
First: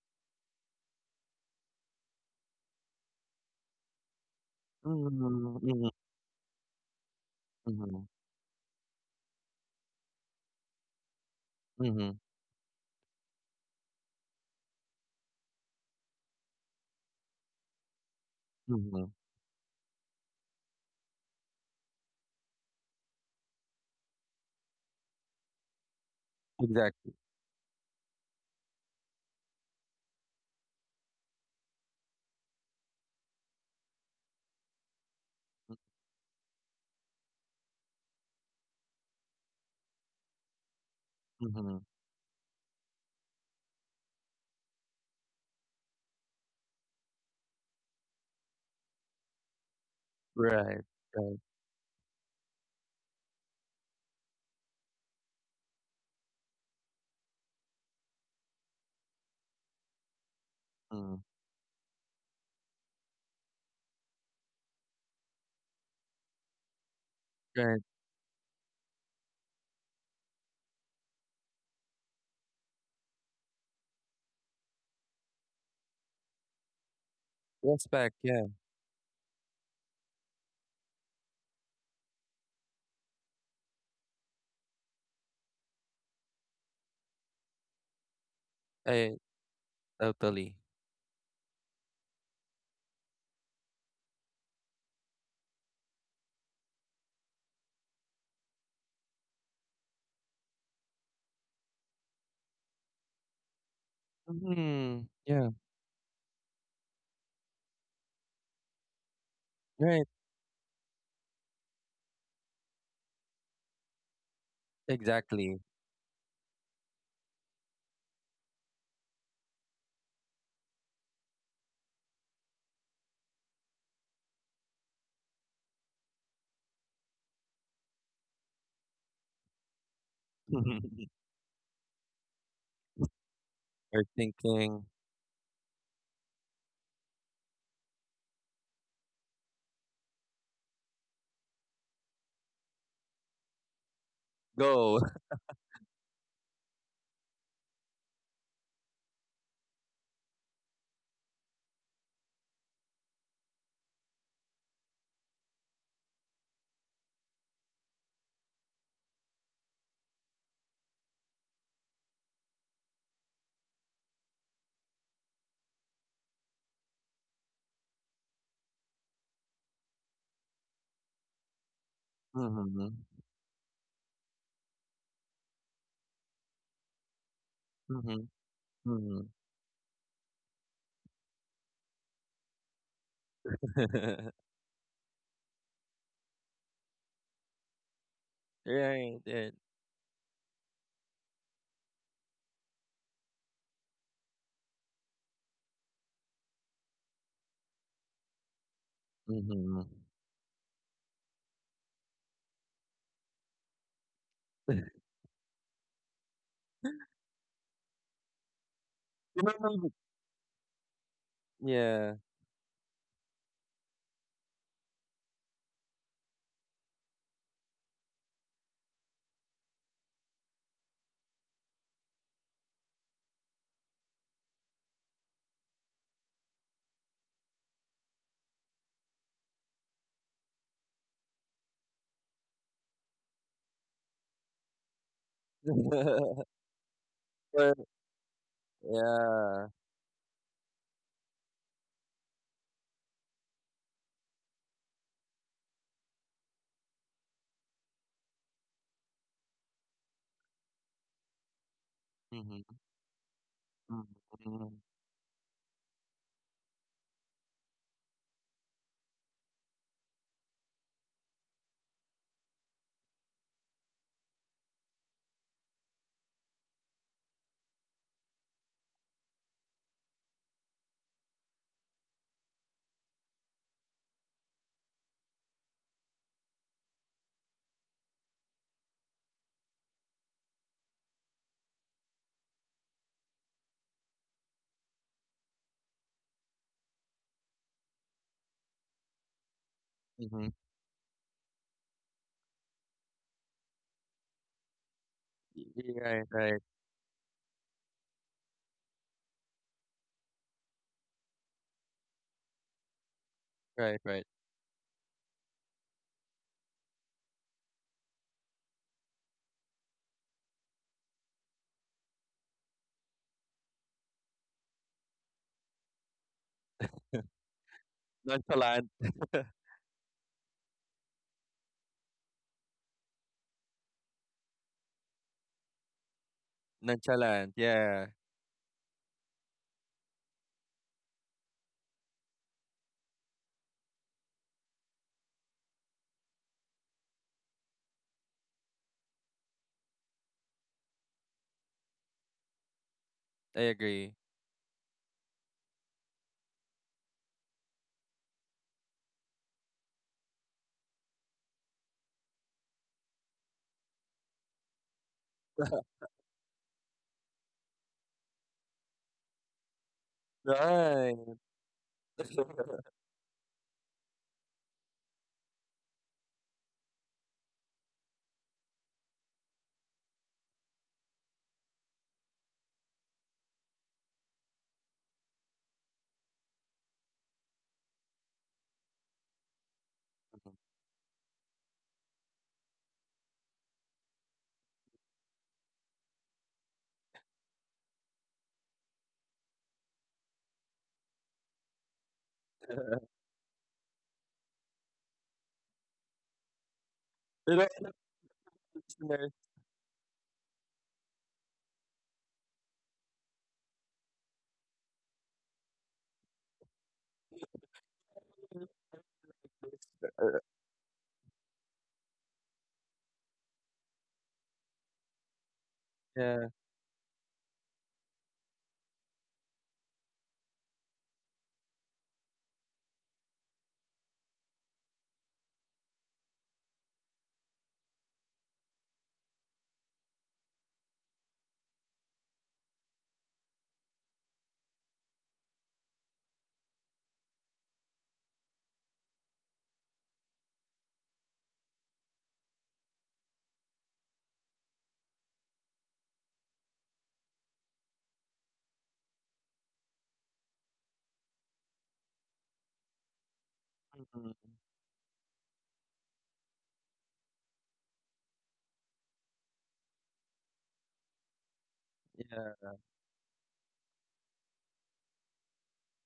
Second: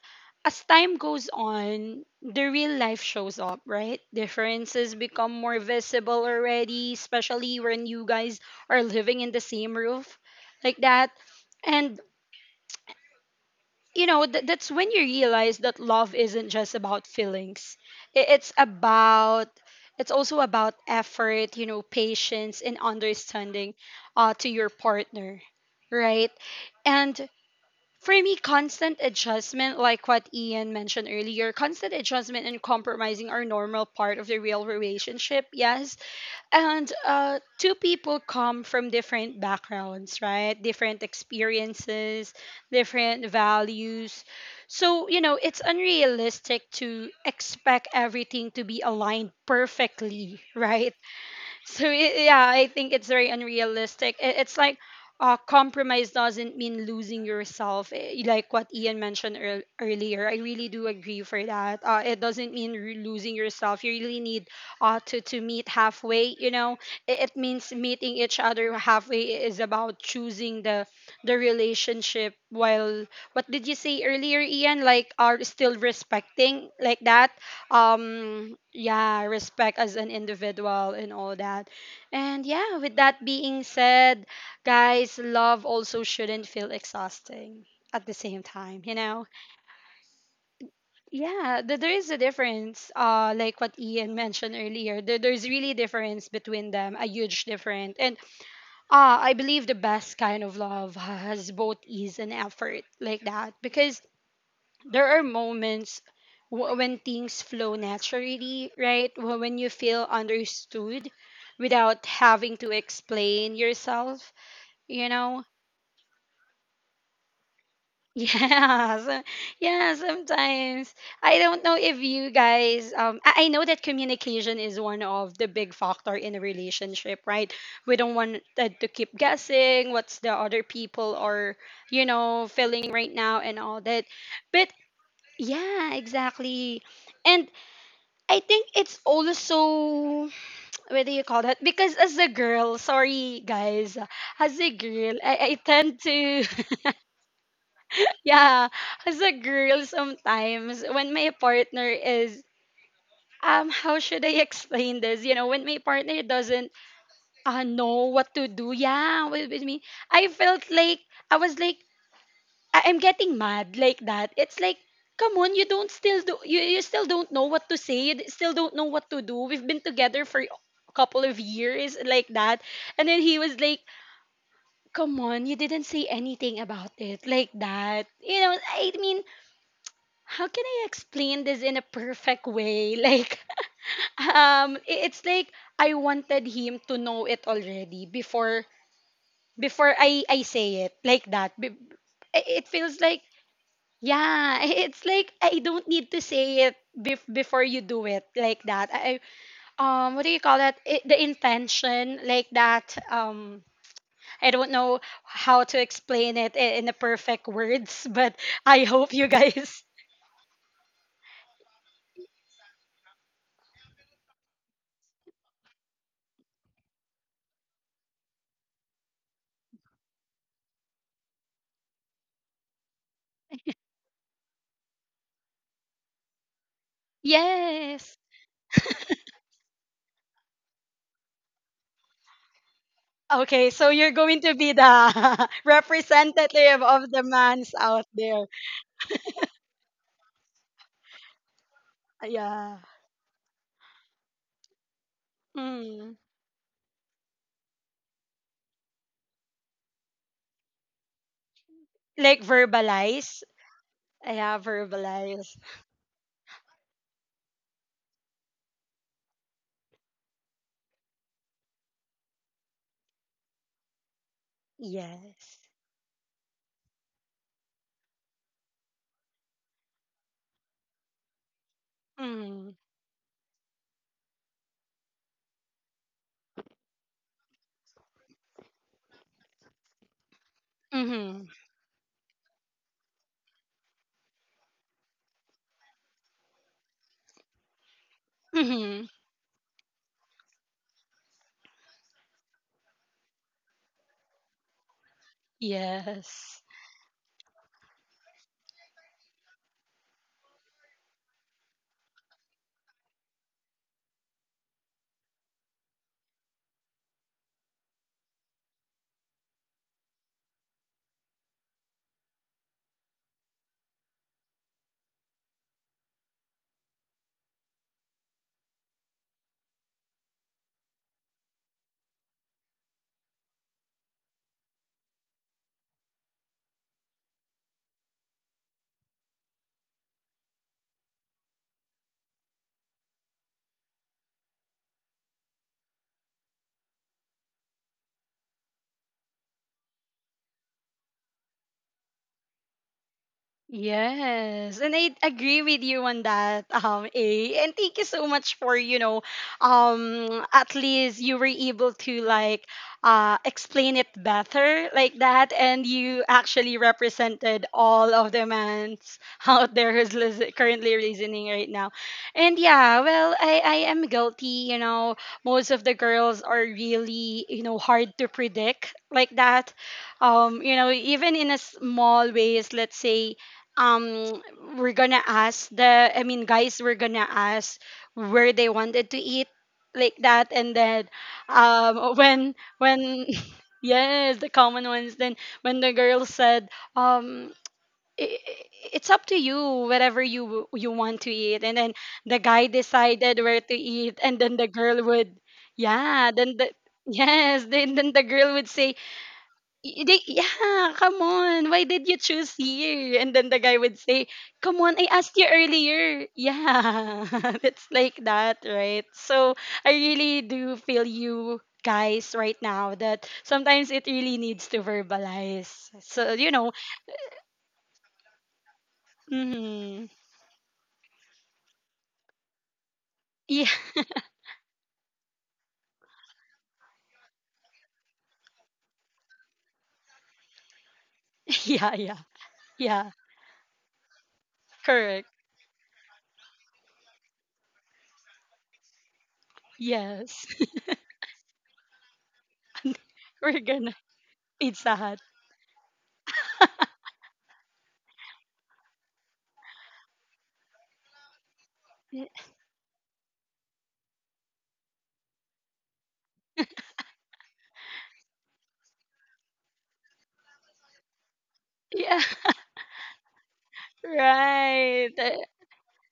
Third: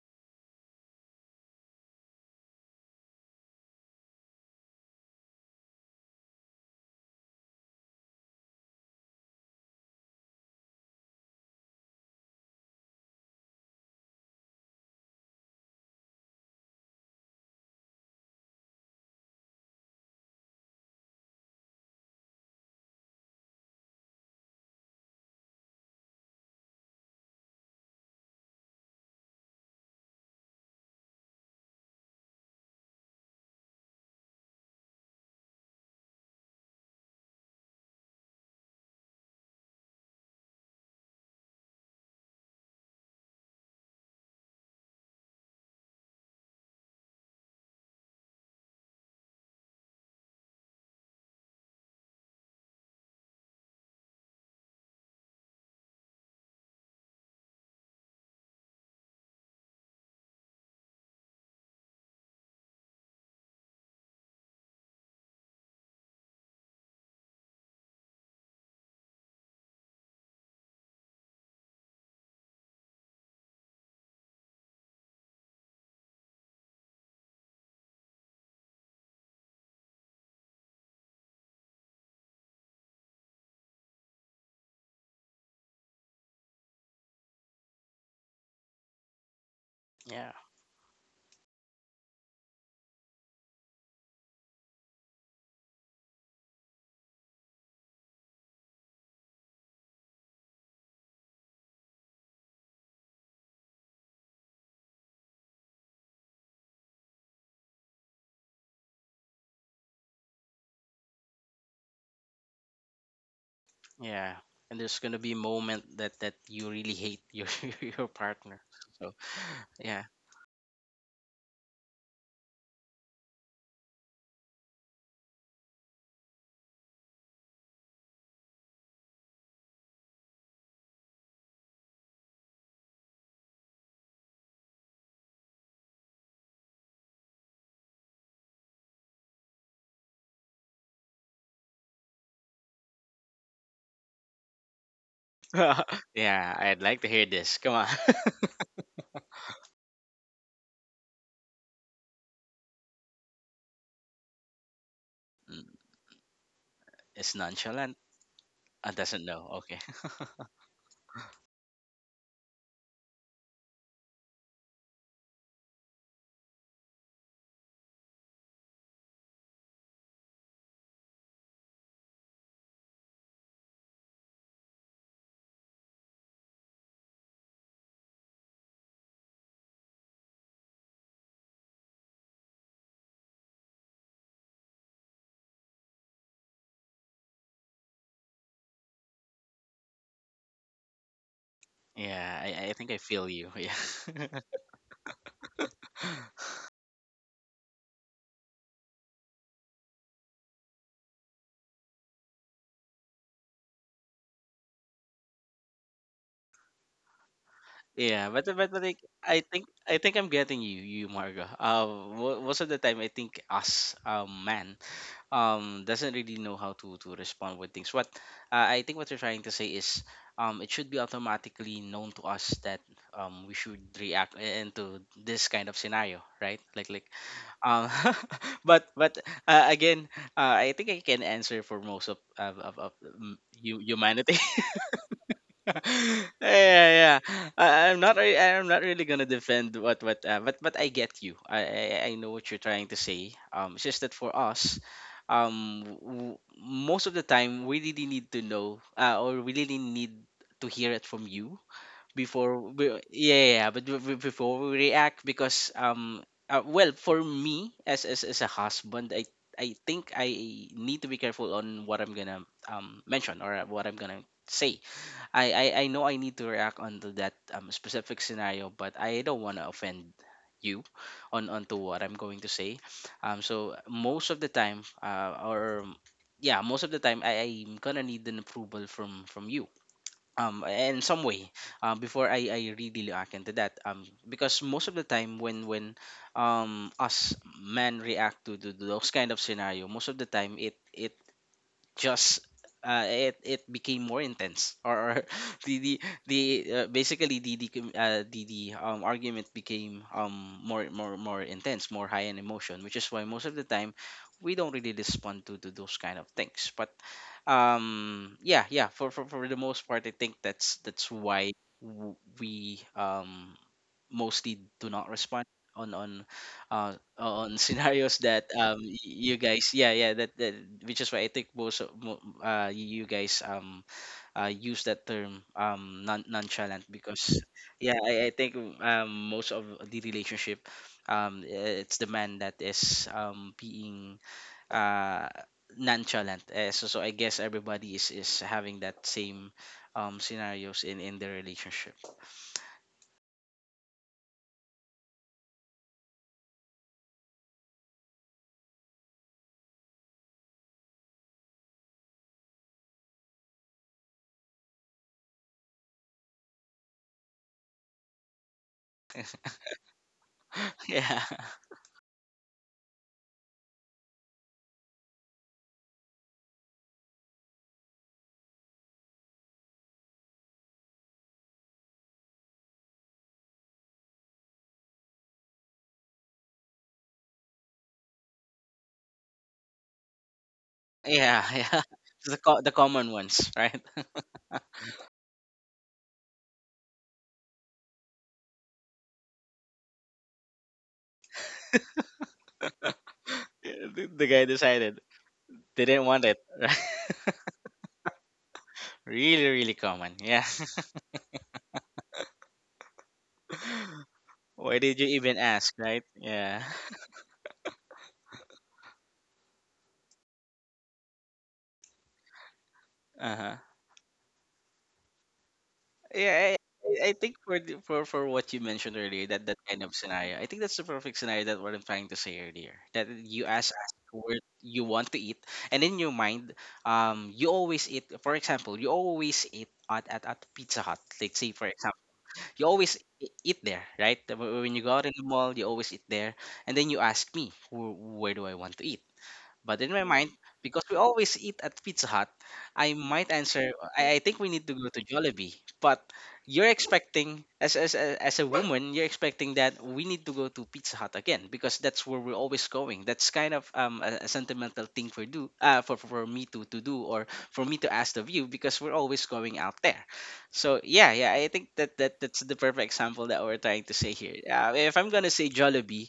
Speaker 1: as time goes on, the real life shows up, right? Differences become more
Speaker 2: Mhm,
Speaker 1: visible already, especially
Speaker 2: mhm,
Speaker 1: when you
Speaker 2: mhm,
Speaker 1: guys are living in the same roof, like that. And
Speaker 2: mhm,
Speaker 1: you know, that's when you realize that love isn't just about feelings. I- it's
Speaker 2: mhm.
Speaker 1: about it's also about effort, you know, patience and understanding, to your partner, right?
Speaker 2: Exactly.
Speaker 1: And for me, constant adjustment, like what Ian mentioned earlier, constant adjustment and compromising are normal part of the real relationship,
Speaker 2: M
Speaker 1: yes. And, two people come from different backgrounds, right? Different
Speaker 2: mhm.
Speaker 1: experiences, different values. So, you know, it's unrealistic to expect everything to be aligned perfectly,
Speaker 2: Right,
Speaker 1: right?
Speaker 2: right.
Speaker 1: So yeah I think it's very unrealistic. It's like compromise doesn't mean losing yourself, eh, like what Ian mentioned earlier. I really do
Speaker 2: Mm.
Speaker 1: agree for that. It doesn't mean losing yourself. You really need to meet halfway, you know. It means
Speaker 2: Right.
Speaker 1: meeting each other halfway, is about choosing the relationship while what did you say earlier, Ian, like are still respecting, like that.
Speaker 2: Respect, yeah.
Speaker 1: Yeah, respect as an individual and all that. And yeah, with that being said, guys, love also shouldn't feel exhausting at the same time, you
Speaker 2: I
Speaker 1: know.
Speaker 3: Yeah.
Speaker 2: totally.
Speaker 1: Yeah, there is a difference, like what Ian mentioned earlier. There's really difference between them, a huge difference. And I believe the best kind of love has both ease and effort, like that, because there
Speaker 2: Mhm.
Speaker 1: are
Speaker 2: Yeah.
Speaker 1: moments when things flow naturally, right? When you feel
Speaker 2: Right.
Speaker 1: understood without having to explain yourself,
Speaker 3: Yeah. And there's
Speaker 1: you
Speaker 3: gonna be a
Speaker 1: know?
Speaker 2: Exactly.
Speaker 3: moment that that you really hate your your partner.
Speaker 1: Yeah,
Speaker 3: So
Speaker 1: yeah,
Speaker 3: yeah.
Speaker 1: sometimes. I don't know if you guys I know that communication is one of the big factor in a relationship, right? We don't want to keep guessing what's the other people are, you know, feeling right now and all that.
Speaker 2: We're
Speaker 1: But
Speaker 2: thinking,
Speaker 1: yeah, exactly. And I think it's also what do you call that? Because as a girl, sorry guys, as a
Speaker 2: go.
Speaker 1: girl, I tend to
Speaker 3: Yeah, I'd like to hear this. Come on.
Speaker 1: yeah, as a girl sometimes when my partner is how should I explain this? You know, when my partner doesn't
Speaker 3: It's nonchalant.
Speaker 1: know what to do,
Speaker 3: Doesn't
Speaker 1: yeah,
Speaker 3: know.
Speaker 1: with
Speaker 3: Okay.
Speaker 1: me, I felt like I was like I'm getting mad, like that. It's like, come on, you don't still do you, you still don't know what to say. You still don't know what to do. We've been together for a couple of years, like that.
Speaker 2: Mhm,
Speaker 1: And then he was like, come on, you didn't say anything about it, like that.
Speaker 2: mhm,
Speaker 1: You know, I mean,
Speaker 2: mhm.
Speaker 1: how can I explain this in a perfect way? Like, it's like I wanted him to know it already before
Speaker 2: Right, right.
Speaker 1: before I say it, like that.
Speaker 3: Yeah,
Speaker 1: It, it
Speaker 3: I think
Speaker 1: feels
Speaker 3: I
Speaker 1: like
Speaker 3: feel you. Yeah.
Speaker 1: yeah, it's like I don't need to say it before you do it, like that. I
Speaker 2: Mhm.
Speaker 1: what do you call that? It, the intention, like that. I don't know how to explain it in the perfect words,
Speaker 3: Yeah,
Speaker 1: but
Speaker 3: but
Speaker 1: I
Speaker 3: like
Speaker 1: hope you
Speaker 2: You
Speaker 1: guys
Speaker 2: know,
Speaker 3: I think I'm getting you, you Margo.
Speaker 2: yeah.
Speaker 3: Most of the time I think us man doesn't really know how to respond with things what I think what you're trying to say is, it should be automatically known to us that we should react into this kind of scenario, right? Like like um
Speaker 1: yes.
Speaker 3: but again, I think I can answer for most of of, of, of mm,
Speaker 1: Okay,
Speaker 3: hu-
Speaker 1: so you're going
Speaker 3: humanity.
Speaker 1: to be the representative
Speaker 3: Yeah,
Speaker 1: of the
Speaker 3: yeah.
Speaker 1: mans
Speaker 2: But,
Speaker 3: I'm
Speaker 1: out
Speaker 3: not.
Speaker 1: there.
Speaker 3: I'm not really gonna
Speaker 2: yeah.
Speaker 3: defend what what. But I get you. I I know what you're
Speaker 1: Yeah.
Speaker 3: trying to say. It's just that for us,
Speaker 1: Mm.
Speaker 3: most of the time we really need to know, or we really need to hear it from you
Speaker 1: Like
Speaker 2: Mhm,
Speaker 3: before. We, yeah,
Speaker 1: verbalize.
Speaker 3: yeah, yeah, but
Speaker 2: mhm,
Speaker 1: Yeah,
Speaker 3: before we
Speaker 2: mhm,
Speaker 3: react,
Speaker 1: verbalize.
Speaker 3: because well, for me as as a husband, I. I think I need to be careful on what I'm gonna mention or what I'm gonna say.
Speaker 1: Yes.
Speaker 3: I know I need to react onto that, specific scenario, but I don't want to offend you on onto what I'm going to
Speaker 1: Mm.
Speaker 3: say. So most of the time, or yeah, most of the time, I'm gonna need an approval from you. In some way, before I really react into that. Because most of the time when, us men react to
Speaker 1: Mhm.
Speaker 3: those kind of scenario, most of the
Speaker 2: mhm.
Speaker 3: time it just it it became more intense, or the the
Speaker 2: Right,
Speaker 3: the
Speaker 1: Yes.
Speaker 2: right,
Speaker 3: basically the the, argument became more intense, more high in emotion, which is why most of the time
Speaker 2: right, right.
Speaker 3: we don't really respond to those kind of things, but yeah yeah, for the most part, I think that's why we, mostly do not respond on, on scenarios that,
Speaker 2: Nonchalant.
Speaker 3: you guys, yeah yeah, that, that, which is why I think most of you guys, use that term, nonchalant, because
Speaker 2: Nonchalant.
Speaker 3: yeah,
Speaker 2: Yeah,
Speaker 3: I think, most of the relationship, it's the man that is, being, uh nonchalant, so so I guess everybody is having that same, scenarios in their relationship.
Speaker 2: I agree.
Speaker 1: Yes, and I agree with you on that, A. And thank you so much for, you know, at least you were able to like explain it better, like that, and you actually represented all of the mans out there who's currently
Speaker 2: Right.
Speaker 3: Yeah.
Speaker 1: listening right now. And yeah, well, I am guilty, you know, most of the girls are really, you know, hard to predict, like that. You know, even in a small ways, let's say um we're gonna ask the I mean guys we're gonna ask where they wanted to eat, like that, and then
Speaker 3: Yeah, yeah. The common
Speaker 1: when
Speaker 3: ones, right?
Speaker 1: yes the common ones, then when the girl said um i i- it's up to you whatever you you want to eat, and then the guy decided where to eat,
Speaker 3: The
Speaker 1: and
Speaker 3: guy
Speaker 1: then the girl
Speaker 3: decided
Speaker 1: would
Speaker 3: they didn't want
Speaker 1: yeah
Speaker 3: it.
Speaker 1: then the
Speaker 2: You
Speaker 1: yes,
Speaker 2: know,
Speaker 1: then the girl would say
Speaker 3: Right?
Speaker 2: listeners,
Speaker 3: Really, really common.
Speaker 1: They,
Speaker 3: Yeah.
Speaker 1: yeah, come on. Why did you choose here? And then the guy would say, come
Speaker 3: Why
Speaker 1: on,
Speaker 3: did
Speaker 1: I
Speaker 3: you
Speaker 1: asked
Speaker 3: even
Speaker 1: you
Speaker 3: ask, right?
Speaker 1: earlier.
Speaker 3: Yeah.
Speaker 1: Yeah, it's like that, right? So I really
Speaker 2: uh,
Speaker 1: do feel you guys right now, that
Speaker 3: Uh huh.
Speaker 1: sometimes it really needs to verbalize. So, you
Speaker 2: yeah.
Speaker 3: Yeah. I
Speaker 1: know,
Speaker 3: I think for, the, for what you mentioned earlier, that that kind of
Speaker 1: mm,
Speaker 3: scenario, I think that's the perfect scenario that what I'm trying to say earlier. That you
Speaker 1: yeah,
Speaker 3: ask, ask where you want to eat, and in your mind, you always eat. For example, you always eat at Pizza Hut. Let's say, for
Speaker 1: yeah,
Speaker 3: example,
Speaker 1: yeah,
Speaker 3: you always
Speaker 1: yeah,
Speaker 3: eat there, right? When you go out in the
Speaker 1: correct.
Speaker 3: mall, you always eat there. And then you ask me, where do I want to eat?" But in my mind,
Speaker 1: Yes,
Speaker 3: because we always eat at Pizza Hut, I might
Speaker 1: we're
Speaker 3: answer,
Speaker 1: gonna
Speaker 3: I think we need to go
Speaker 1: Pizza
Speaker 3: to
Speaker 1: Hut.
Speaker 3: Jollibee. But you're expecting, as, as a woman, you're expecting that we need to go to Pizza Hut again because that's where we're always going. That's kind of, a
Speaker 2: Mhm.
Speaker 3: sentimental thing for do, for me to do or for me to ask of you because we're always going out there. So yeah, yeah, I think that,
Speaker 1: Yeah,
Speaker 3: that that's the
Speaker 2: Yeah.
Speaker 3: perfect example that we're trying to say here. If
Speaker 1: right.
Speaker 3: I'm gonna say Jollibee,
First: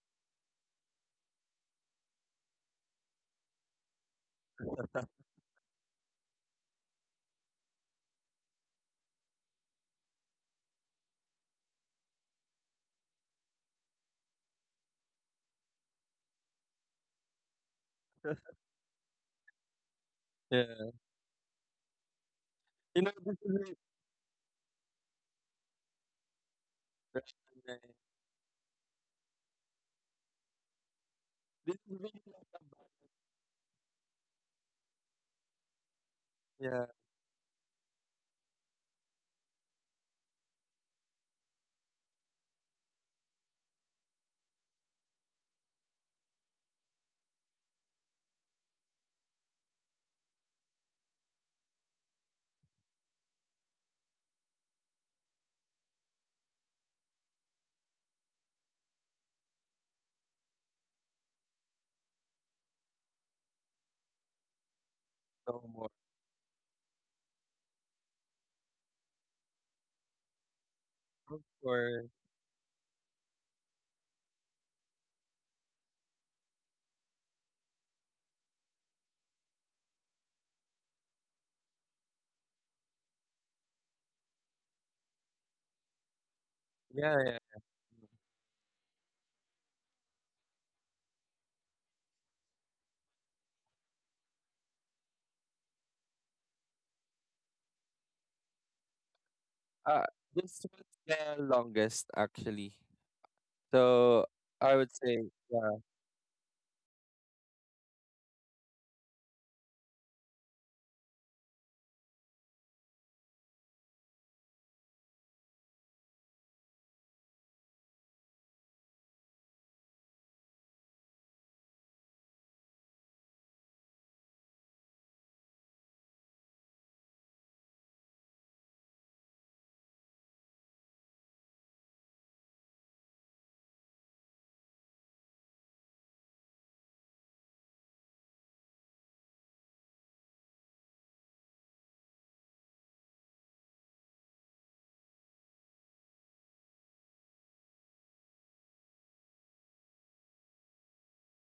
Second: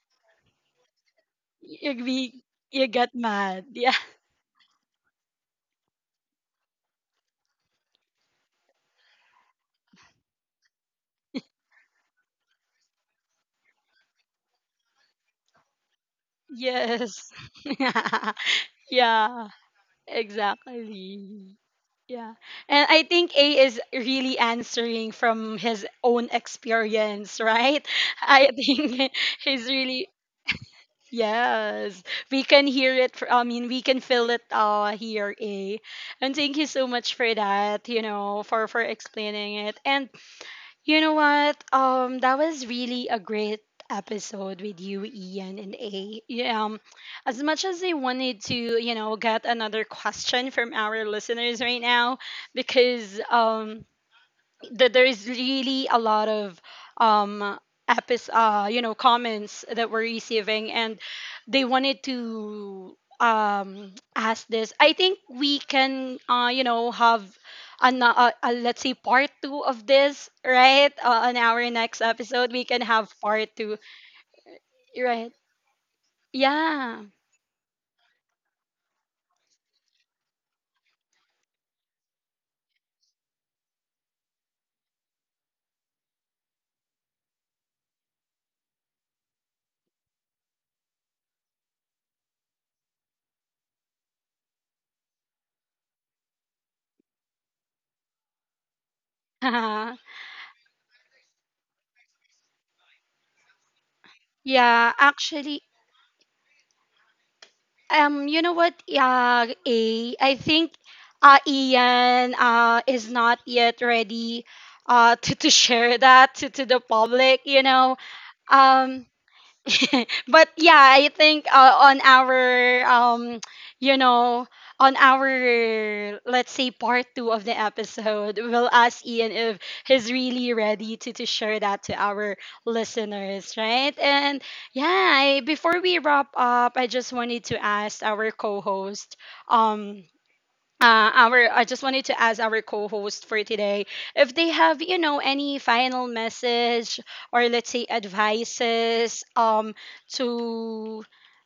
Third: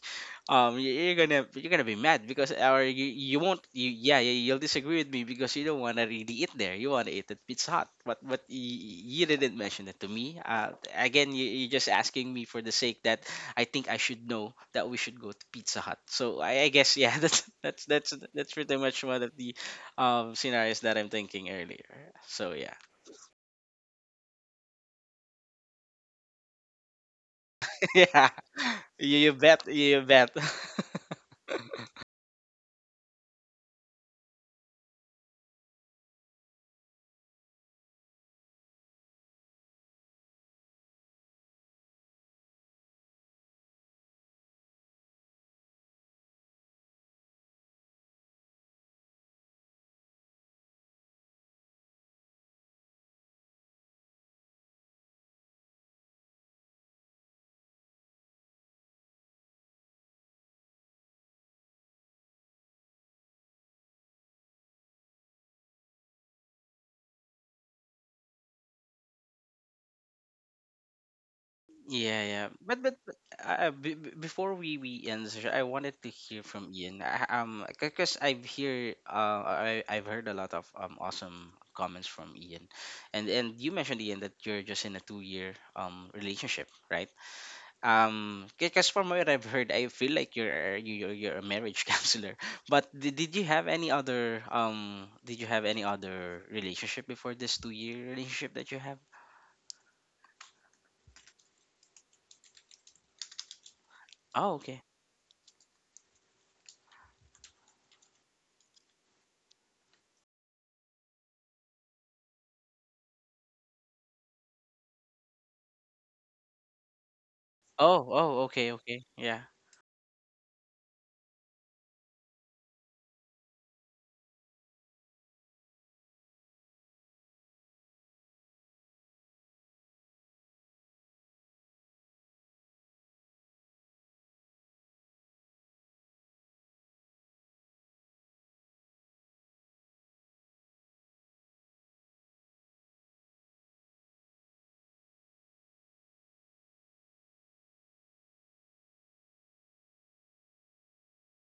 Speaker 3: you're gonna
Speaker 1: You,
Speaker 3: be mad, because or
Speaker 1: you
Speaker 3: you,
Speaker 1: get
Speaker 3: you won't
Speaker 1: mad.
Speaker 3: you
Speaker 1: Yeah.
Speaker 3: yeah yeah, you'll disagree with me because you don't want to really eat there, you want to eat at Pizza Hut, but you didn't mention it to me. Uh, again, you, you're just asking me for the sake that I think I should know that we should go to Pizza Hut. So I guess, yeah,
Speaker 1: Yes.
Speaker 3: that's that's that's that's pretty much one of
Speaker 1: yeah,
Speaker 3: the, scenarios
Speaker 2: Yeah.
Speaker 3: that I'm thinking
Speaker 1: exactly.
Speaker 3: earlier,
Speaker 1: Yeah.
Speaker 3: so yeah.
Speaker 1: And
Speaker 2: You
Speaker 1: I
Speaker 2: know, this
Speaker 1: think
Speaker 2: is
Speaker 1: A
Speaker 2: really
Speaker 1: is really answering from his own experience,
Speaker 2: interesting, man.
Speaker 1: right?
Speaker 3: Yeah,
Speaker 1: I think
Speaker 3: you
Speaker 1: he's
Speaker 3: bet you
Speaker 1: really
Speaker 3: bet.
Speaker 2: This is
Speaker 1: yes.
Speaker 2: really
Speaker 1: We
Speaker 2: not
Speaker 1: can
Speaker 2: about,
Speaker 1: hear it I mean we can feel it here, A. And thank you
Speaker 2: yeah,
Speaker 1: so much for that, you know, for explaining it. And you know what? That was really a great episode with you, Ian and A. Yeah, um, as much as I wanted to, you know, get another question from our listeners right now, because that there is really a lot of um epis you know comments that we're receiving, and they wanted to ask this. I think we
Speaker 2: no more.
Speaker 1: can you know have an, let's say, part two of this, right? On
Speaker 2: Of
Speaker 1: our next
Speaker 2: course.
Speaker 3: Yeah, yeah.
Speaker 1: episode we can have
Speaker 3: But,
Speaker 1: part two,
Speaker 3: before we end the
Speaker 1: right?
Speaker 3: session, I wanted to hear from Ian.
Speaker 1: Yeah.
Speaker 3: I, because I've hear I I've heard a lot of, awesome comments from Ian, and you mentioned, Ian, that you're just in a 2 year relationship, right?
Speaker 2: Yeah, yeah.
Speaker 3: Because from what I've heard, I feel like you're a marriage counselor. But did you have any other did you have any other relationship before this 2 year relationship that you have?
Speaker 2: Uh, this was the longest, actually. So,
Speaker 3: Oh,
Speaker 2: I
Speaker 3: okay.
Speaker 2: would
Speaker 1: Yeah,
Speaker 2: say,
Speaker 1: actually
Speaker 2: yeah.
Speaker 1: um, you know what? Yeah, A. I think Ian is not yet ready to share that to the public, you know.
Speaker 3: Oh, oh, okay, okay.
Speaker 1: Um,
Speaker 3: Yeah.
Speaker 1: but yeah, I think on our you know, on our let's say part two of the episode, we'll ask Ian if he's really ready to share that to our listeners, right? And yeah, I, before we wrap up, I just wanted to ask our co-host, um, our I just wanted to ask our co-host for today if they have you know any final message or let's say advices to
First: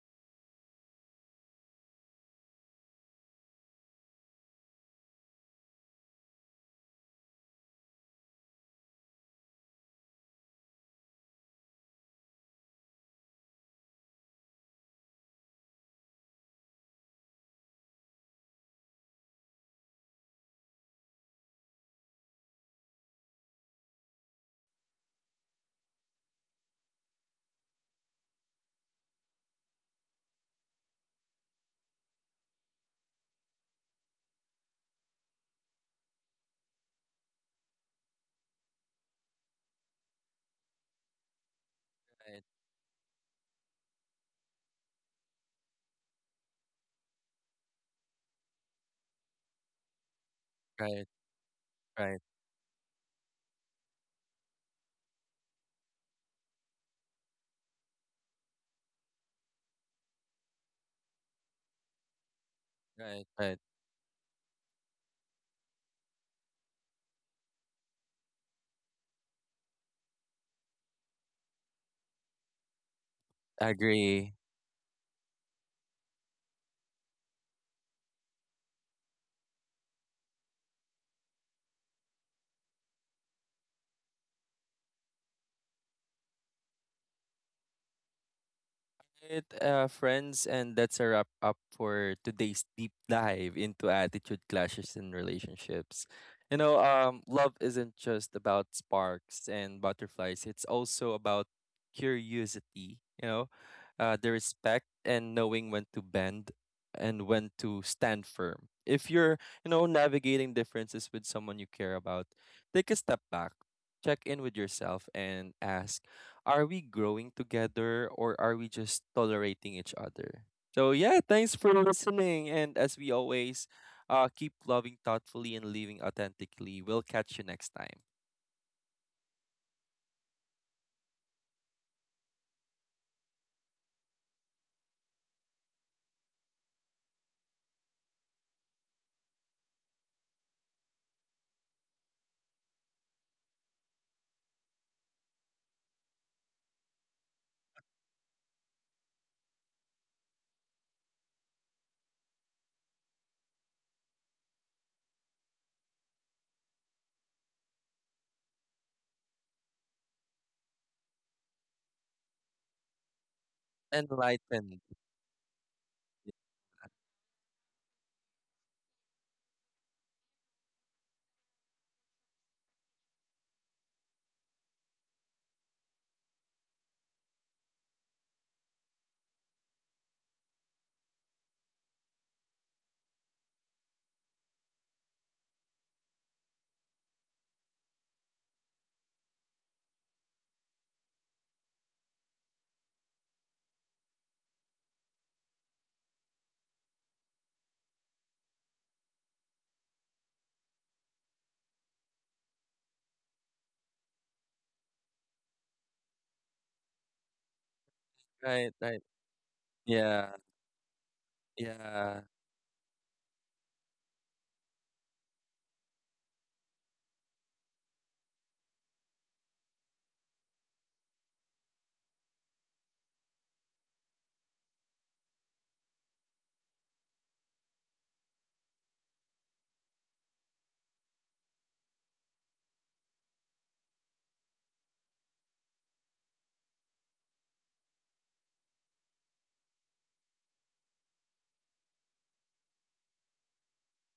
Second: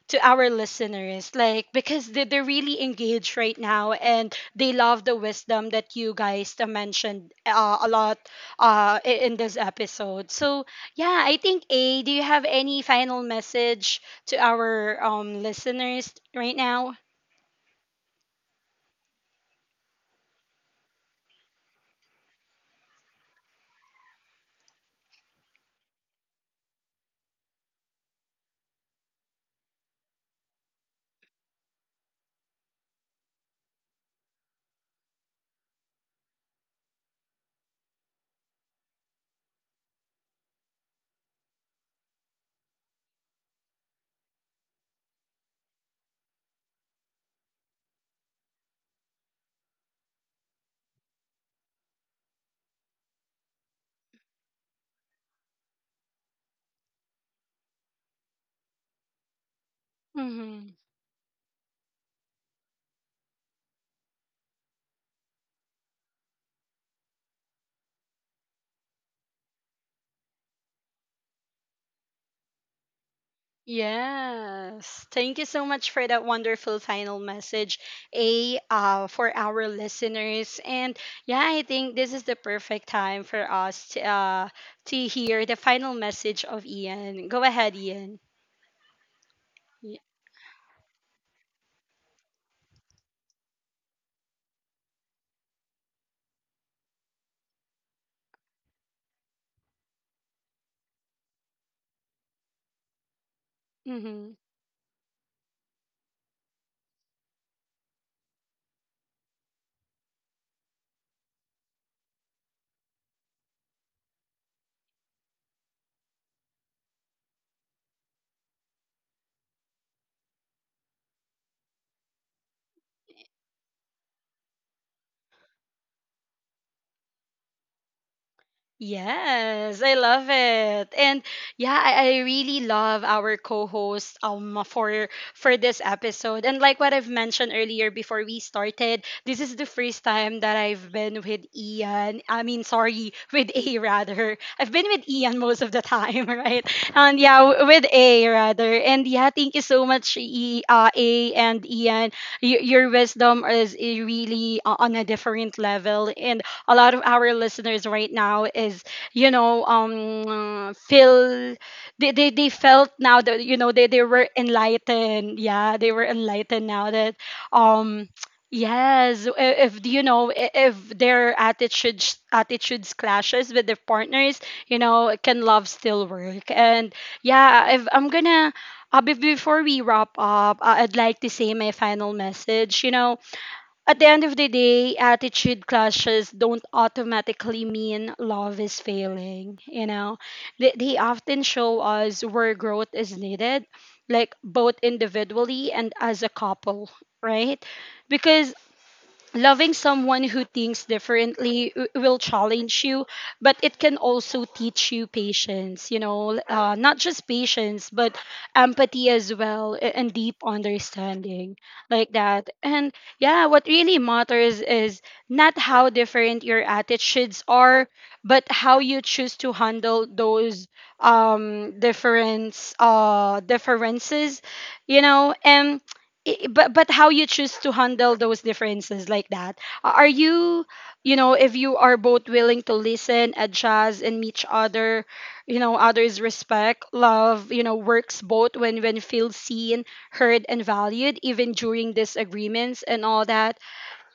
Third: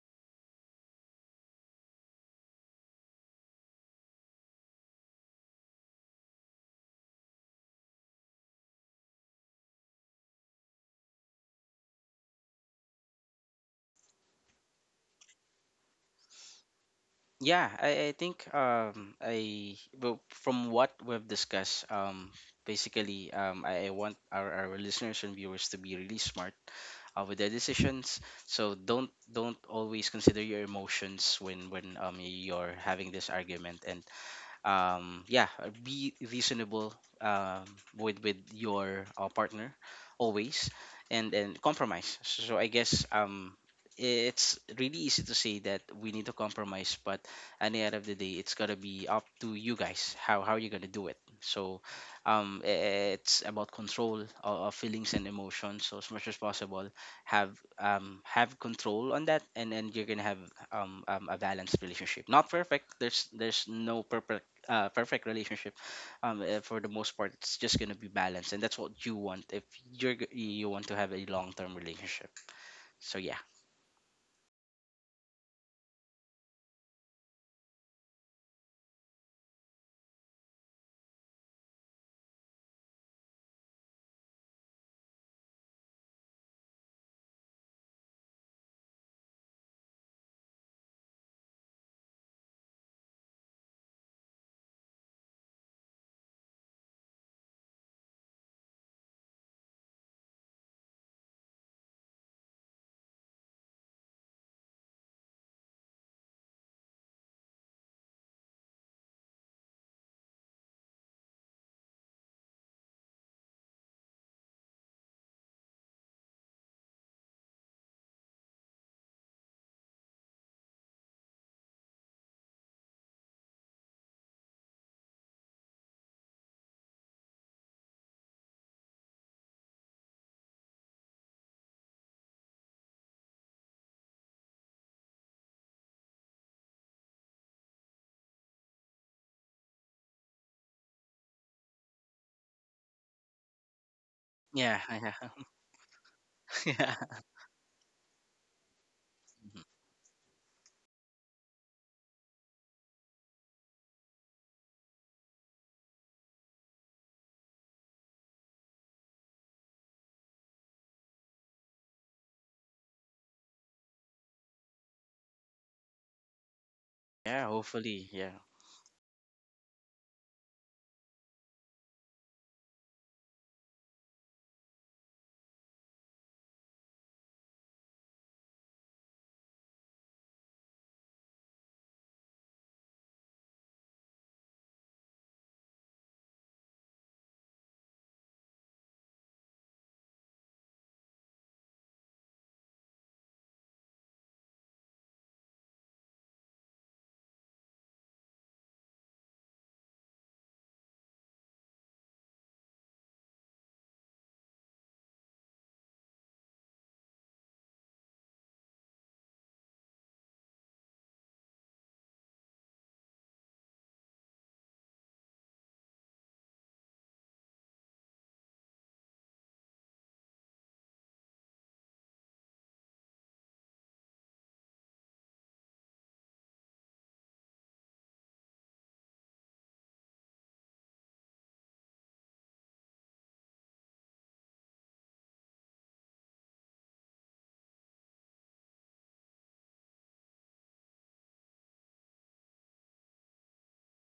Speaker 1: to our listeners, like because they, they're really engaged right now and they love the wisdom that you guys mentioned a lot, in this episode. So yeah, I think, A, do you have any final message to our listeners right now?
Speaker 3: Yeah, I think I well, from what we've discussed, basically, I want our listeners and viewers to be really smart, with their decisions. So don't always consider your emotions when, you're having this argument, and yeah, be reasonable, um with your, partner, always, and compromise,
Speaker 2: Right,
Speaker 3: so so I guess, it's really easy to say that we need to compromise, but at the end of the day, it's gonna be up to you guys how you're gonna
Speaker 2: right,
Speaker 3: do it. So,
Speaker 2: right,
Speaker 3: it's about control of feelings and emotions, so as much as possible, have, have control on that, and then you're gonna have, a balanced relationship, not perfect.
Speaker 2: right,
Speaker 3: there's
Speaker 2: right.
Speaker 3: there's no perfect, perfect relationship. For the most part, it's just gonna be balanced, and that's what you want if you want to have a long-term relationship, so yeah.
Speaker 2: Agree.
Speaker 1: Yes. Thank you so much for that wonderful final message, A, for our listeners. And yeah, I think this is the perfect time for us to hear the final message of Ian. Go ahead, Ian.
Speaker 2: Right,
Speaker 1: Yeah.
Speaker 2: friends, and that's a wrap up for today's deep dive into attitude clashes in relationships. You know, love isn't just about sparks and butterflies. It's also about curiosity. You know, the
Speaker 1: Mm-hmm.
Speaker 2: respect and knowing when to bend and when to stand firm. If you're, you know, navigating differences with someone you care about, take a step back, check in with yourself, and ask, are we growing together or are we just tolerating each other? So yeah, thanks for listening. And as we always, keep loving thoughtfully and living authentically. We'll catch you next time.
Speaker 1: Yes, I love it. And yeah, I really love our co-host for this episode. And like what I've mentioned earlier before we started, this is the first time that I've been with Ian. I mean, sorry, with A rather. I've
Speaker 3: Yeah.
Speaker 1: been with Ian most of the time, right?
Speaker 3: Yeah,
Speaker 1: And yeah, with A rather. And yeah, thank you so much, E, A and Ian. Your wisdom is really on a different level. And a lot of our listeners right now is you know feel they felt now that you know they were
Speaker 2: Enlightened.
Speaker 1: enlightened. Yeah, they were enlightened now that
Speaker 3: yeah, hopefully,
Speaker 1: um
Speaker 3: yeah.
Speaker 1: yes, if you know if their attitudes clashes with their partners, you know, can love still work? And yeah, if I'm gonna before we wrap up, I'd like to say my final message. You know, at the end of the day, attitude clashes don't automatically mean love is failing, you know? They often show us where growth is needed, like both individually and as a couple, right? Because loving someone who thinks differently will challenge you, but it can also teach you patience, you know, not just patience but
Speaker 2: Right, right.
Speaker 1: empathy as well, and
Speaker 2: Yeah,
Speaker 1: deep understanding, like
Speaker 2: yeah,
Speaker 1: that. And yeah, what really matters is not how different your attitudes are, but how you choose to handle those differences, you know. And but how you choose to handle those differences, like that. Are you, you know, if you are both willing to listen, adjust and meet each other, you know, others respect love you know works both when feel seen, heard and valued, even during disagreements and all that.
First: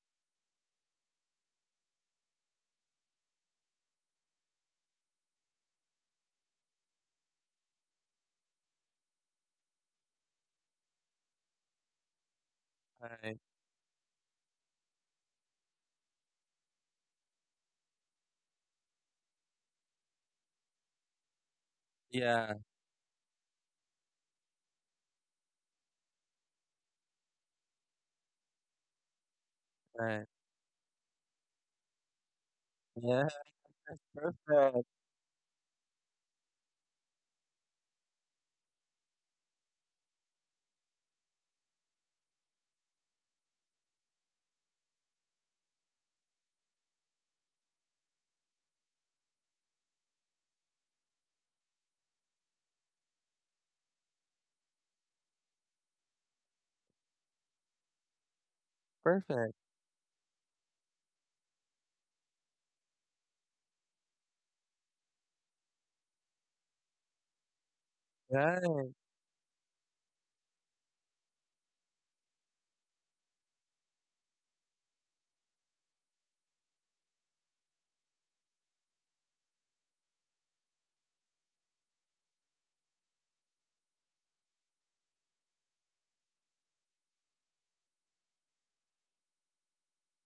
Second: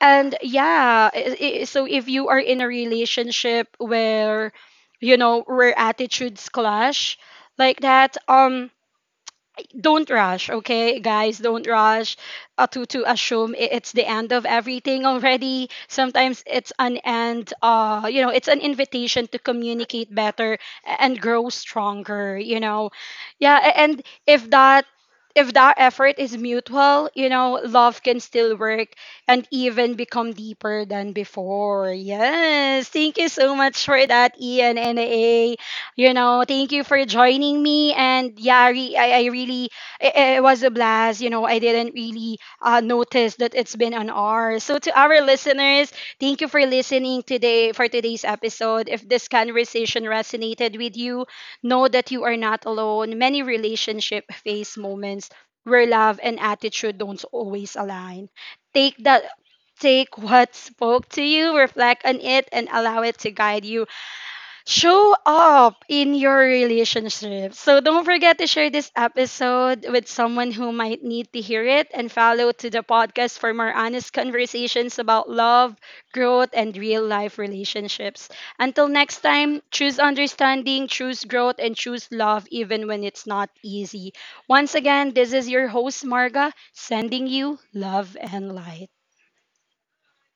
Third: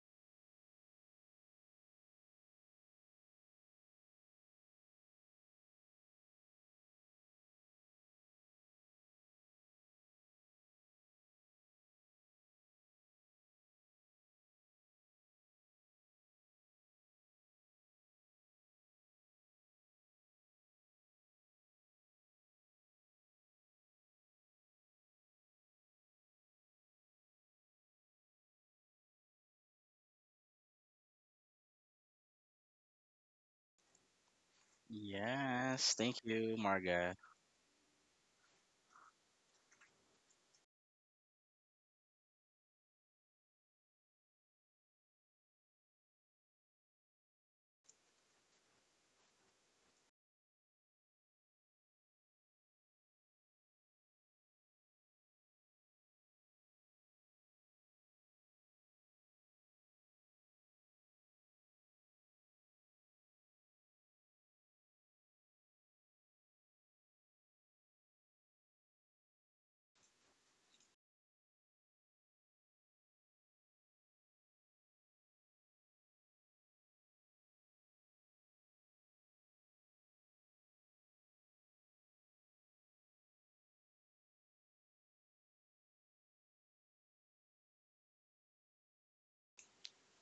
Speaker 1: And yeah, so if you are in a relationship where you know where attitudes clash, like that, don't rush, okay, guys. Don't rush to
Speaker 2: right.
Speaker 1: assume it's the end of everything already. Sometimes it's an end. You know, it's an invitation to communicate better, and grow stronger.
Speaker 2: Yeah,
Speaker 1: You know, yeah. And if that effort is mutual, you know, love can still work and even
Speaker 2: right.
Speaker 1: become deeper than before. Yes. Thank
Speaker 2: Yeah,
Speaker 1: you so much for that, Ian
Speaker 2: perfect,
Speaker 1: and A.
Speaker 3: Yes,
Speaker 1: You
Speaker 3: thank
Speaker 1: know,
Speaker 3: you,
Speaker 1: thank you for
Speaker 3: Marga.
Speaker 1: joining me. And yeah, I really it, it was a blast. You know, I didn't really notice that it's been an hour. So to our listeners, thank you for listening today for today's episode. If this conversation resonated with you, know that you are not alone. Many relationship face moments where love and attitude don't always align. Take that
Speaker 2: perfect.
Speaker 1: take what spoke to you, reflect on it, and allow it to guide you show up in your relationship. So don't forget to share
Speaker 2: Right.
Speaker 1: this episode with someone who might need to hear it, and follow to the podcast for more honest conversations about love, growth, and real life relationships. Until next time, choose understanding, choose growth, and choose love even when it's not easy. Once again, this is your host, Marga, sending you love and light.